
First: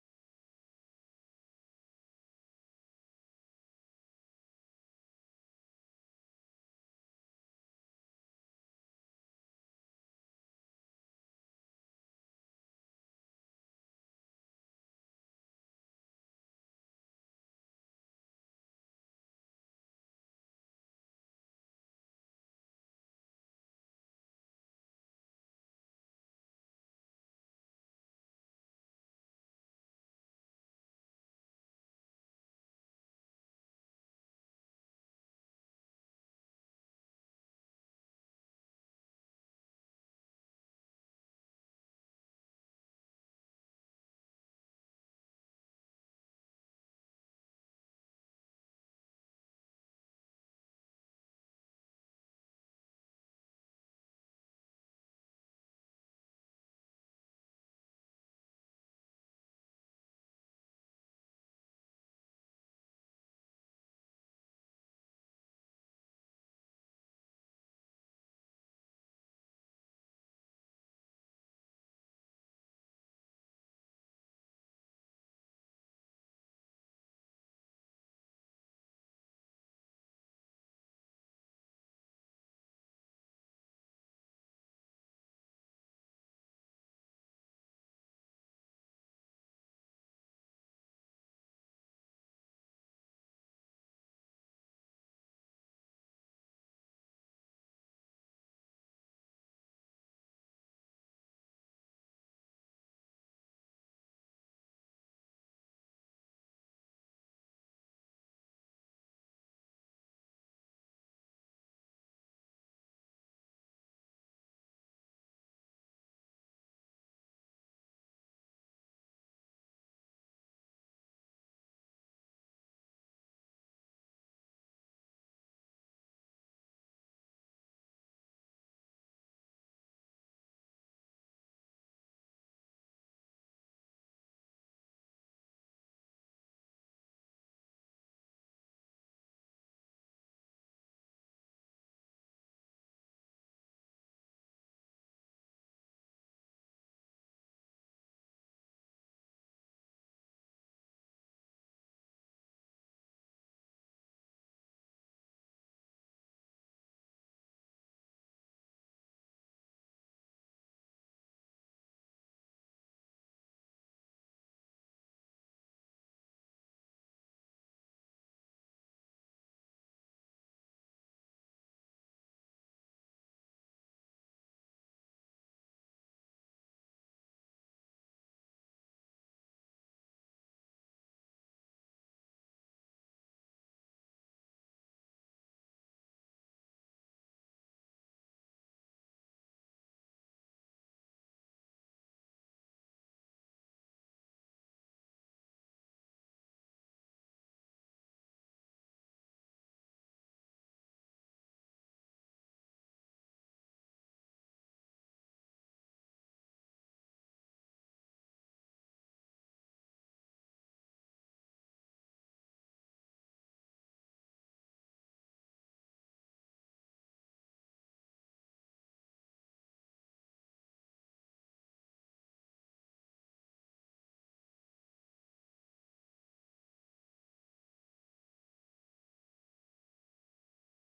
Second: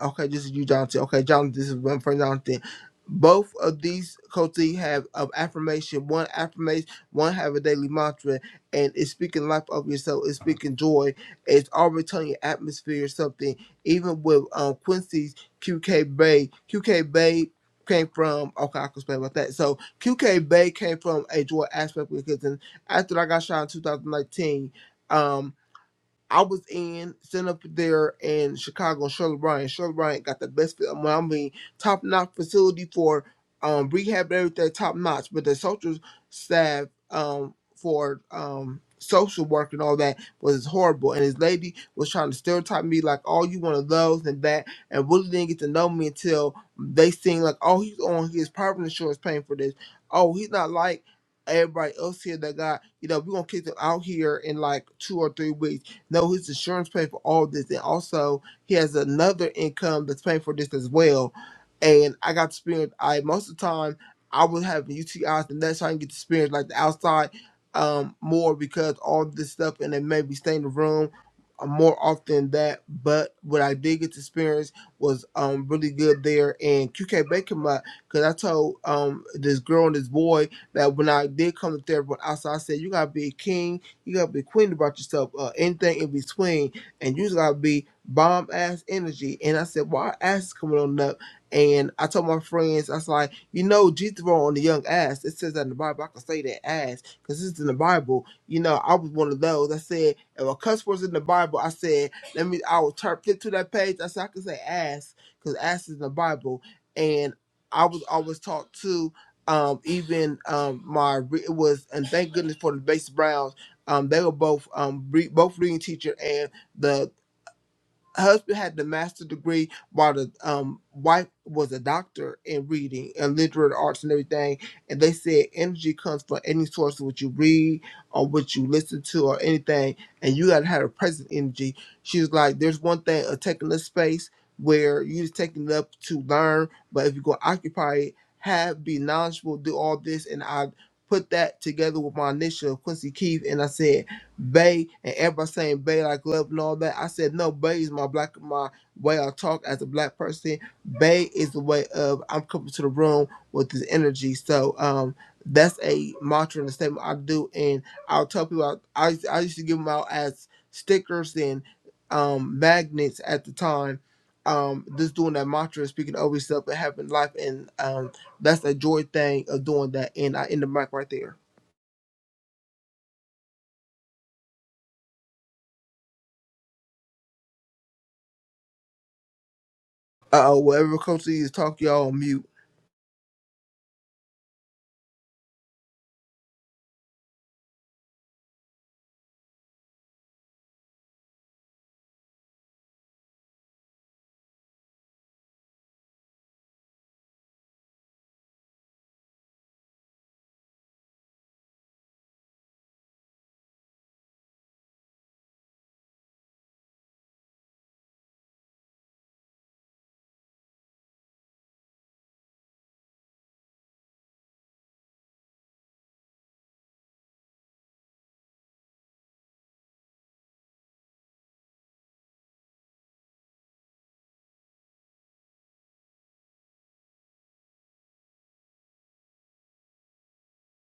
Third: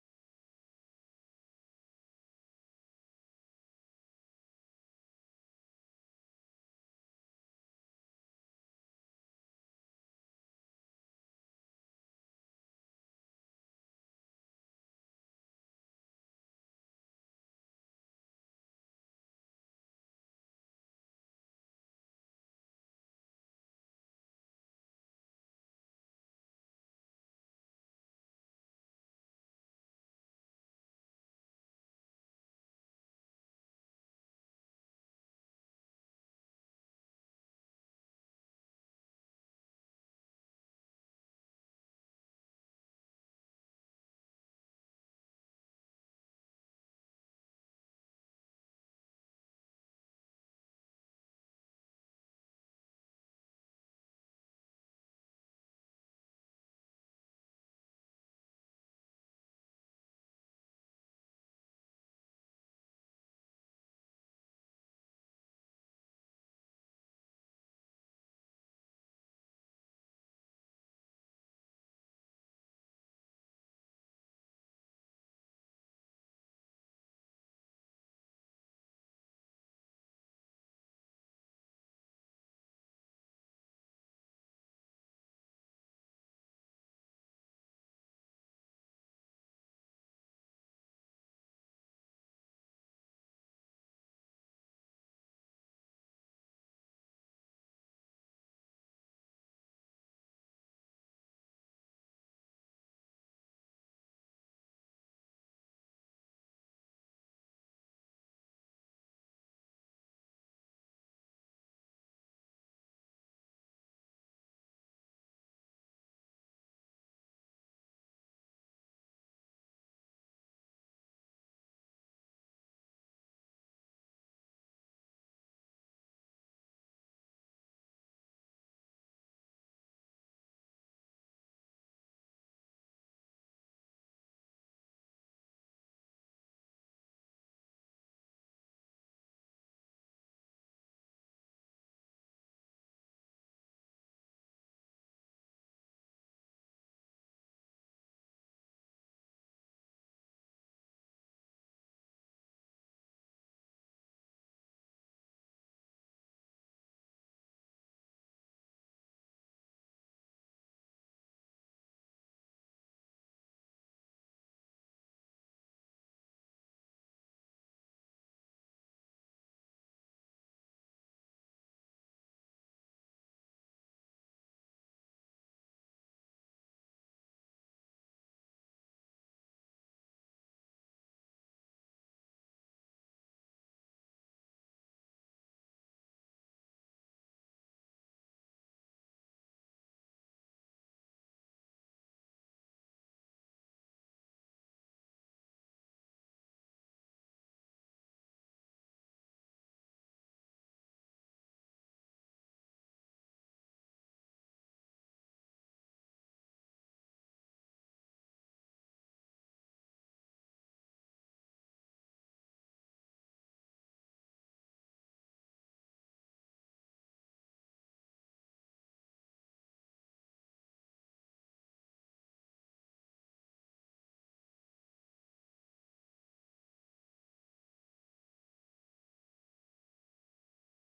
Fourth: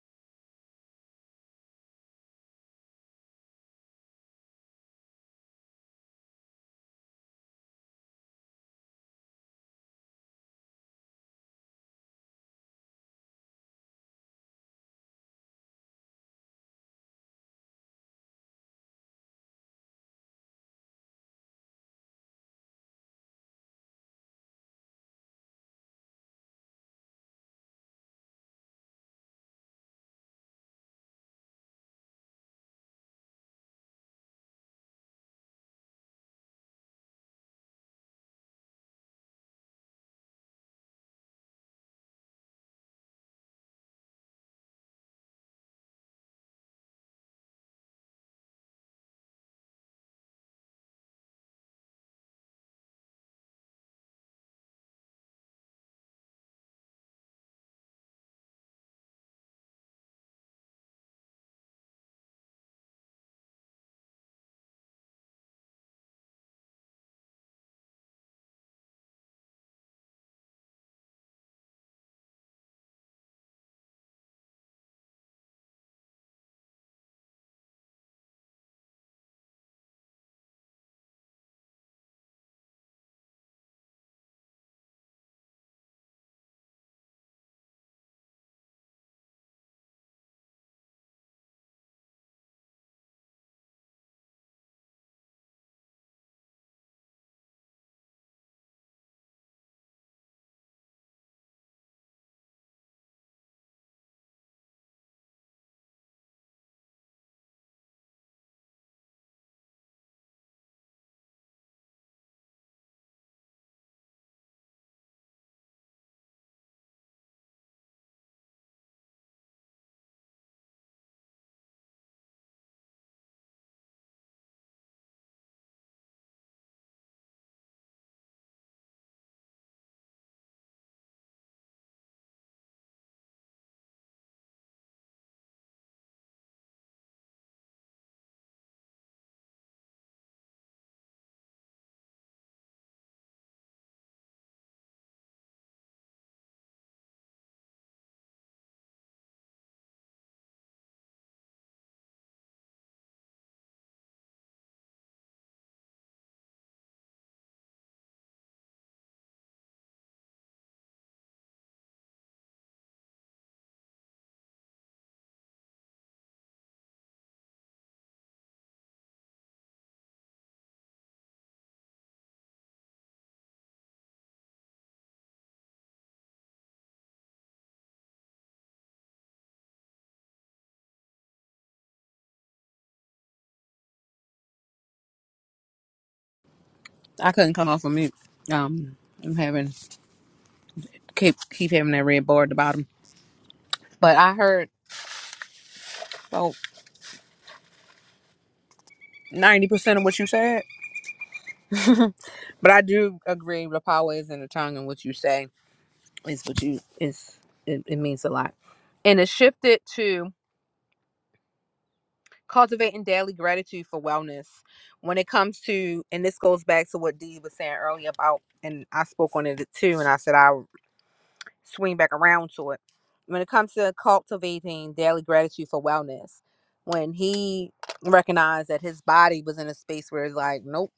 [SPEAKER 3] Okay, this is you, Jonathan. Okay, Jonathan, this is one for Jonathan. Both of these coaches have of affirmation. One affirmation, one have a daily mantra, and it's speaking life of yourself. It's speaking joy. It's already telling your atmosphere or something. Even with um, Quincy's QK Bay, QK Bay came from okay, I can explain about that. So QK Bay came from a joy aspect because then after I got shot in 2019. um. I was in sitting up there in Chicago, Charlotte Bryant. Charlotte Bryant got the best, I mean, top notch facility for um, rehab and everything, top notch. But the social staff um, for um, social work and all that was horrible. And this lady was trying to stereotype me like, oh, you one of those and that, and really didn't get to know me until they seen like, oh, he's on his private insurance paying for this. Oh, he's not like everybody else here that got, you know, we're gonna kick them out here in like two or three weeks no, his insurance paid for all this, and also he has another income that's paying for this as well. And I got to experience. I most of the time I was having UTIs, and that's how I can get to experience like the outside um more because all this stuff, and then maybe stay in the room uh, more often than that. But what I did get to experience was um really good there. And QK Baker, my because I told um this girl and this boy that when I did come to therapy outside, I said you gotta be a king you gotta be queen about yourself. Uh, anything in between, and you just gotta be bomb ass energy. And I said, well, our ass is coming on up. And I told my friends, I was like, you know, Jesus wrote on the young ass. It says that in the Bible. I can say that ass because it's in the Bible. You know, I was one of those. I said, if a cuss word's in the Bible, I said, let me. I would turn flip to that page. I said, I can say ass because ass is in the Bible. And I was always taught to um, even um, my it was and thank goodness for the base Browns um, they were both um re- both reading teacher, and the husband had the master's degree, while the um wife was a doctor in reading and literate arts and everything. And they said energy comes from any source of what you read or what you listen to or anything, and you gotta have a present energy. She was like, "There's one thing of taking this space." Where you just taking it up to learn, but if you're gonna occupy it, have be knowledgeable, do all this, and I put that together with my initial Quincy Keith, and I said. Bay and everybody saying Bay like love and all that. I said no, Bay is my black my way I talk as a black person. Bay is the way of I'm coming to the room with this energy. So um that's a mantra and a statement I do and I'll tell people I I, I used to give them out as stickers and um magnets at the time. Um just doing that mantra speaking over yourself and having life and um that's a joy thing of doing that and I end the mic right there. Uh oh, whatever coach is talk y'all on mute.
[SPEAKER 1] I couldn't come off of mute. Um, I'm having keep keep having that red bar at the bottom. But I heard about ninety percent of what you said. But I do agree the power is in the tongue and what you say is what you is it, it means a lot. And it shifted to cultivating daily gratitude for wellness. When it comes to and this goes back to what Dee was saying earlier about and I spoke on it too and I said I swing back around to it. When it comes to cultivating daily gratitude for wellness, when he recognized that his body was in a space where it's like, nope.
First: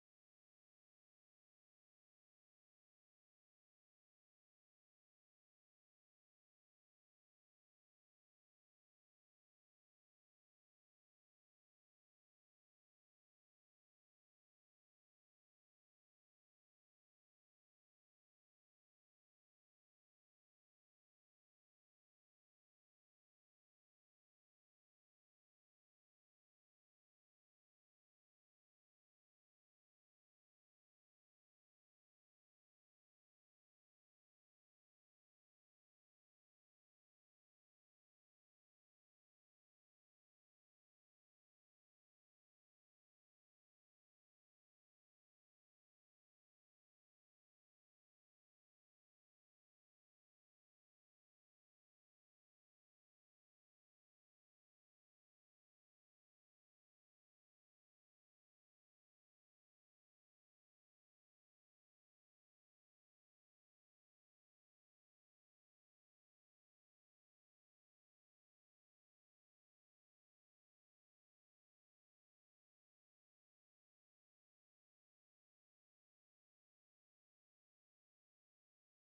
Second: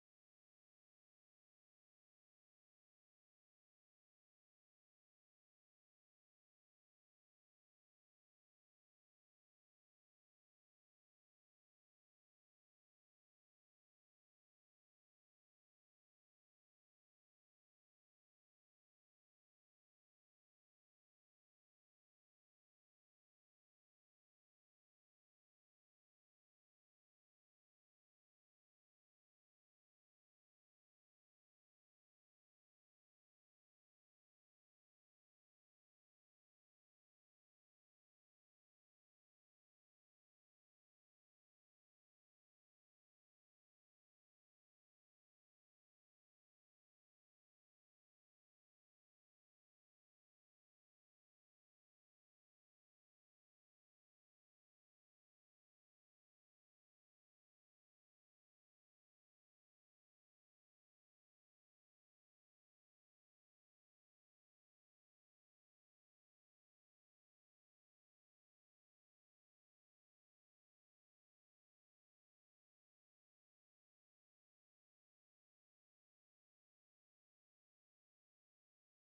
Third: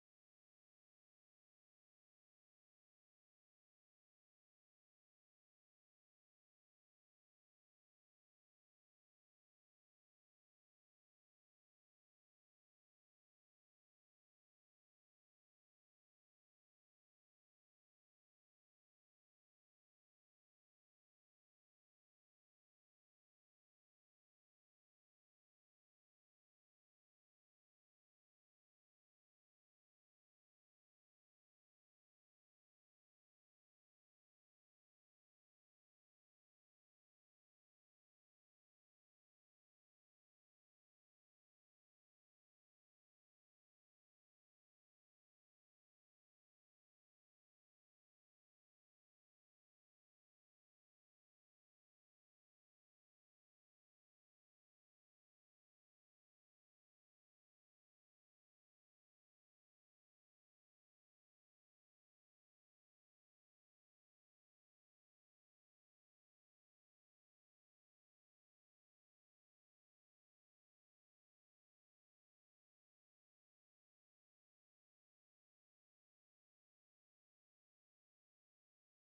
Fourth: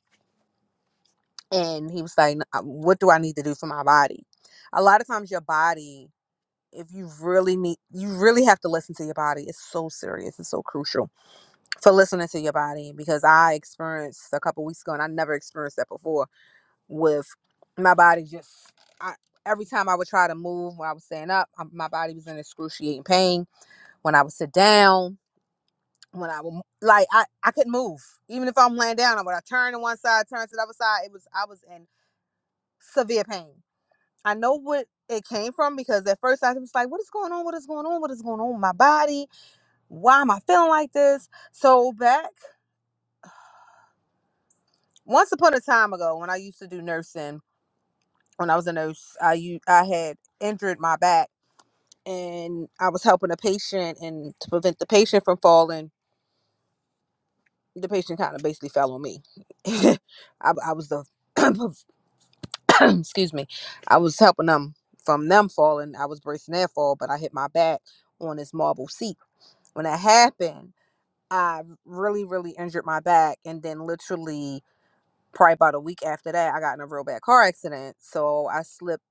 [SPEAKER 1] And he was like, uh, what do I need to do for my body? A lot of times, your body, if you really need, you really have to listen to your body. It's so serious, it's so crucial for listening to your body because I experienced a couple weeks ago and I never experienced that before with my body just I, every time I would try to move when I was standing up, I, my body was in excruciating pain. When I would sit down, when I would like I I couldn't move. Even if I'm laying down, I would. I turn to one side, turn to the other side, it was I was in severe pain. I know what it came from because at first I was like, "What is going on? What is going on? What is going on with my body? Why am I feeling like this?" So back once upon a time ago, when I used to do nursing, when I was a nurse, I u- I had injured my back and I was helping a patient and to prevent the patient from falling, the patient kind of basically fell on me. I, I was the excuse me, I was helping them from them falling. I was bracing their fall, but I hit my back on this marble seat. When that happened, I really, really injured my back, and then literally probably about a week after that, I got in a real bad car accident. So I slipped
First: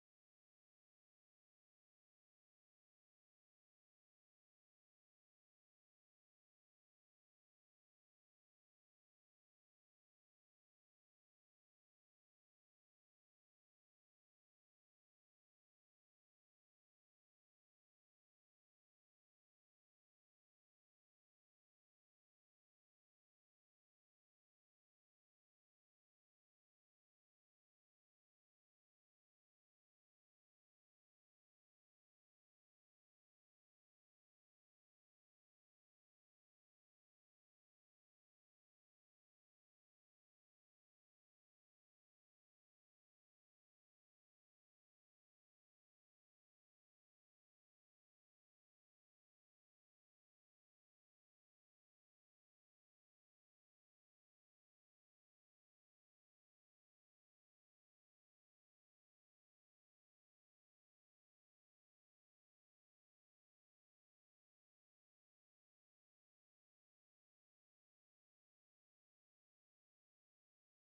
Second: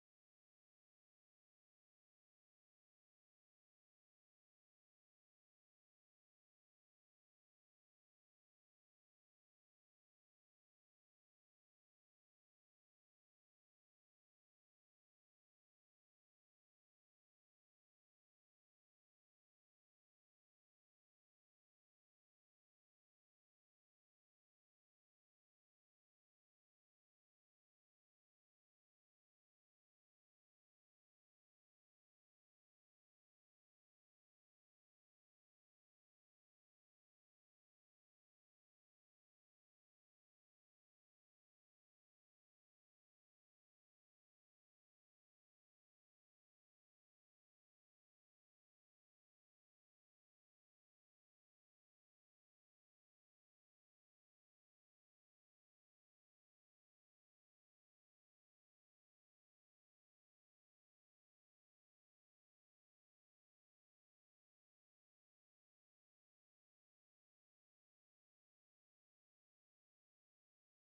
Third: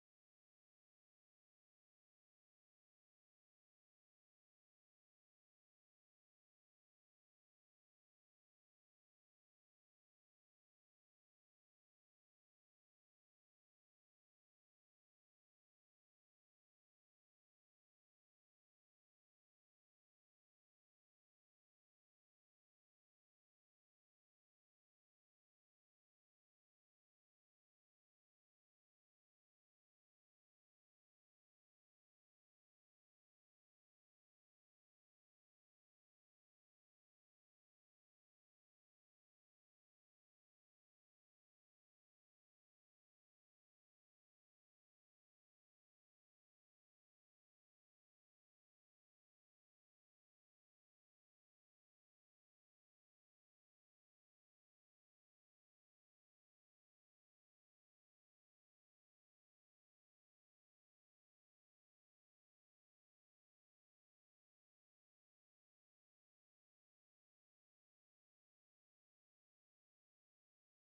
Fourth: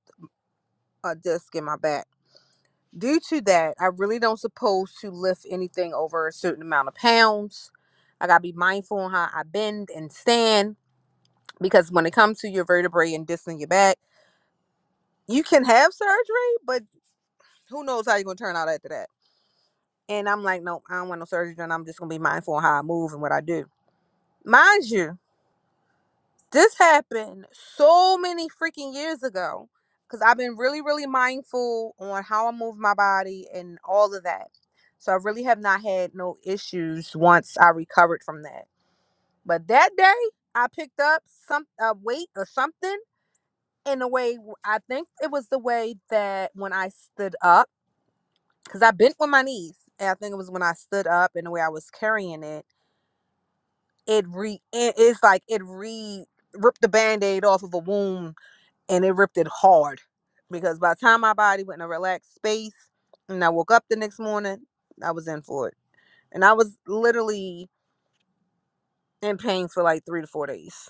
[SPEAKER 1] a disc in my back Due to that, I really don't suppose to lift anything over a certain amount of pounds. I gotta be mindful on how I bend and stand because when it comes to your vertebrae and disc in your back, you can have surgery, but who knows how you're gonna turn out after that. And I'm like, no, I don't want no surgery, and I'm just gonna be mindful on how I move and what I do. Mind you, This happened so many freaking years ago because I've been really, really mindful on how I move my body and all of that. So I really have not had no issues once I recovered from that. But that day, I picked up some a weight or something in a way. I think it was the way that when I stood up, because I bent with my knees, and I think it was when I stood up and the way I was carrying it. It re it is like it re ripped the band-aid off of a wound and it ripped it hard because by the time my body went in a relaxed space and I woke up the next morning, I was in for it. And I was literally in pain for like three to four days.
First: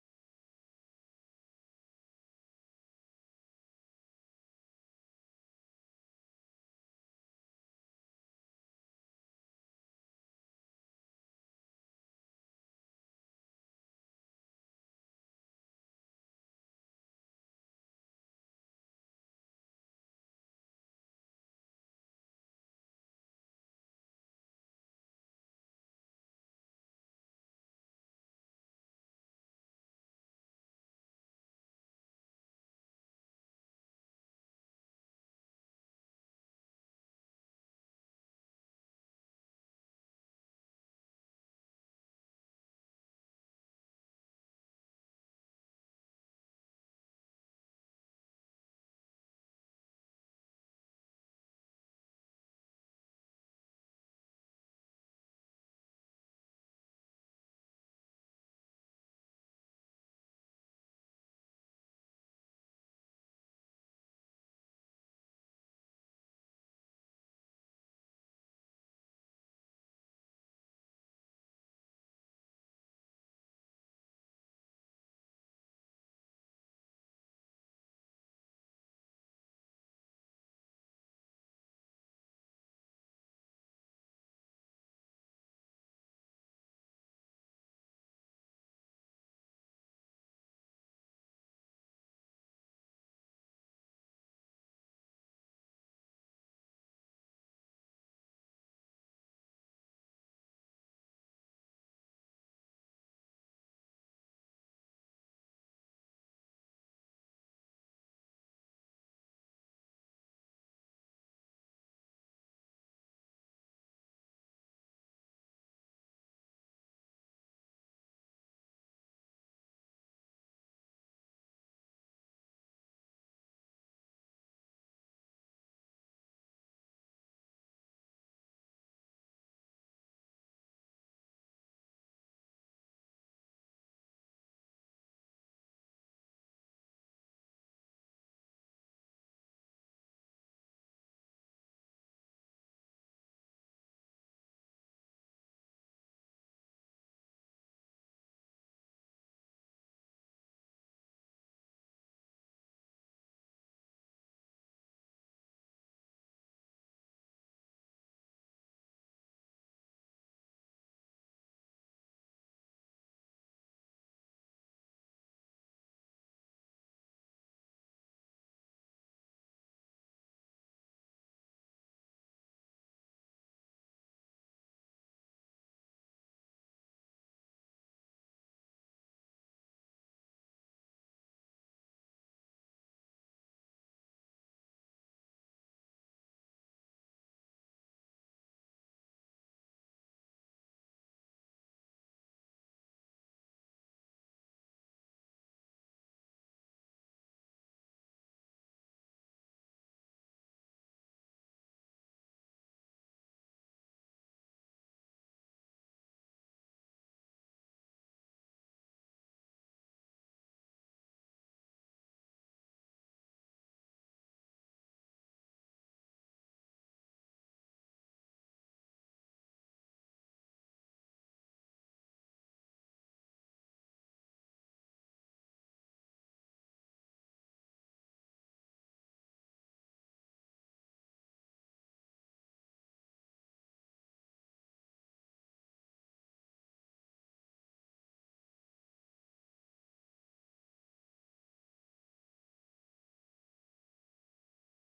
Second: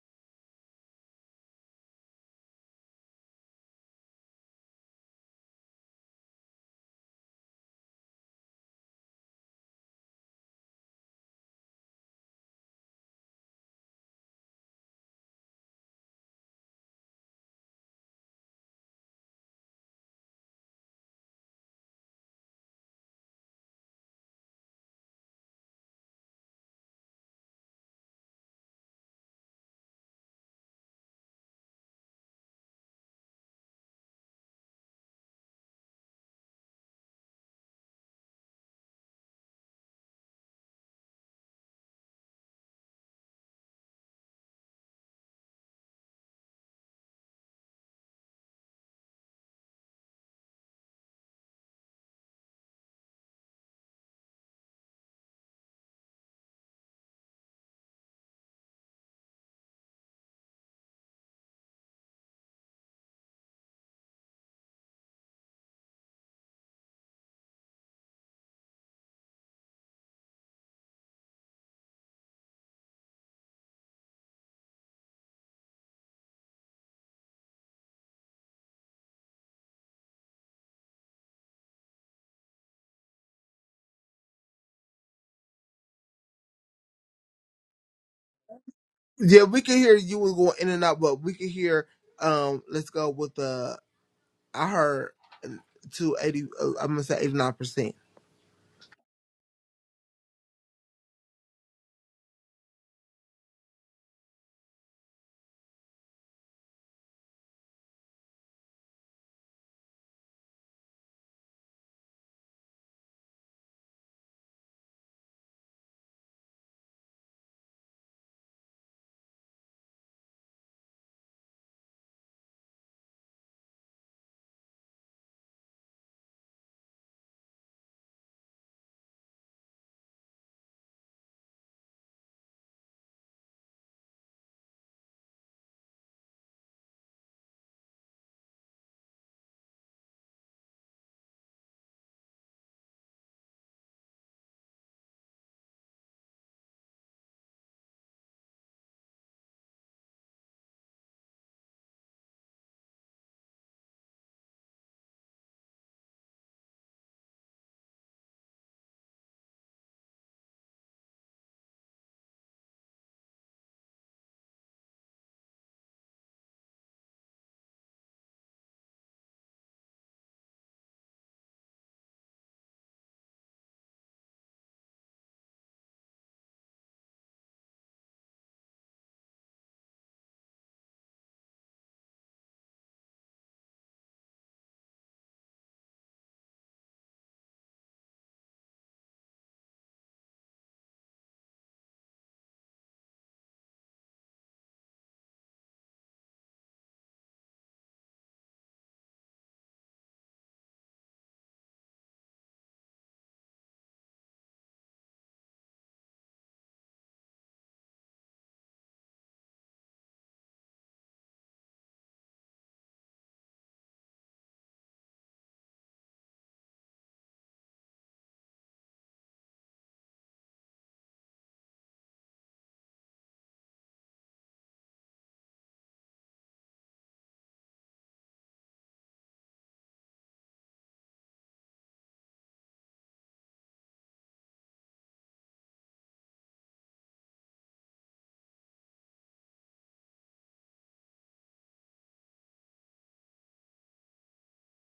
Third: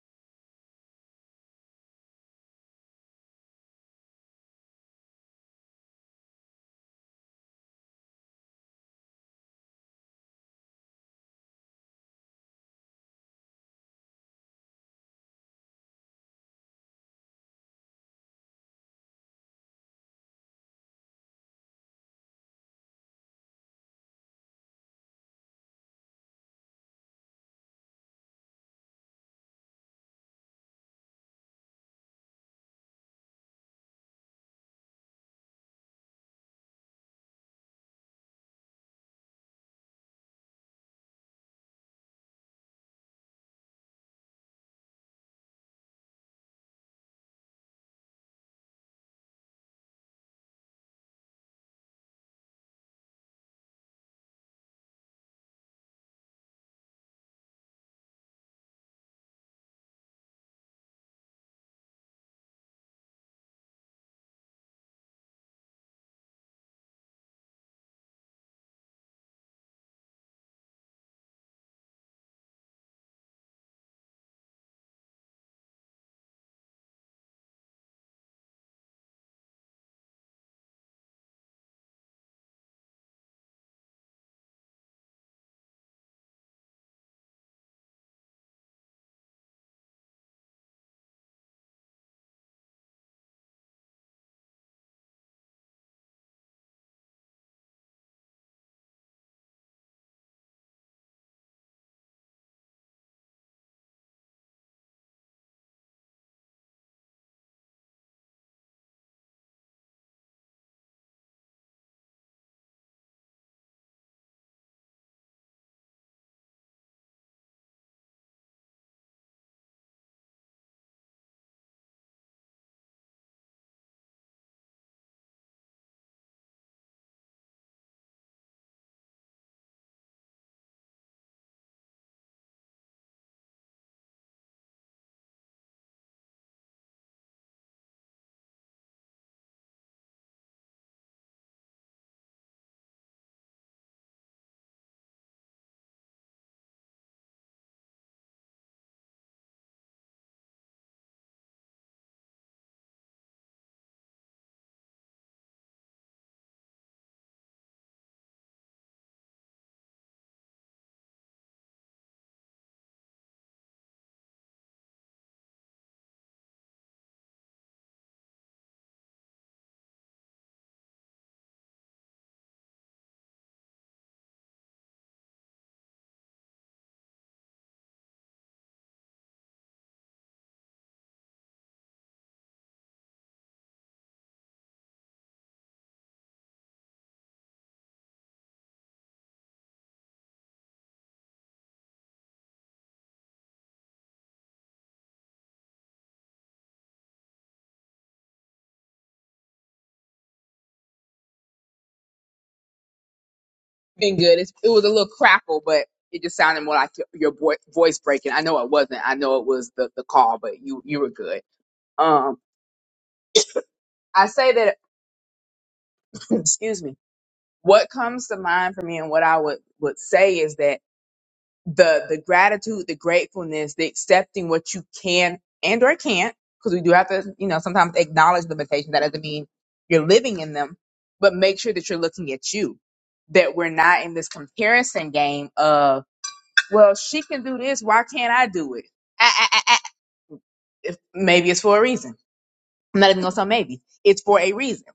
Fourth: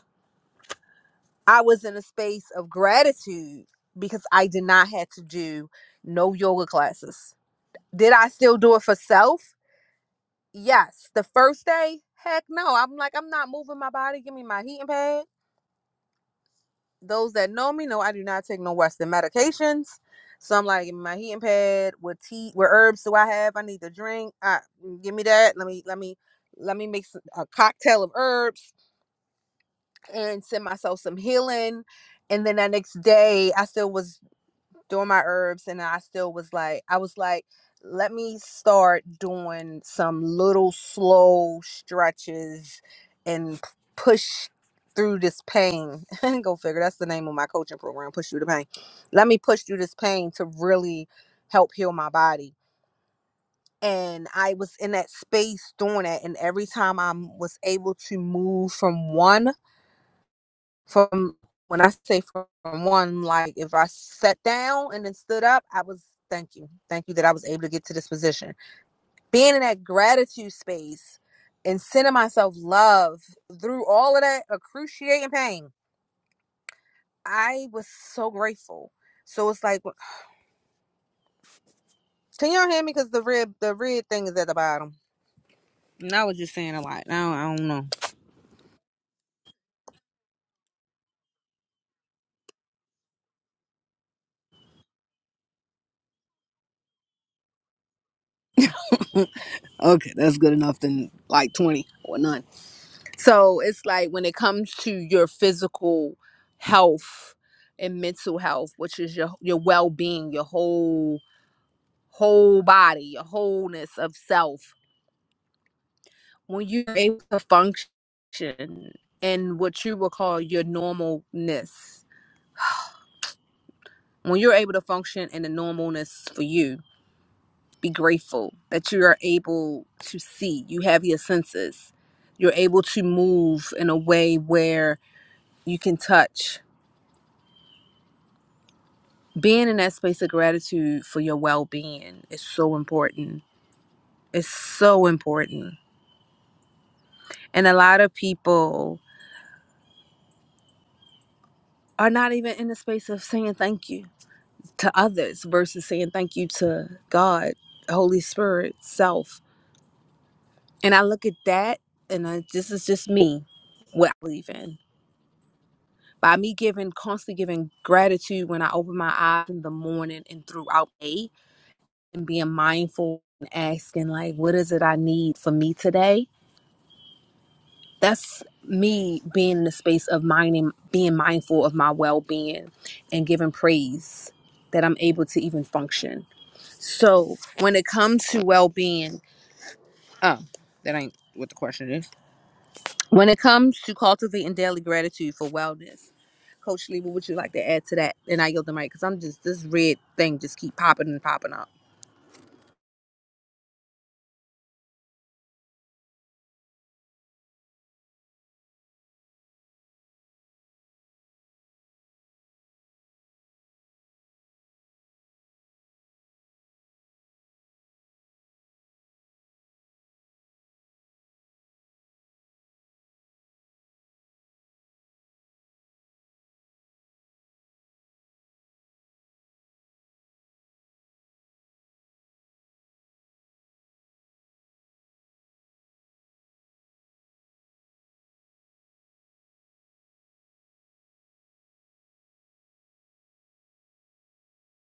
[SPEAKER 1] I was in a space of gratitude because I did not have to do no yoga classes. Did I still do it for self? Yes. The first day, heck no. I'm like, I'm not moving my body. Give me my heating pad. those that know me know I do not take no Western medications. So I'm like, give me my heating pad. What tea? What herbs do I have? I need to drink. Uh, give me that. Let me let me let me make some, a cocktail of herbs and send myself some healing. And then that next day, I still was doing my herbs and I still was like I was like let me start doing some little slow stretches and p- push through this pain. Go figure. That's the name of my coaching program, Push Through the Pain. Let me push through this pain to really help heal my body. And I was in that space doing that. And every time I was able to move from one from when I say from one, like if I sat down and then stood up, I was thank you, thank you that I was able to get to this position. Being in that gratitude space and sending myself love through all of that excruciating pain, I was so grateful. So it's like, can y'all hear me? Because the red, the red thing is at the bottom. And I was just saying a lot. Now I don't know.
[SPEAKER 3] Yeah, we could hear you was going in and out, but we could hear. Um, let's go with the. I heard two eighty. Uh, I'm gonna say eighty nine percent.
[SPEAKER 1] Okay, that's good enough. Then like twenty or none. So it's like when it comes to your physical health and mental health, which is your your well being, your whole whole body, your wholeness of self. When you're able to function in what you would call your normalness, when you're able to function in the normalness for you, be grateful that you are able to see. You have your senses. You're able to move in a way where you can touch being in that space of gratitude for your well-being is so important it's so important and a lot of people are not even in the space of saying thank you to others versus saying thank you to god holy spirit self and i look at that and I, this is just me what i believe in by me giving constantly giving gratitude when i open my eyes in the morning and throughout the day and being mindful and asking like what is it i need for me today that's me being in the space of minding, being mindful of my well being and giving praise that I'm able to even function. So when it comes to well being, oh, that ain't what the question is. When it comes to cultivating daily gratitude for wellness, Coach Lee, what would you like to add to that? And I yield the mic because I'm just this red thing just keep popping and popping up.
[SPEAKER 2] been good. It's, it was a little crackle, but it just sounded more like your, your boi- voice breaking. I know it wasn't. I know it was the, the call, but you you were good. Um, I say that. excuse me. What comes to mind for me, and what I would would say is that the the gratitude, the gratefulness, the accepting what you can and or can't, because we do have to, you know, sometimes acknowledge limitations. That doesn't mean you're living in them, but make sure that you're looking at you. That we're not in this comparison game of well, she can do this. Why can't I do it? Ah, ah, ah, ah. Maybe it's for a reason. I'm not even going to say maybe. It's for a reason.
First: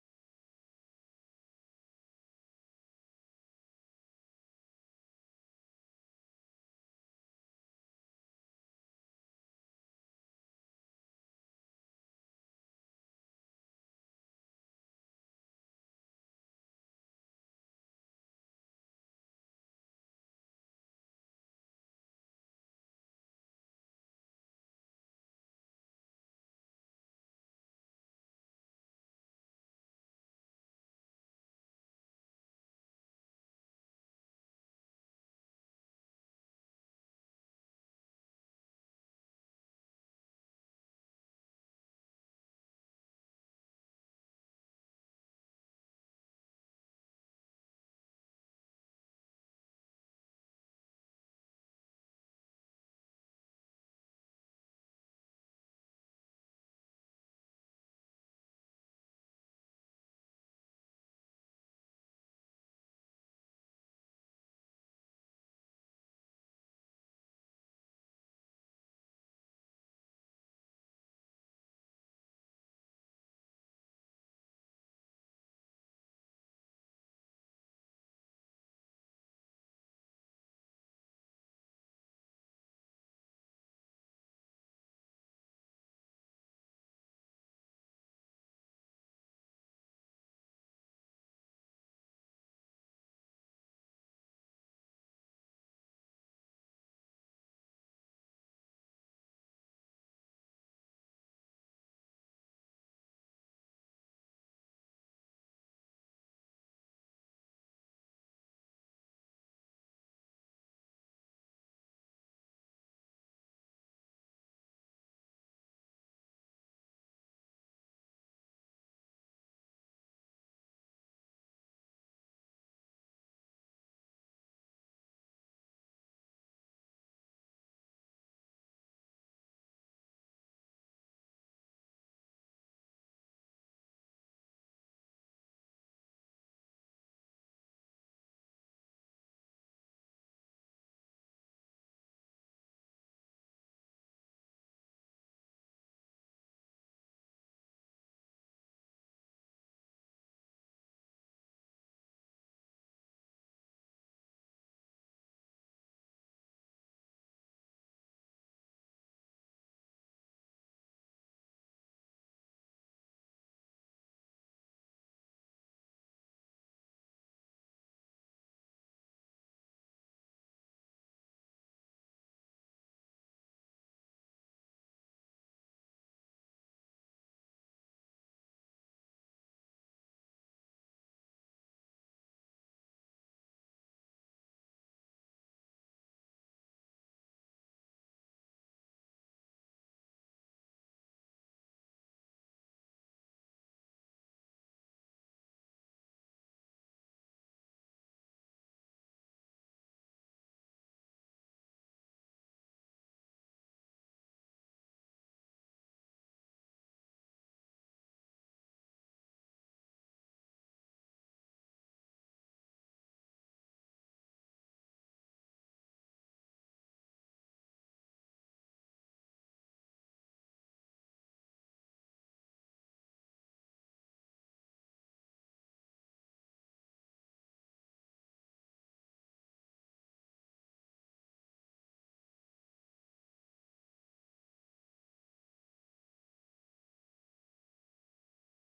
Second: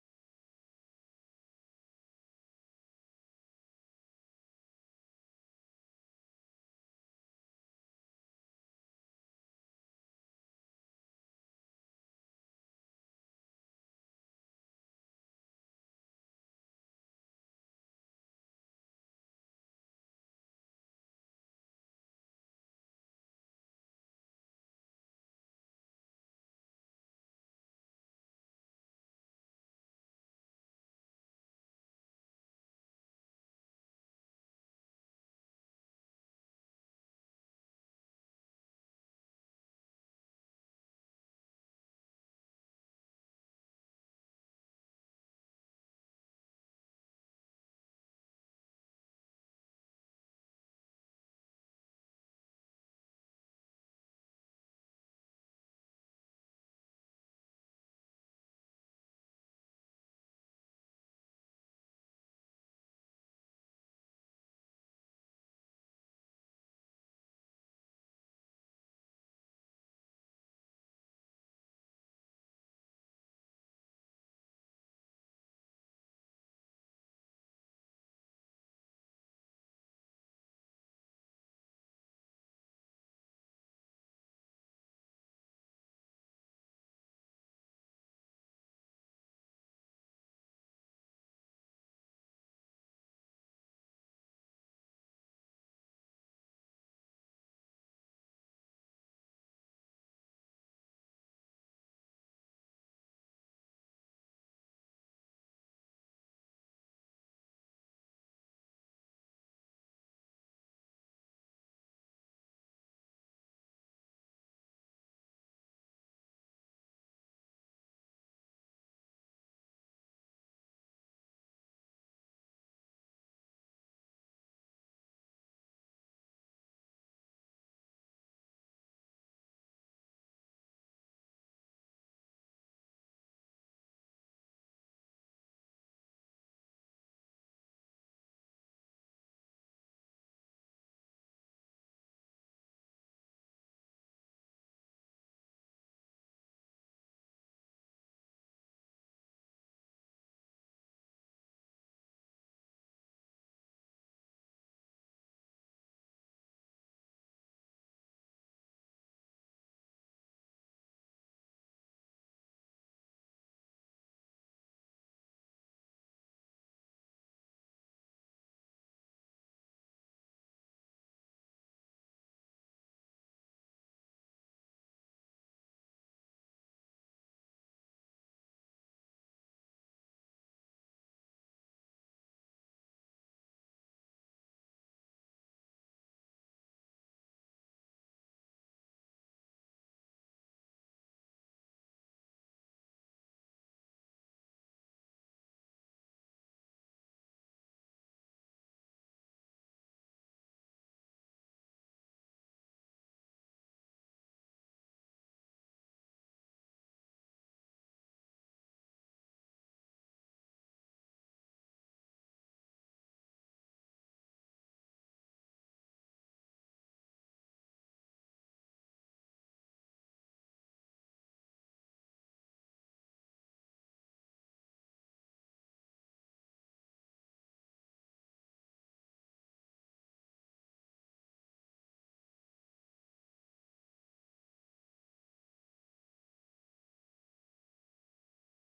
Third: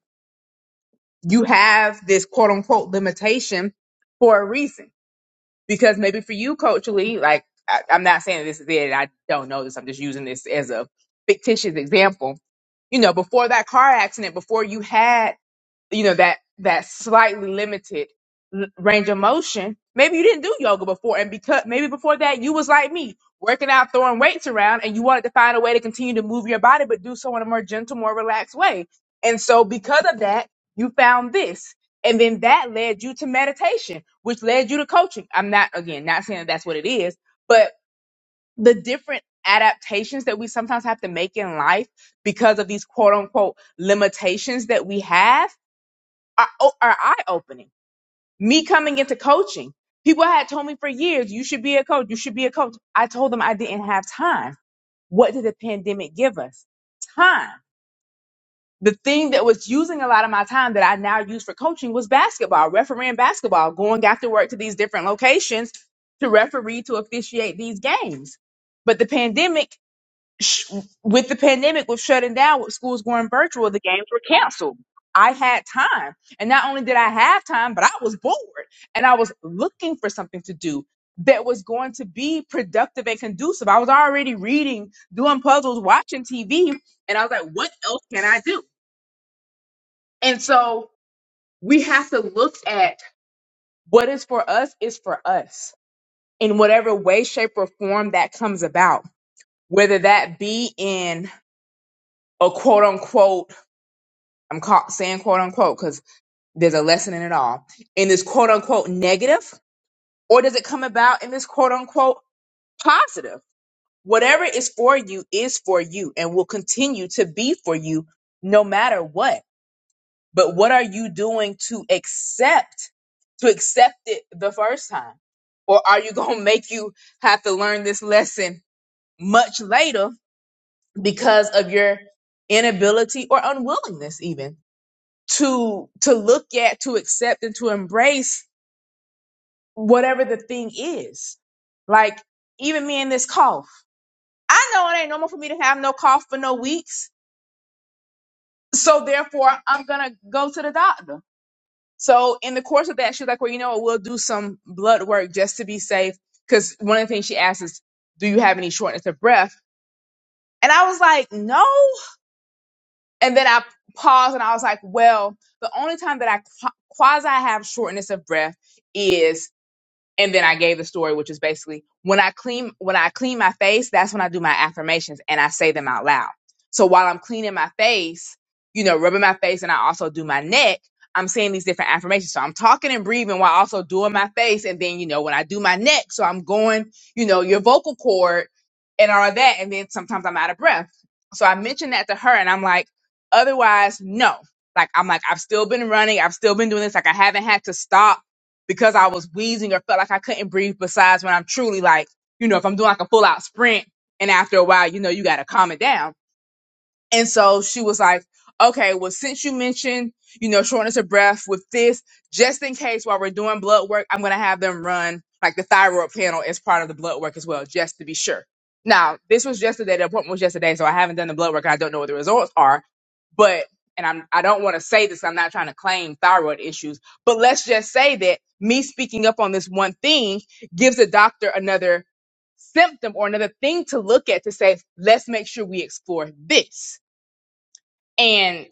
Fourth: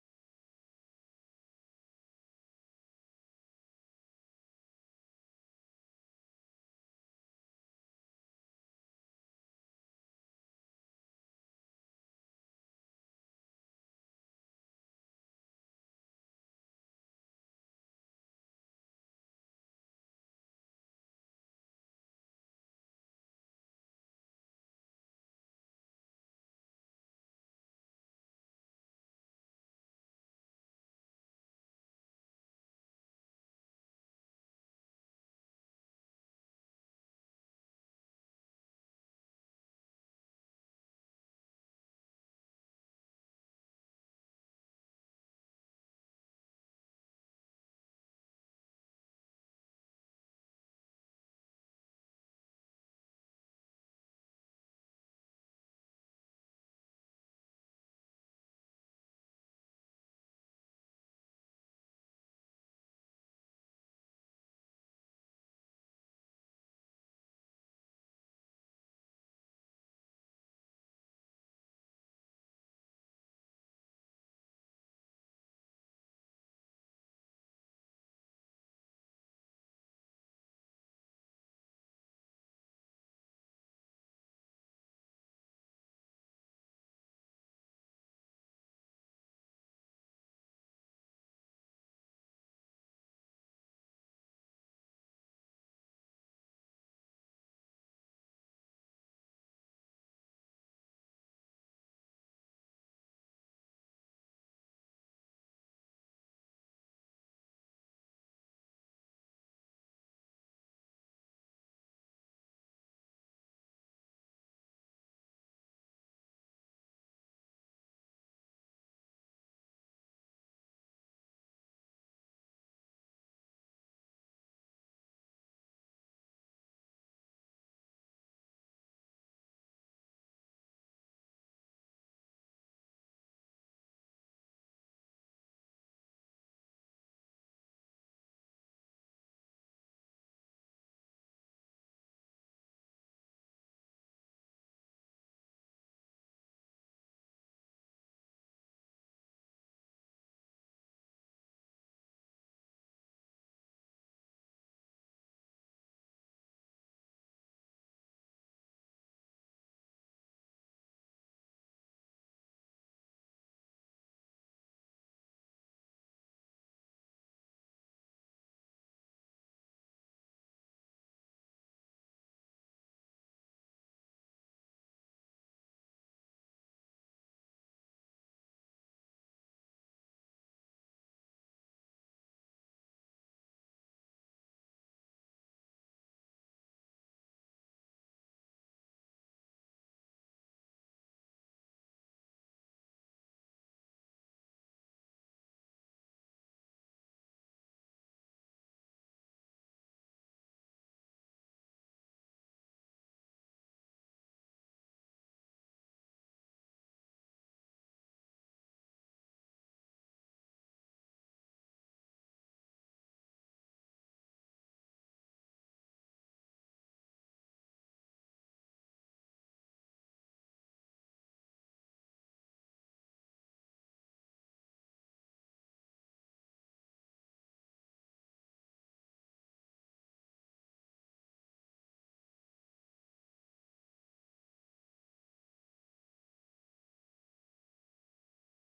[SPEAKER 2] You have this quote unquote limitation for a reason. Because maybe for you, culturally, like, I, I'm not saying this is it. I don't know this. I'm just using this as a fictitious example. You know, before that car accident, before you had you know that that slightly limited l- range of motion maybe you didn't do yoga before and because maybe before that you was like me working out throwing weights around and you wanted to find a way to continue to move your body but do so in a more gentle more relaxed way and so because of that you found this and then that led you to meditation which led you to coaching i'm not again not saying that that's what it is but the different adaptations that we sometimes have to make in life because of these quote unquote limitations that we have are, o- are eye opening. Me coming into coaching, people had told me for years, you should be a coach, you should be a coach. I told them I didn't have time. What did the pandemic give us? Time. The thing that was using a lot of my time that I now use for coaching was basketball, refereeing basketball, going after work to these different locations to referee, to officiate these games. But the pandemic sh- with the pandemic, with shutting down, with schools going virtual, the games were canceled. I had time. And not only did I have time, but I was bored and I was looking for something to do that was going to be productive and conducive. I was already reading, doing puzzles, watching TV, and I was like, what else can I do? And so we have to look at what is for us is for us in whatever way, shape, or form that comes about, whether that be in a quote unquote I'm caught saying quote unquote because there's a lesson in it all. In this quote unquote negative, or does it come about in this quote unquote positive? Whatever is for you is for you and will continue to be for you no matter what. But what are you doing to accept, to accept it the first time? Or are you going to make you have to learn this lesson much later because of your inability or unwillingness even to to look at to accept and to embrace whatever the thing is like even me and this cough i know it ain't normal for me to have no cough for no weeks so therefore i'm gonna go to the doctor so in the course of that she's like well you know what we'll do some blood work just to be safe because one of the things she asked is do you have any shortness of breath and i was like no and then i paused and i was like well the only time that i quasi have shortness of breath is and then I gave the story, which is basically when I clean when I clean my face, that's when I do my affirmations and I say them out loud. So while I'm cleaning my face, you know, rubbing my face, and I also do my neck, I'm saying these different affirmations. So I'm talking and breathing while also doing my face, and then you know when I do my neck, so I'm going, you know, your vocal cord and all that, and then sometimes I'm out of breath. So I mentioned that to her, and I'm like, otherwise, no. Like I'm like I've still been running, I've still been doing this. Like I haven't had to stop because I was wheezing or felt like I couldn't breathe. Besides, when I'm truly like, you know, if I'm doing like a full out sprint, and after a while, you know, you got to calm it down. And so she was like, okay, well, since you mentioned, you know, shortness of breath with this, just in case while we're doing blood work, I'm going to have them run like the thyroid panel as part of the blood work as well, just to be sure. Now, this was yesterday. The appointment was yesterday, so I haven't done the blood work. I don't know what the results are but and I'm I don't want to say this, I'm not trying to claim thyroid issues, but let's just say that me speaking up on this one thing gives a doctor another symptom or another thing to look at to say, let's make sure we explore this. And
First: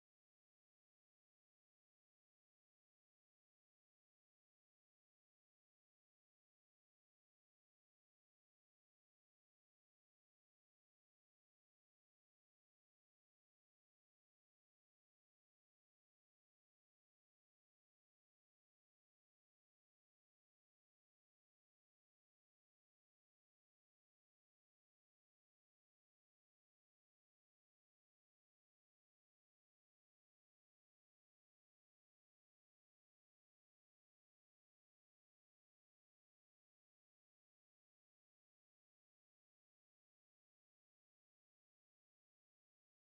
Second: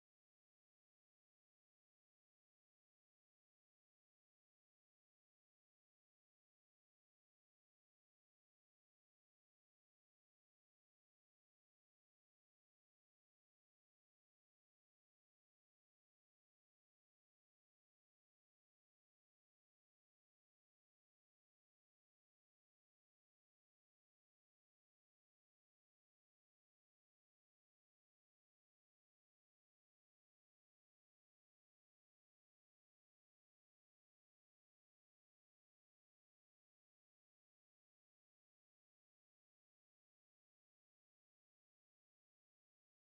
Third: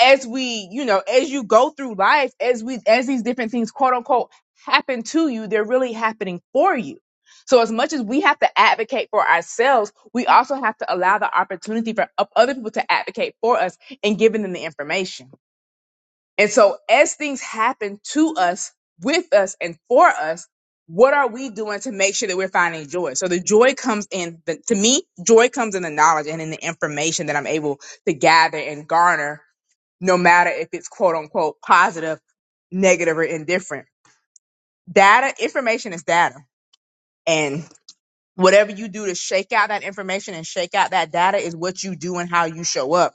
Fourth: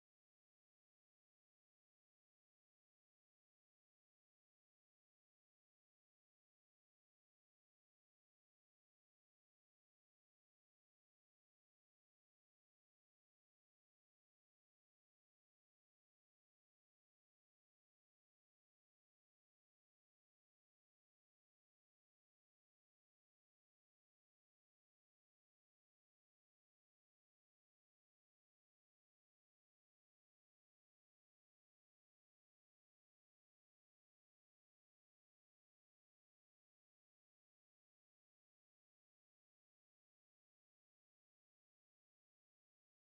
[SPEAKER 2] as we, you know, as you go through life, as we as these different things quote unquote happen to you, they're really happening for you. So as much as we have to advocate for ourselves, we also have to allow the opportunity for o- other people to advocate for us and giving them the information. And so, as things happen to us, with us, and for us, what are we doing to make sure that we're finding joy? So, the joy comes in, the, to me, joy comes in the knowledge and in the information that I'm able to gather and garner, no matter if it's quote unquote positive, negative, or indifferent. Data, information is data. And Whatever you do to shake out that information and shake out that data is what you do and how you show up.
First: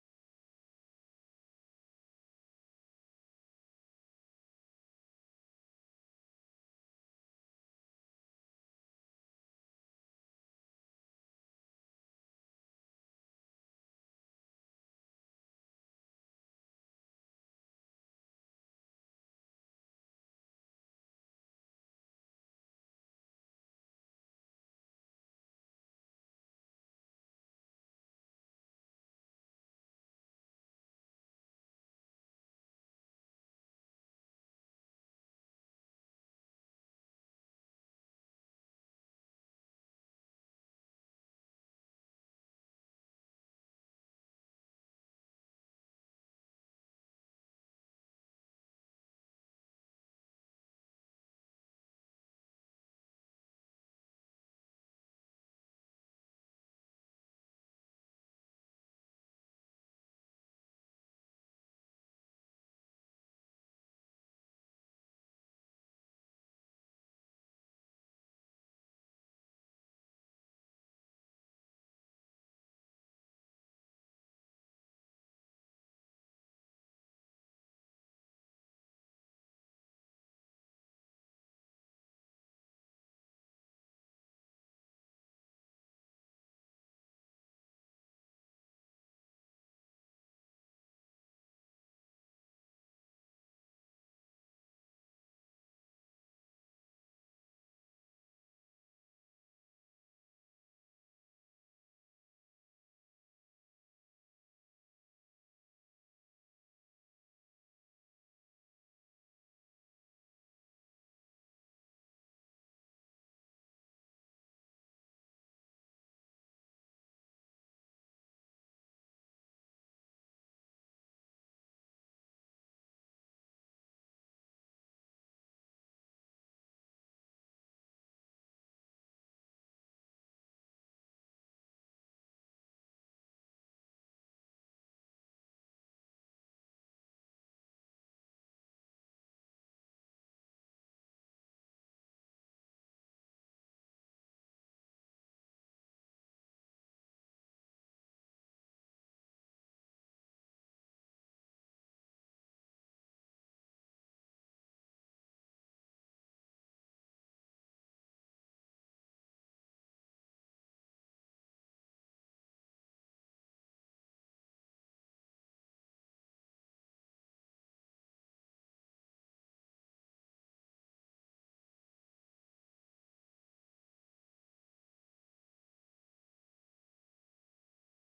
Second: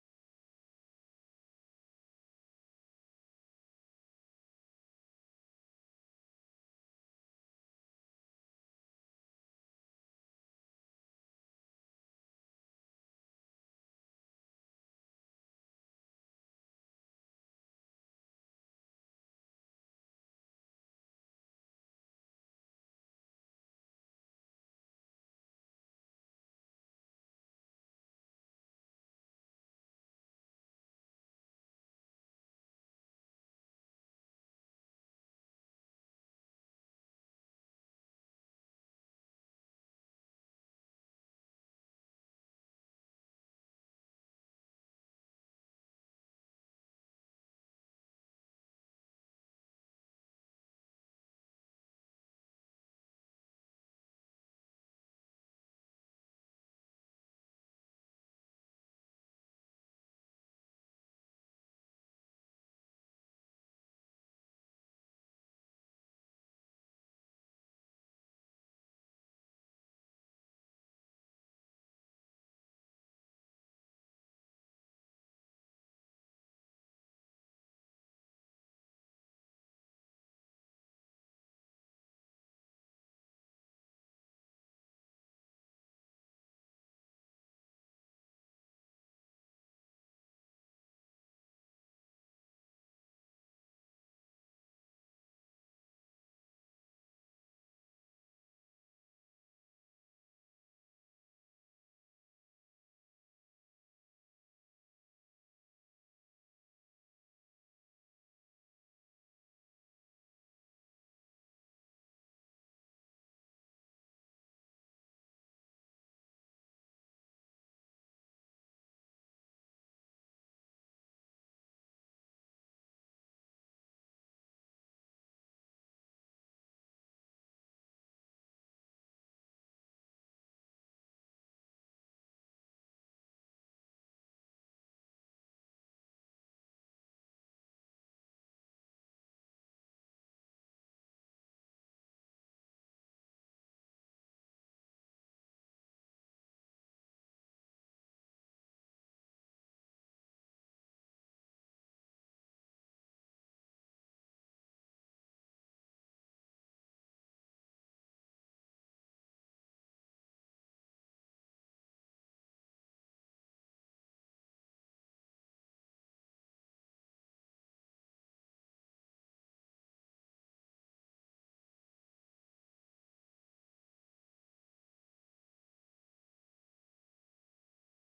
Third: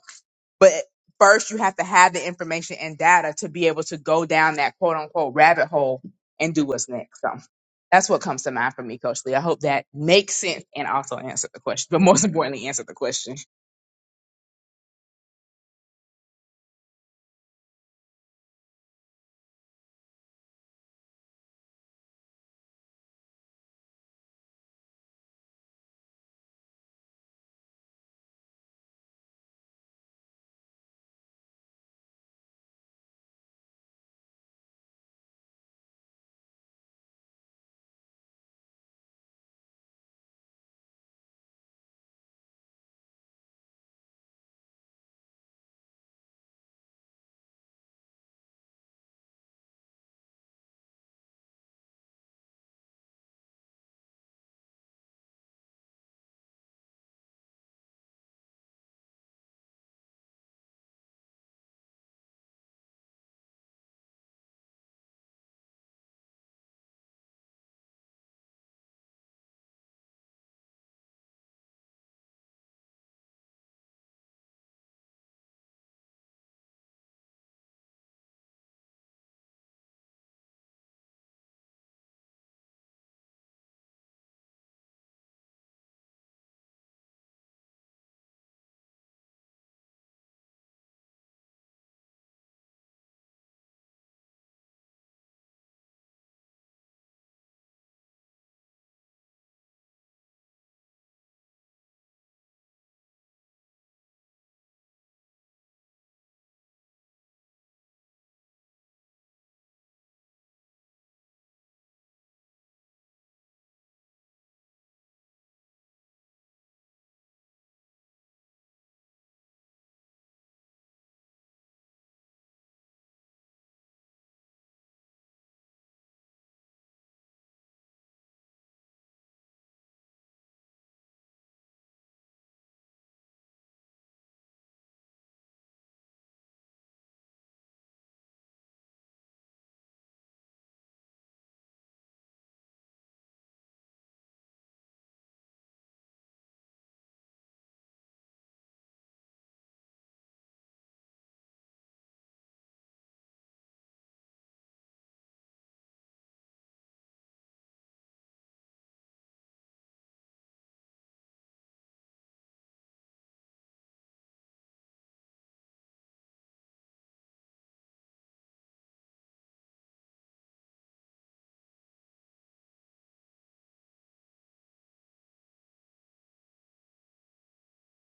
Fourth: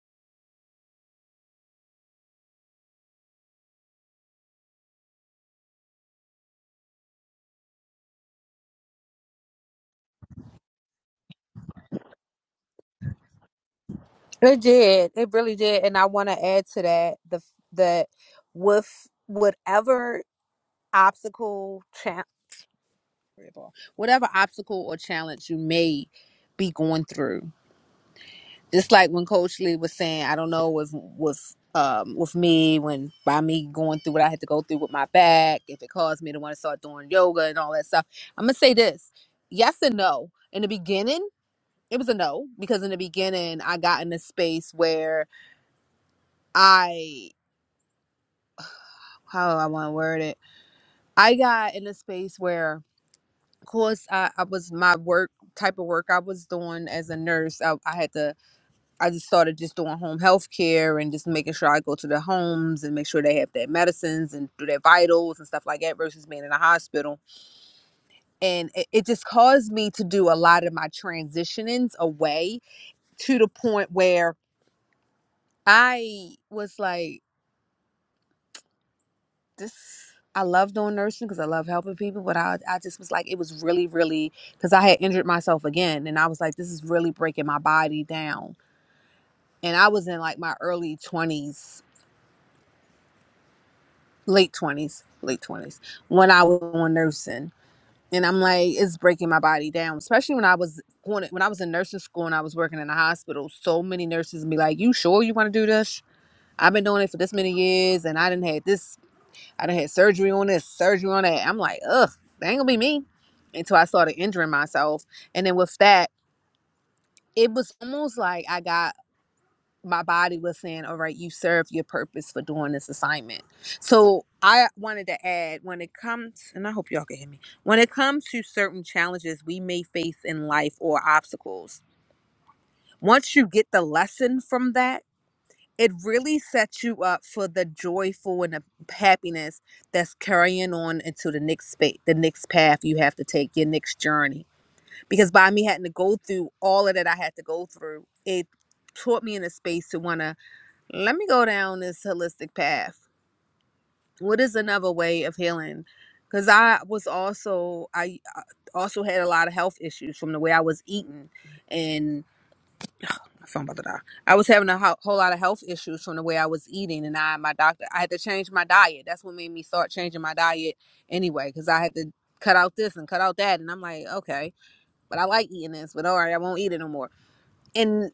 [SPEAKER 2] But first, you have to have the information and data to be able to go down that quote unquote rabbit hole and do what's next. So that's what comes to mind for me, Coach Lee. I hope that makes sense and also answered the question, but most importantly, answered the question.
[SPEAKER 1] It did. It really did. And I want to add to that the that with whatever obstacle Whatever obstacle or challenge you may be going through. Just like when Coach Lee was saying, I don't know if with um with me when by me going through what I had to go through with my back, if it caused me to want to start doing yoga and all that stuff. I'm gonna say this. Yes and no. In the beginning, it was a no because in the beginning I got in a space where I how do I want to word it. I got in a space where of course I, I was my work type of work I was doing as a nurse. I, I had to I just started just doing home health care and just making sure I go to their homes and make sure they have their medicines and do their vitals and stuff like that versus being in a hospital. And it, it just caused me to do a lot of my transitionings away to the point where I was like, this. I love doing nursing because I love helping people, but I, I just was like, it was really, really, because I had injured myself again. And I was like, this is really breaking my body down. And I was in like my early 20s late twenties, late twenties, when I was on nursing, and I'm like, it's breaking my body down. Especially when I was going, when I was in nursing school and I was working in a hospital. So many nurses be like, "You sure you want to do this? I've been doing it for this many years, and I didn't had this, I didn't had surgery on this, surgery on that." I'm like, ugh, that ain't gonna be me. Until I started injuring myself, and then with that, it was almost like I got my body was saying, all right, you served your purpose for doing this assignment. So I wanted to add when it comes, and I hope y'all can hear me, when it comes to certain challenges we may face in life or obstacles, once you get the lesson from that, it really sets you up for the joyful and the happiness that's carrying on into the next space, the next path you have to take, your next journey. Because by me having to go through all of that I had to go through, it taught me in a space to want to let me go down this holistic path what is another way of healing because i was also i uh, also had a lot of health issues from the way i was eating and my phone about to die. i was having a ho- whole lot of health issues from the way i was eating and i my doctor i had to change my diet that's what made me start changing my diet anyway because i had to cut out this and cut out that and i'm like okay but i like eating this but all right i won't eat it no more and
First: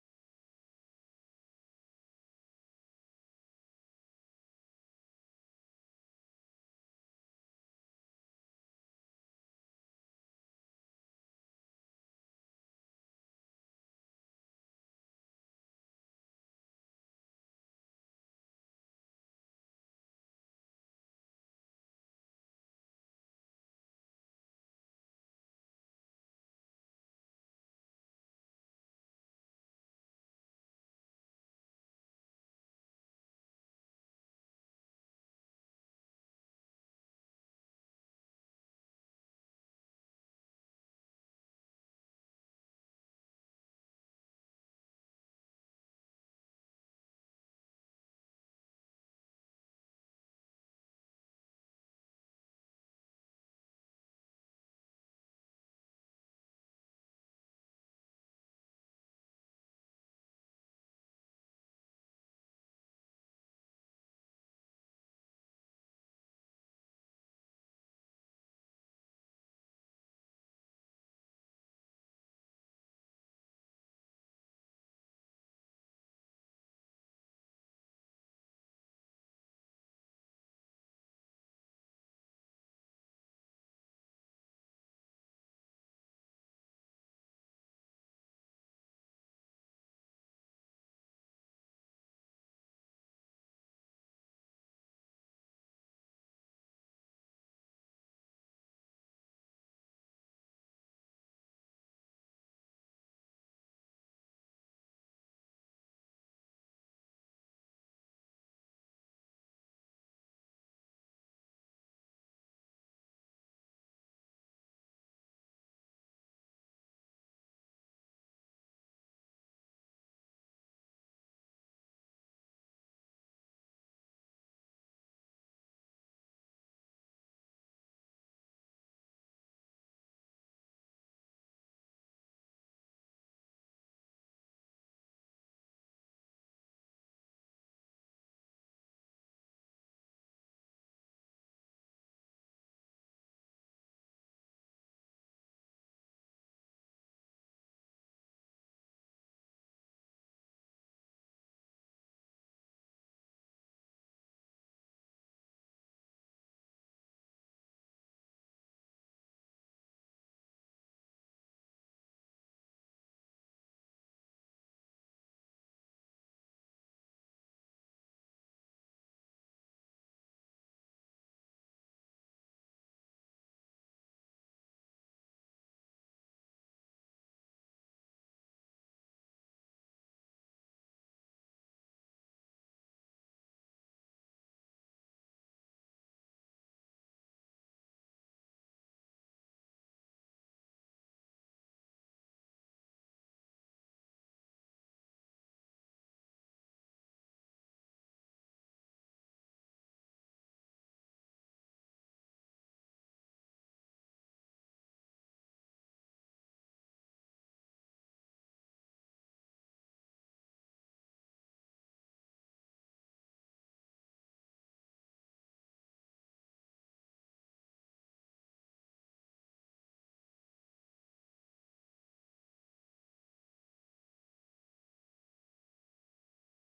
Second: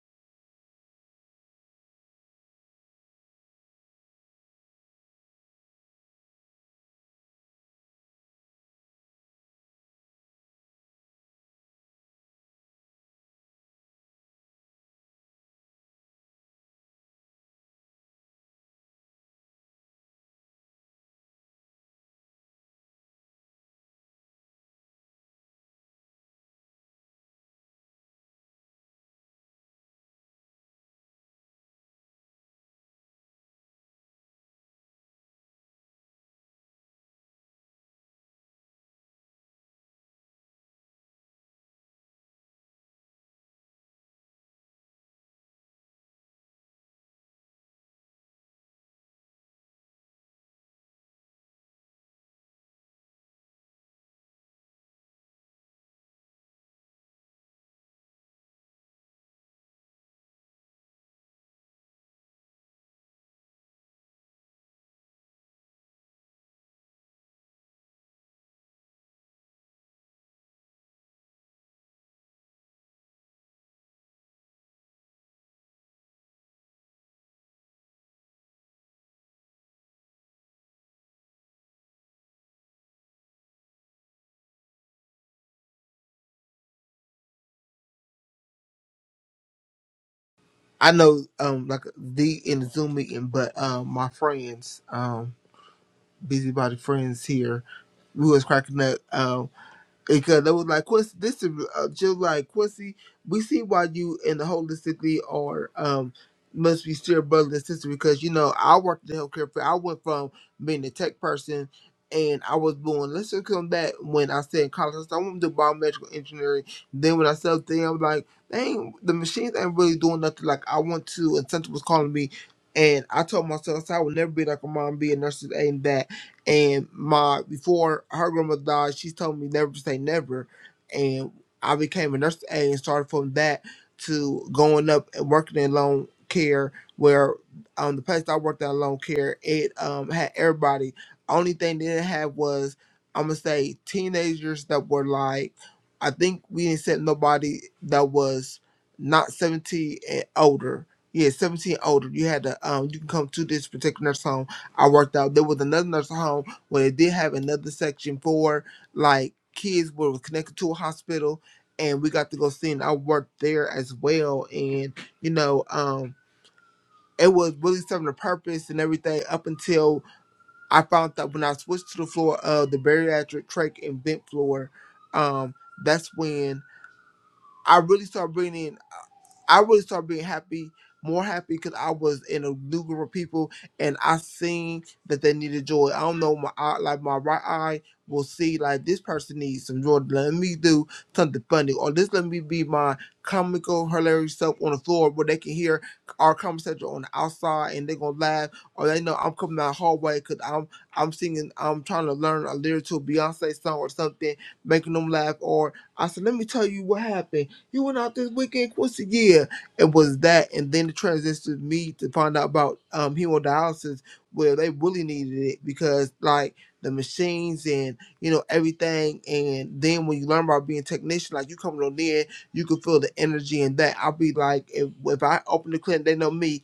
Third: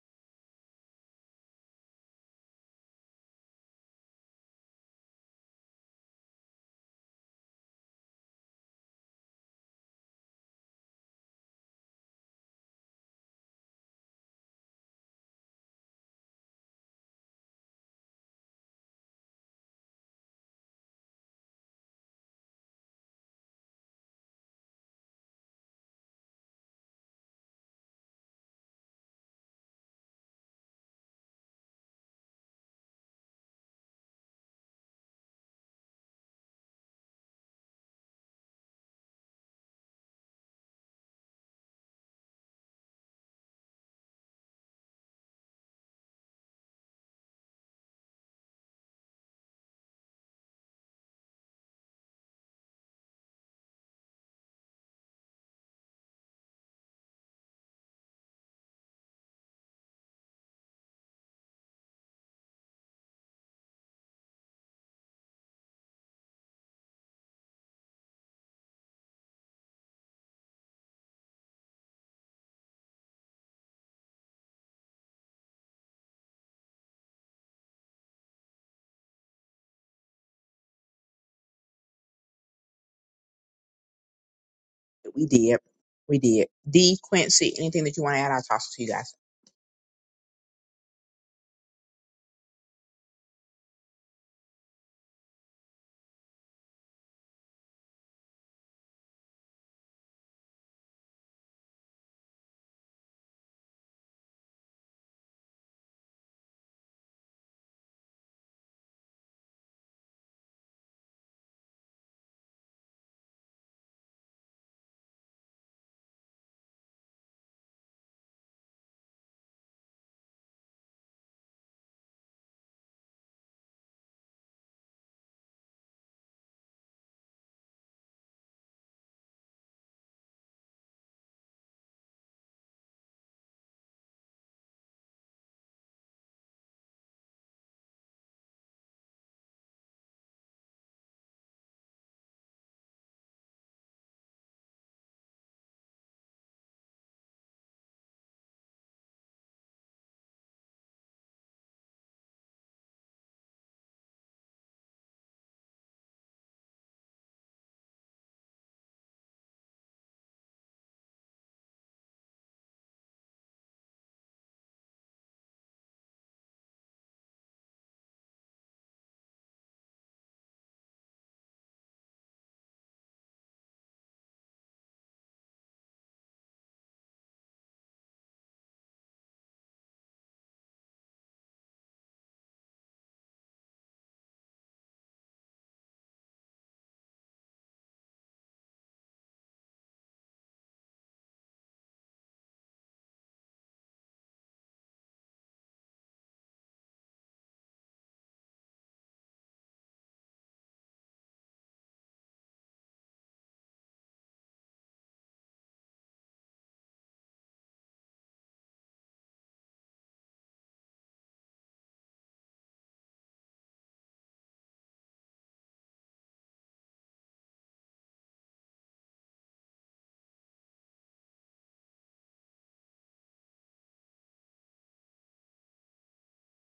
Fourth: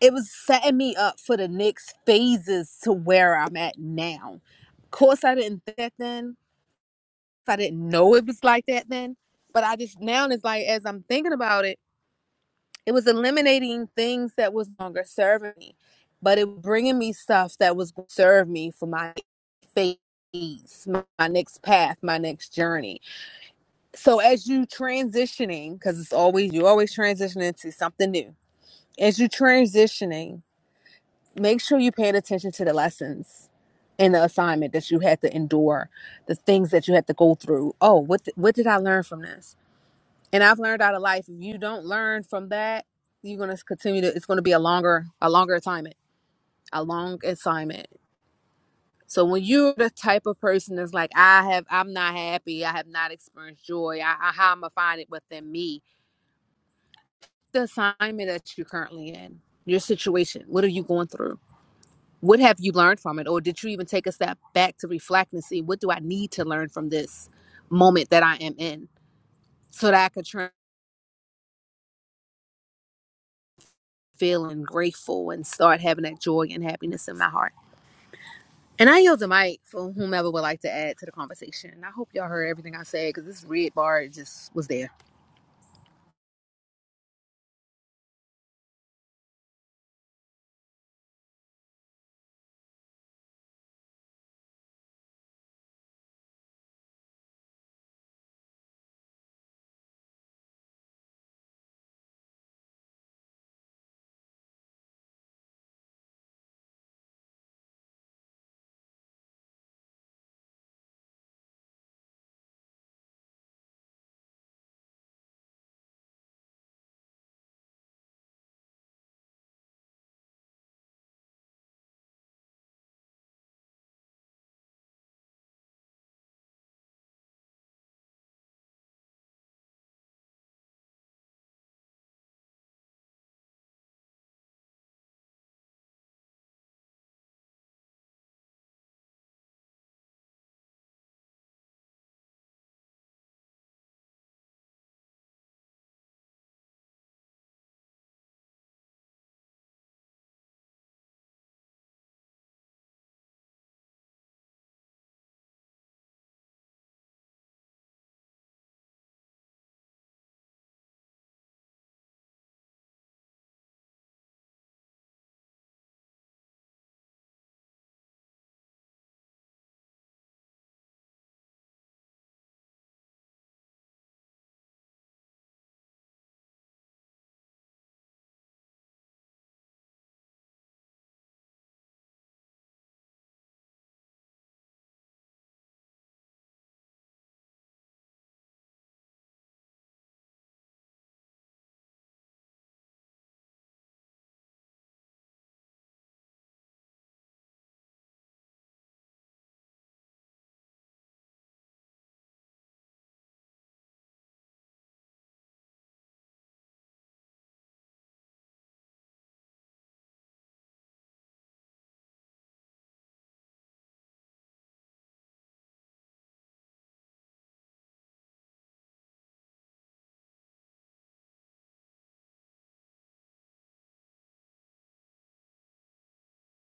[SPEAKER 1] it was setting me up for the next phases to where I'm at now. Of course, I didn't think that then. I didn't know it was like that then. But I just now it's like as I'm thinking about it, it was eliminating things that was no longer serving me, but it was bringing me stuff that was going to serve me for my phase, my, my next path, my next journey. So as you transitioning, because it's always you always transitioning to something new. As you transitioning, make sure you paid attention to the lessons in the assignment that you had to endure, the things that you had to go through. Oh, what th- what did I learn from this? And I've learned out of life. If you don't learn from that, you're gonna continue to. It's gonna be a longer a longer assignment, a long assignment. So when you're the type of person that's like, I have, I'm not happy. I have not experienced joy. I, I how am I find it within me? The assignment that you're currently in, your situation. What are you going through? What have you learned from it? Or did you even take a step back to reflect and see what do I need to learn from this moment that I am in so that I could turn feeling grateful and start having that joy and happiness in my heart? And I yield the mic for whomever would like to add to the conversation. And I hope y'all heard everything I said because this red bar just was there.
[SPEAKER 2] We did. We did. D Quincy, anything that you want to add, I'll toss it to you guys.
[SPEAKER 3] I know, um, like the in the Zoom meeting, but um, my friends, um, busybody friends here, we was cracking up. um, Because they was like, Quincy, this is uh, just like Quincy. We see why you and the holistically are um must be still brother and sister because you know I worked in healthcare. field. I went from being a tech person. And I was born. Let's just come back when I said in college. I said, I want to do biomedical engineering. Then when I said up there, I'm like, dang, the machines ain't really doing nothing. Like I want to. And Santa was calling me, and I told myself I said, I would never be like a mom, be a nurse, and that. And my before her grandma died, she told me never to say never. And I became a nurse aide and started from that to going up and working in long care where um the place I worked at long care, it um had everybody. Only thing they didn't have was I'm gonna say teenagers that were like I think we didn't set nobody that was not 17 and older. Yeah, 17 and older. You had to um you can come to this particular nurse home I worked out. There was another nursing home where they did have another section for like kids were connected to a hospital, and we got to go see. And I worked there as well, and you know, um, it was really serving a purpose and everything up until I found out when I switched to the floor of the bariatric trach and vent floor, um, that's when I really started bringing. in I really started being happy, more happy because I was in a new group of people and I seen that they needed joy. I don't know my eye, like my right eye will see like this person needs some joy. Let me do something funny or this let me be my comical hilarious self on the floor where they can hear our conversation on the outside and they're gonna laugh or they know I'm coming out the hallway because I'm I'm singing I'm trying to learn a lyric to a Beyonce song or something making them laugh or I said let me tell you what happened you went out this weekend. What's the year? It was that, and then it transitioned me to find out about um hemodialysis, where they really needed it because like the machines and you know everything. And then when you learn about being a technician, like you coming on in, you can feel the energy and that. I'll be like, if, if I open the clinic, they know me.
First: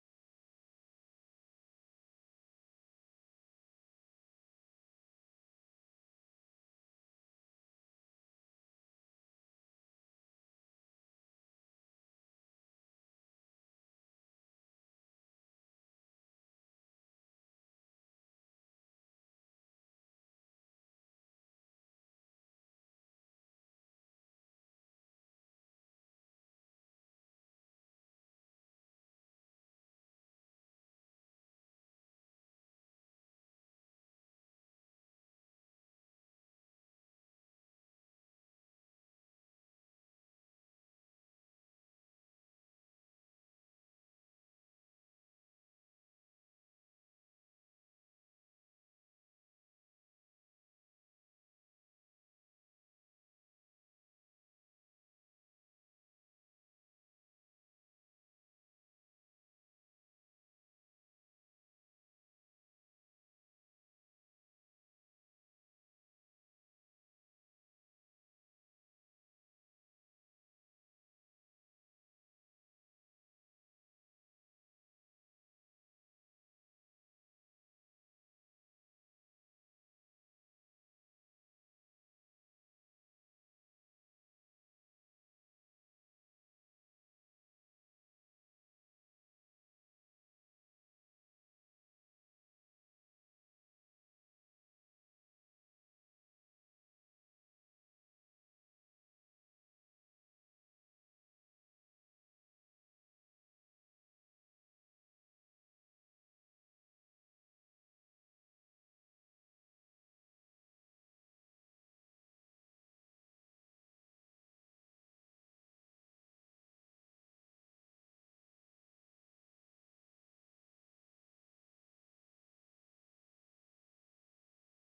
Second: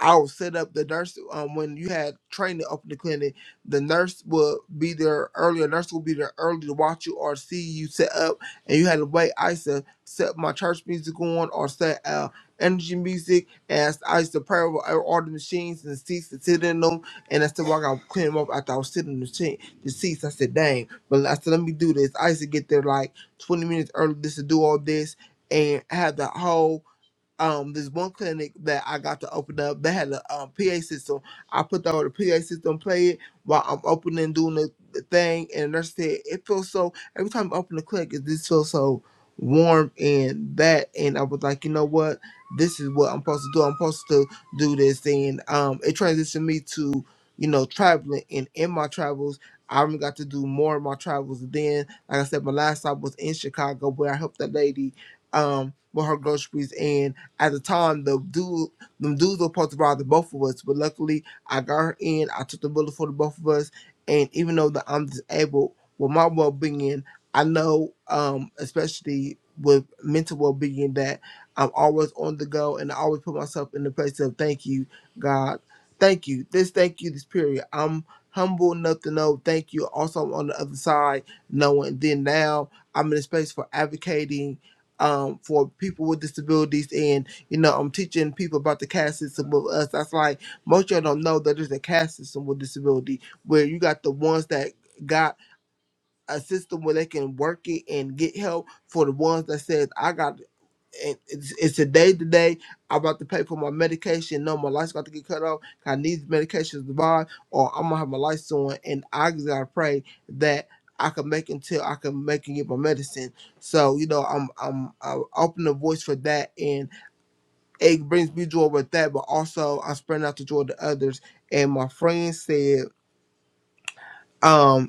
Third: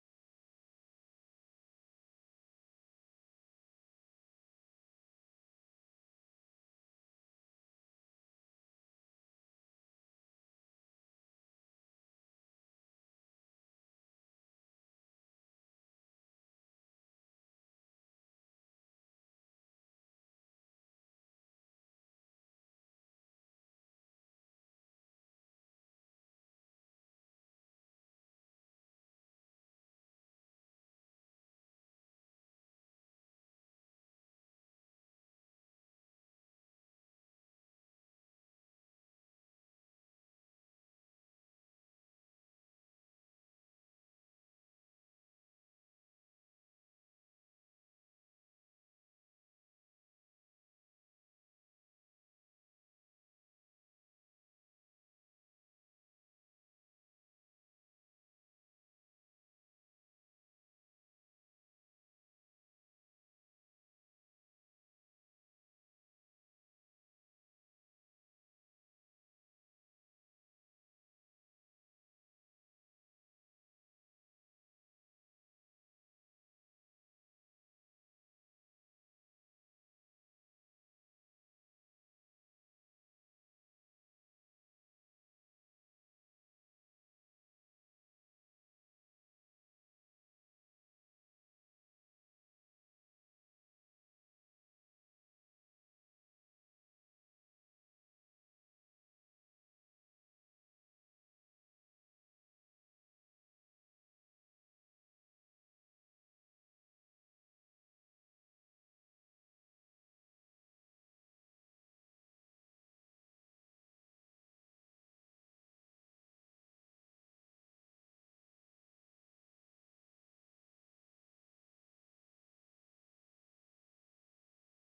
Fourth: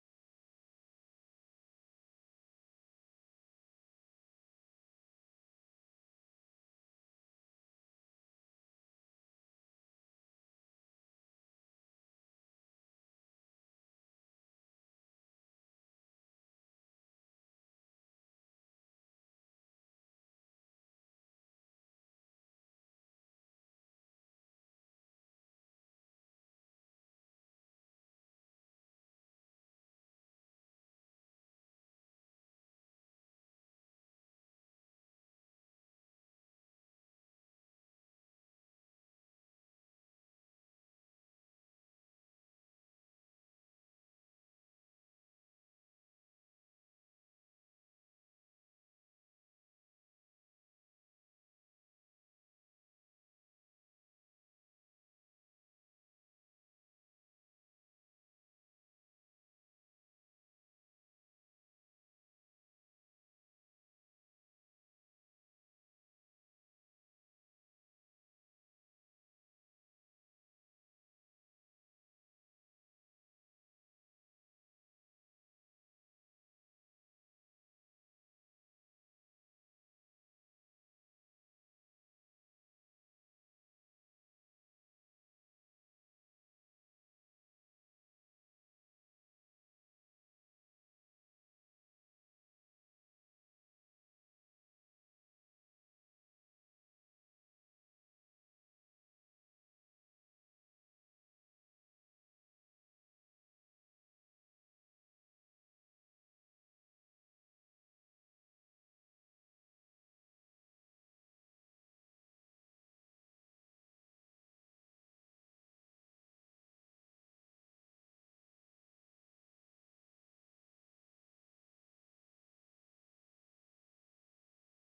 [SPEAKER 3] I would set up the nurse um, when you had training up in the clinic. The nurse would be there early. A nurse would be there early to watch you or see you set up, and you had to wait. I used to set my church music on or set uh, energy music, and I used to pray over all the machines and the seats and sit in them. And I said, still I got clean them up after I was sitting in the, machine, the seats. I said, "Dang!" But I said, "Let me do this." I used to get there like twenty minutes early just to do all this and have the whole um this one clinic that I got to open up. They had a um, PA system. I put the the PA system play it while I'm opening doing the, the thing, and the nurse said it feels so. Every time I open the clinic, it just feels so warm and that. And I was like, you know what? This is what I'm supposed to do. I'm supposed to do this, and um, it transitioned me to you know traveling. And in my travels, I even got to do more of my travels. Then, like I said, my last stop was in Chicago, where I helped that lady um with her groceries, at the time, the dude, them dudes were supposed to rob the both of us, but luckily I got her in. I took the bullet for the both of us, and even though that I'm disabled, with my well being, I know, um, especially with mental well being, that I'm always on the go, and I always put myself in the place of thank you, God, thank you, this thank you, this period. I'm humble enough to know thank you. Also, I'm on the other side, knowing. Then now I'm in a space for advocating um, for people with disabilities. and. You know, I'm teaching people about the caste system with us. That's like most of y'all don't know that there's a caste system with disability where you got the ones that got a system where they can work it and get help for the ones that says I got and it's, it's a day to day. I'm about to pay for my medication. No, my life's about to get cut off. I need medications to buy, or I'm gonna have my lights on. And I just gotta pray that I can make until I can make and get my medicine. So you know, I'm I'm, I'm open the voice for that and it brings me joy with that, but also I'm spreading out the joy to others. And my friend said, um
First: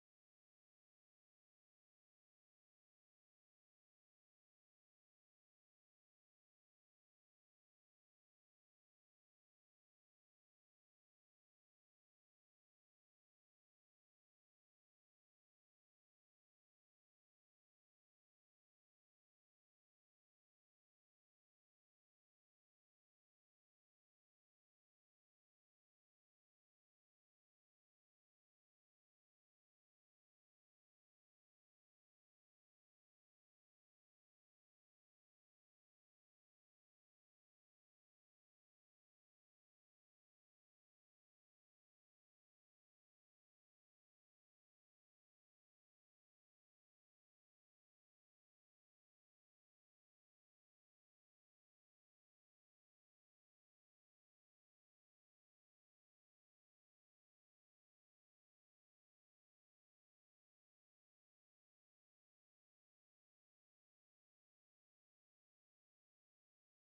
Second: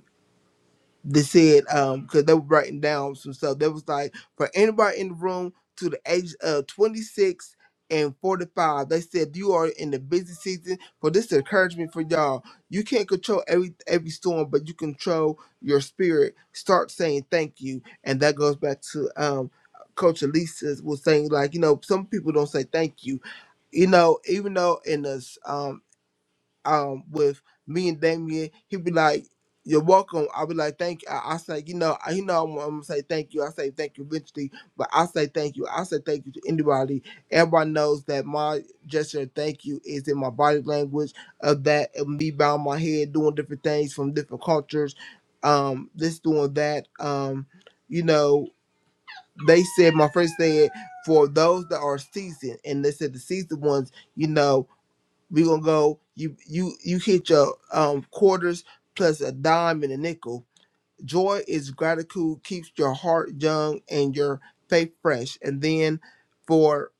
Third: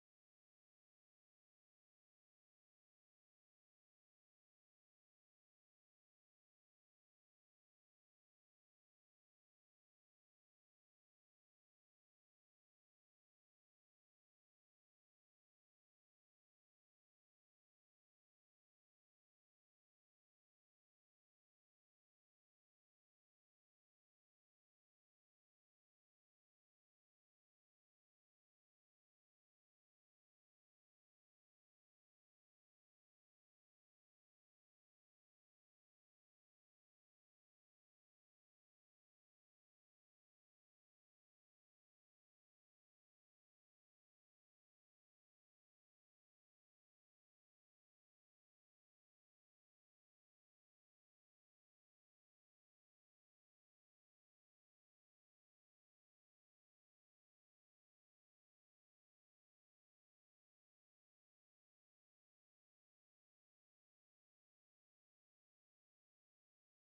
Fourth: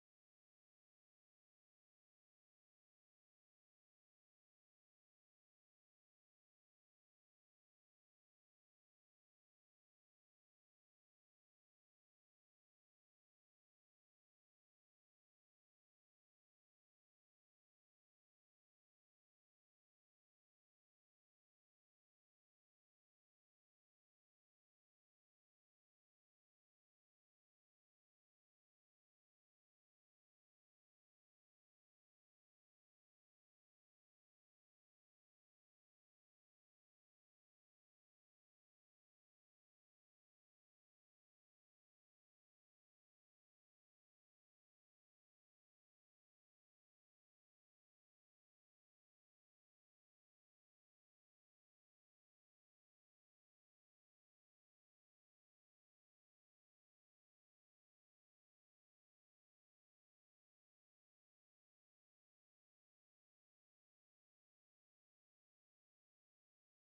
[SPEAKER 3] they said um because they were writing down some stuff They was like for anybody in the room to the age of 26 and 45 they said you are in the busy season For this encouragement for y'all you can't control every every storm but you control your spirit start saying thank you and that goes back to um coach elisa was saying like you know some people don't say thank you you know even though in this um with me and Damien, he'd be like, "You're welcome." I be like, "Thank you." I, I say, "You know, I, you know, I'm, gonna say thank you." I say thank you eventually, but I say thank you. I say thank you to anybody. Everyone knows that my gesture of thank you is in my body language of that of me bowing my head, doing different things from different cultures, um, this doing that. Um, you know, they said my first said for those that are seasoned, and they said the seasoned ones. You know we gonna go. You you you hit your um quarters plus a dime and a nickel. Joy is gratitude keeps your heart young and your faith fresh. And then for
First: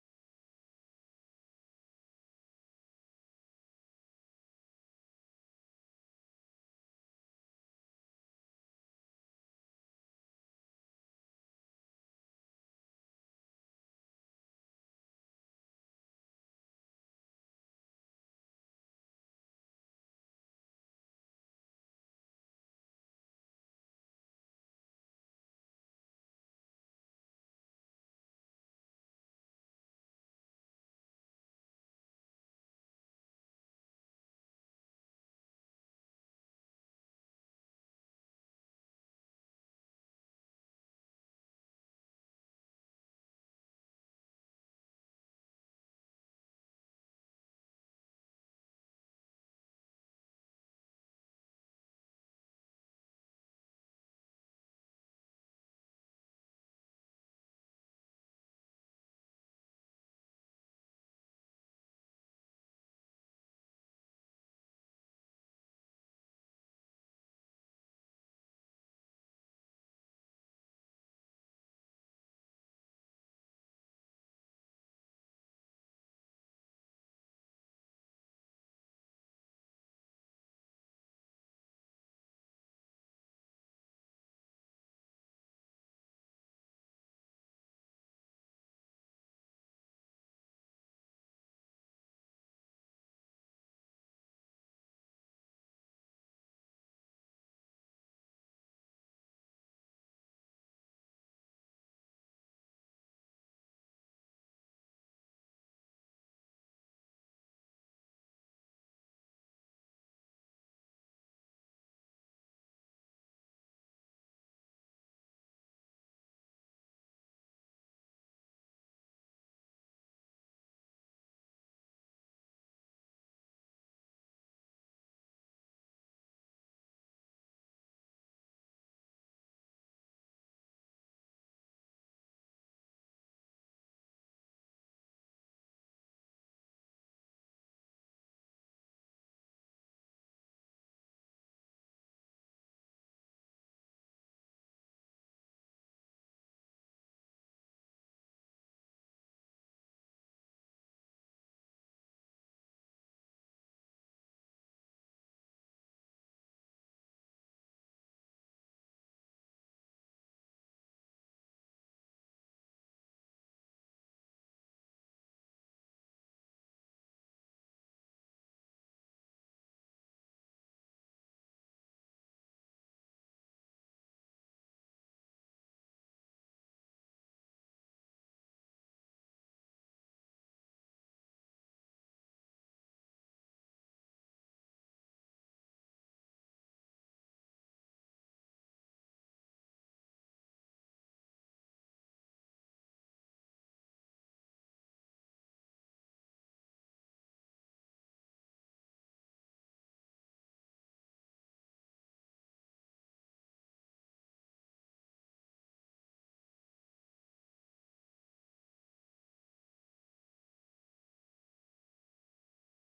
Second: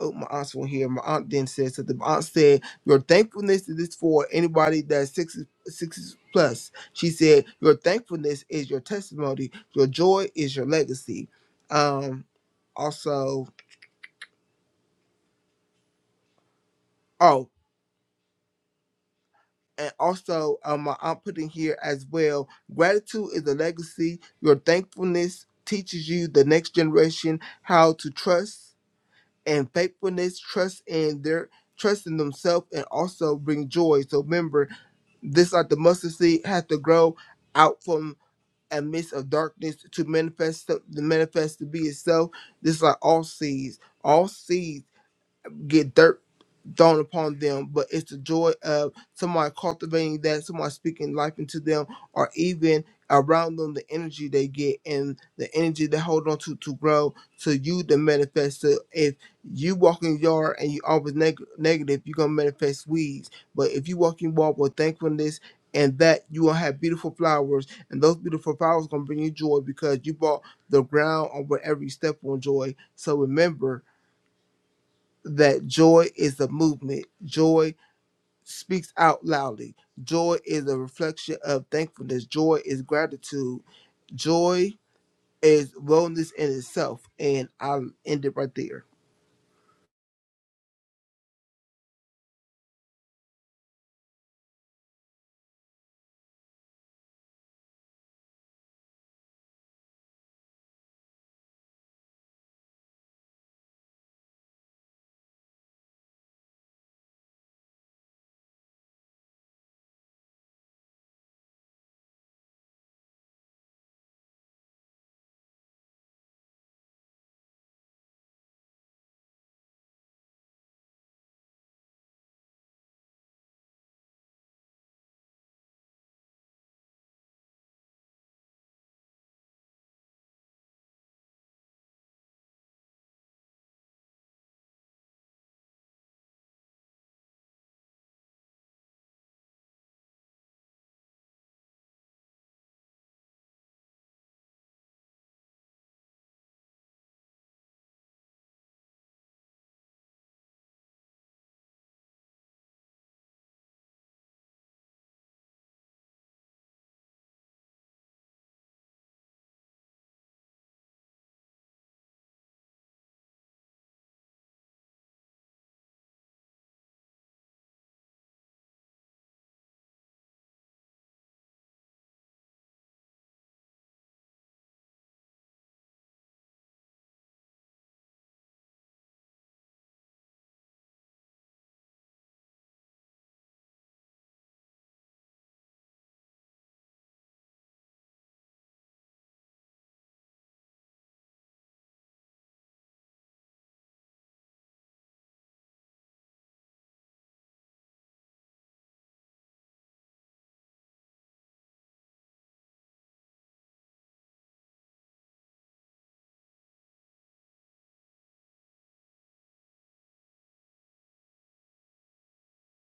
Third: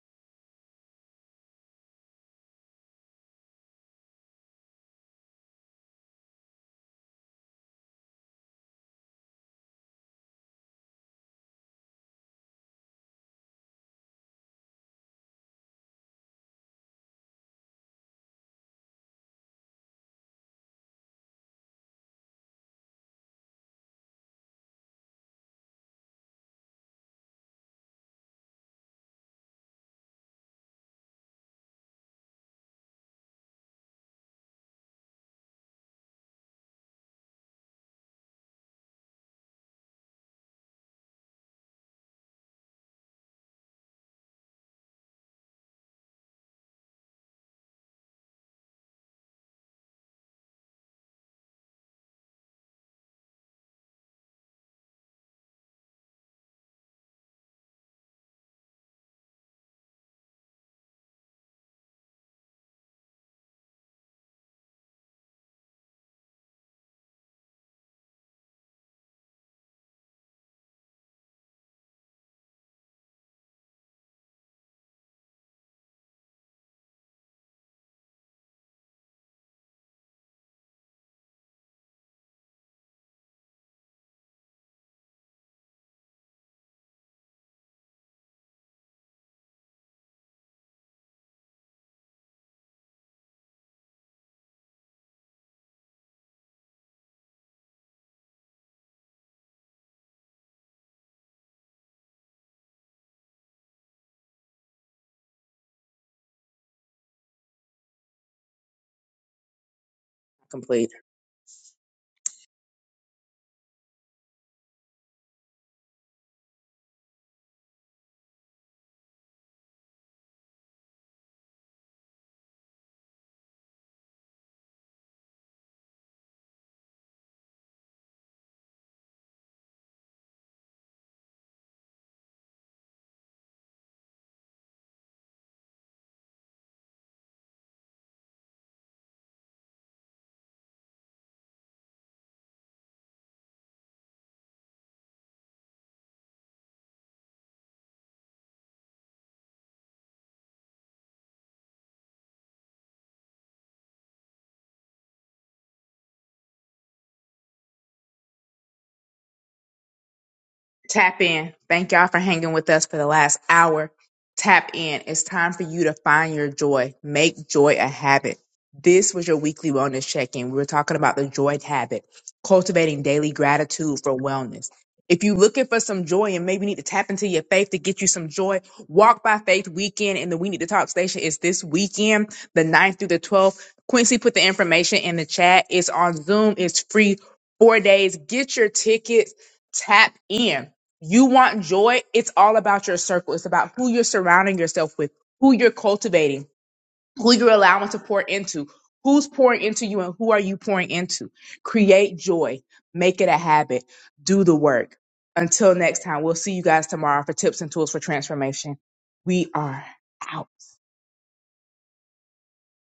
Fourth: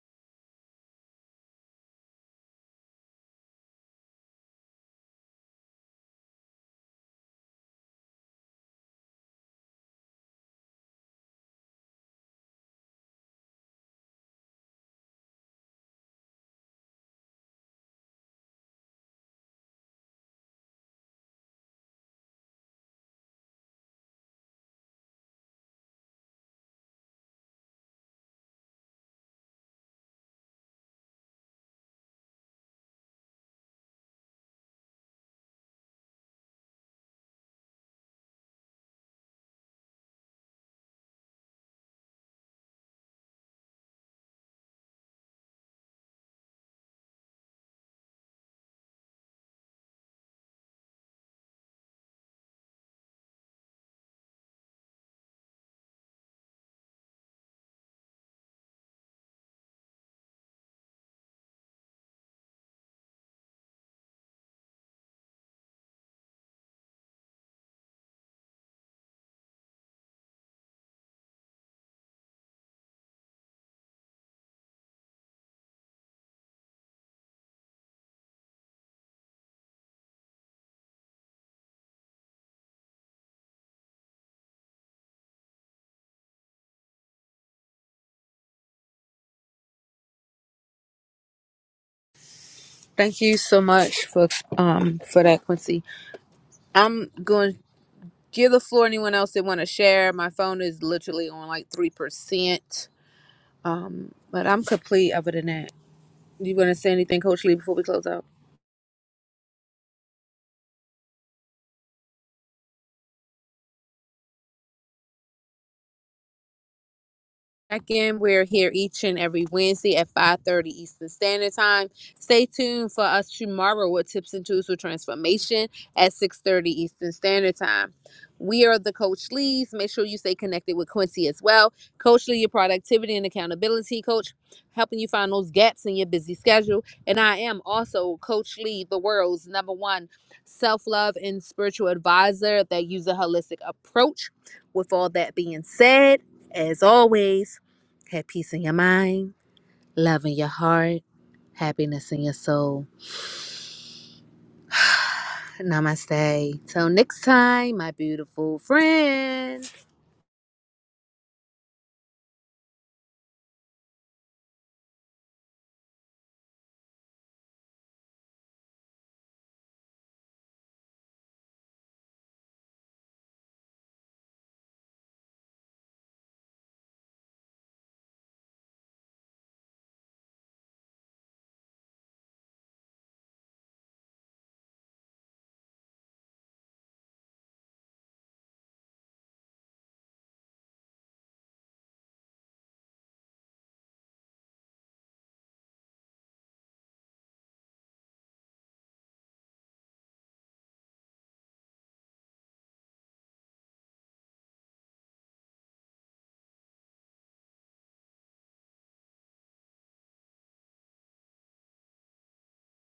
[SPEAKER 3] oh my aunt's one here. My aunt then said so the aunt said your thankfulness is for anybody that's six six plus. She said your thankfulness is your testimony. Your joy is your legacy. Um also. oh. and also um, my aunt put here as well. Gratitude is a legacy. Your thankfulness teaches you the next generation how to trust and faithfulness, trust in their trust in themselves, and also bring joy. So remember, this like the mustard seed has to grow out from a midst of darkness to manifest to manifest to be itself. This like all seeds. All seeds get dirt dawn upon them, but it's the joy of somebody cultivating that, somebody speaking life into them, or even around them the energy they get and the energy they hold on to to grow to you to manifest. So if you walk in your yard and you always neg- negative, you're gonna manifest weeds. But if you walk in your yard with thankfulness and that you will have beautiful flowers and those beautiful flowers gonna bring you joy because you bought the ground on where every step on joy. So remember that joy is a movement. Joy speaks out loudly. Joy is a reflection of thankfulness. Joy is gratitude. Joy is wellness in itself. And I'll end it right there.
[SPEAKER 1] Thank you so much for um for that, Quincy. I'm going to give the floor to anyone else that want to share. My phone is literally on like three percent. Um, but I'm complete other than that. You want to say anything, Coach Lee, before we close out?
[SPEAKER 2] Complete.
[SPEAKER 1] check in. We're here each and every Wednesday at 5:30 Eastern Standard Time. Stay tuned for us tomorrow with tips and tools for transformation at 6:30 Eastern Standard Time. We are the Coach Lee's. Make sure you stay connected with Quincy as well. Coach Lee, your productivity and accountability coach, helping you find those gaps in your busy schedule. And I am also Coach Lee, the world's number one self-love and spiritual advisor that uses a holistic approach. With all that being said, as always, have peace in your mind, love in your heart, happiness in your soul. Namaste. Till next time, my beautiful friend.
[SPEAKER 2] Tap in. Thank y'all for hanging with us for the last hour. Tap in. It's time for you to find your joy. Make joy a habit. This was your weekly wellness check in. We were talking about the joy habit, cultivating daily gratitude for wellness. If you're looking for some joy and maybe need to tap into your faith to get you some joy, Walk by Faith weekend and the We Need to Talk station is this weekend, the ninth through the 12th. Quincy put the information in the chat. It's on Zoom, it's free, four days. Get your tickets, tap in you want joy, it's all about your circle. It's about who you're surrounding yourself with, who you're cultivating, who you're allowing to pour into, who's pouring into you, and who are you pouring into. Create joy, make it a habit, do the work. Until next time, we'll see you guys tomorrow for tips and tools for transformation. We are out.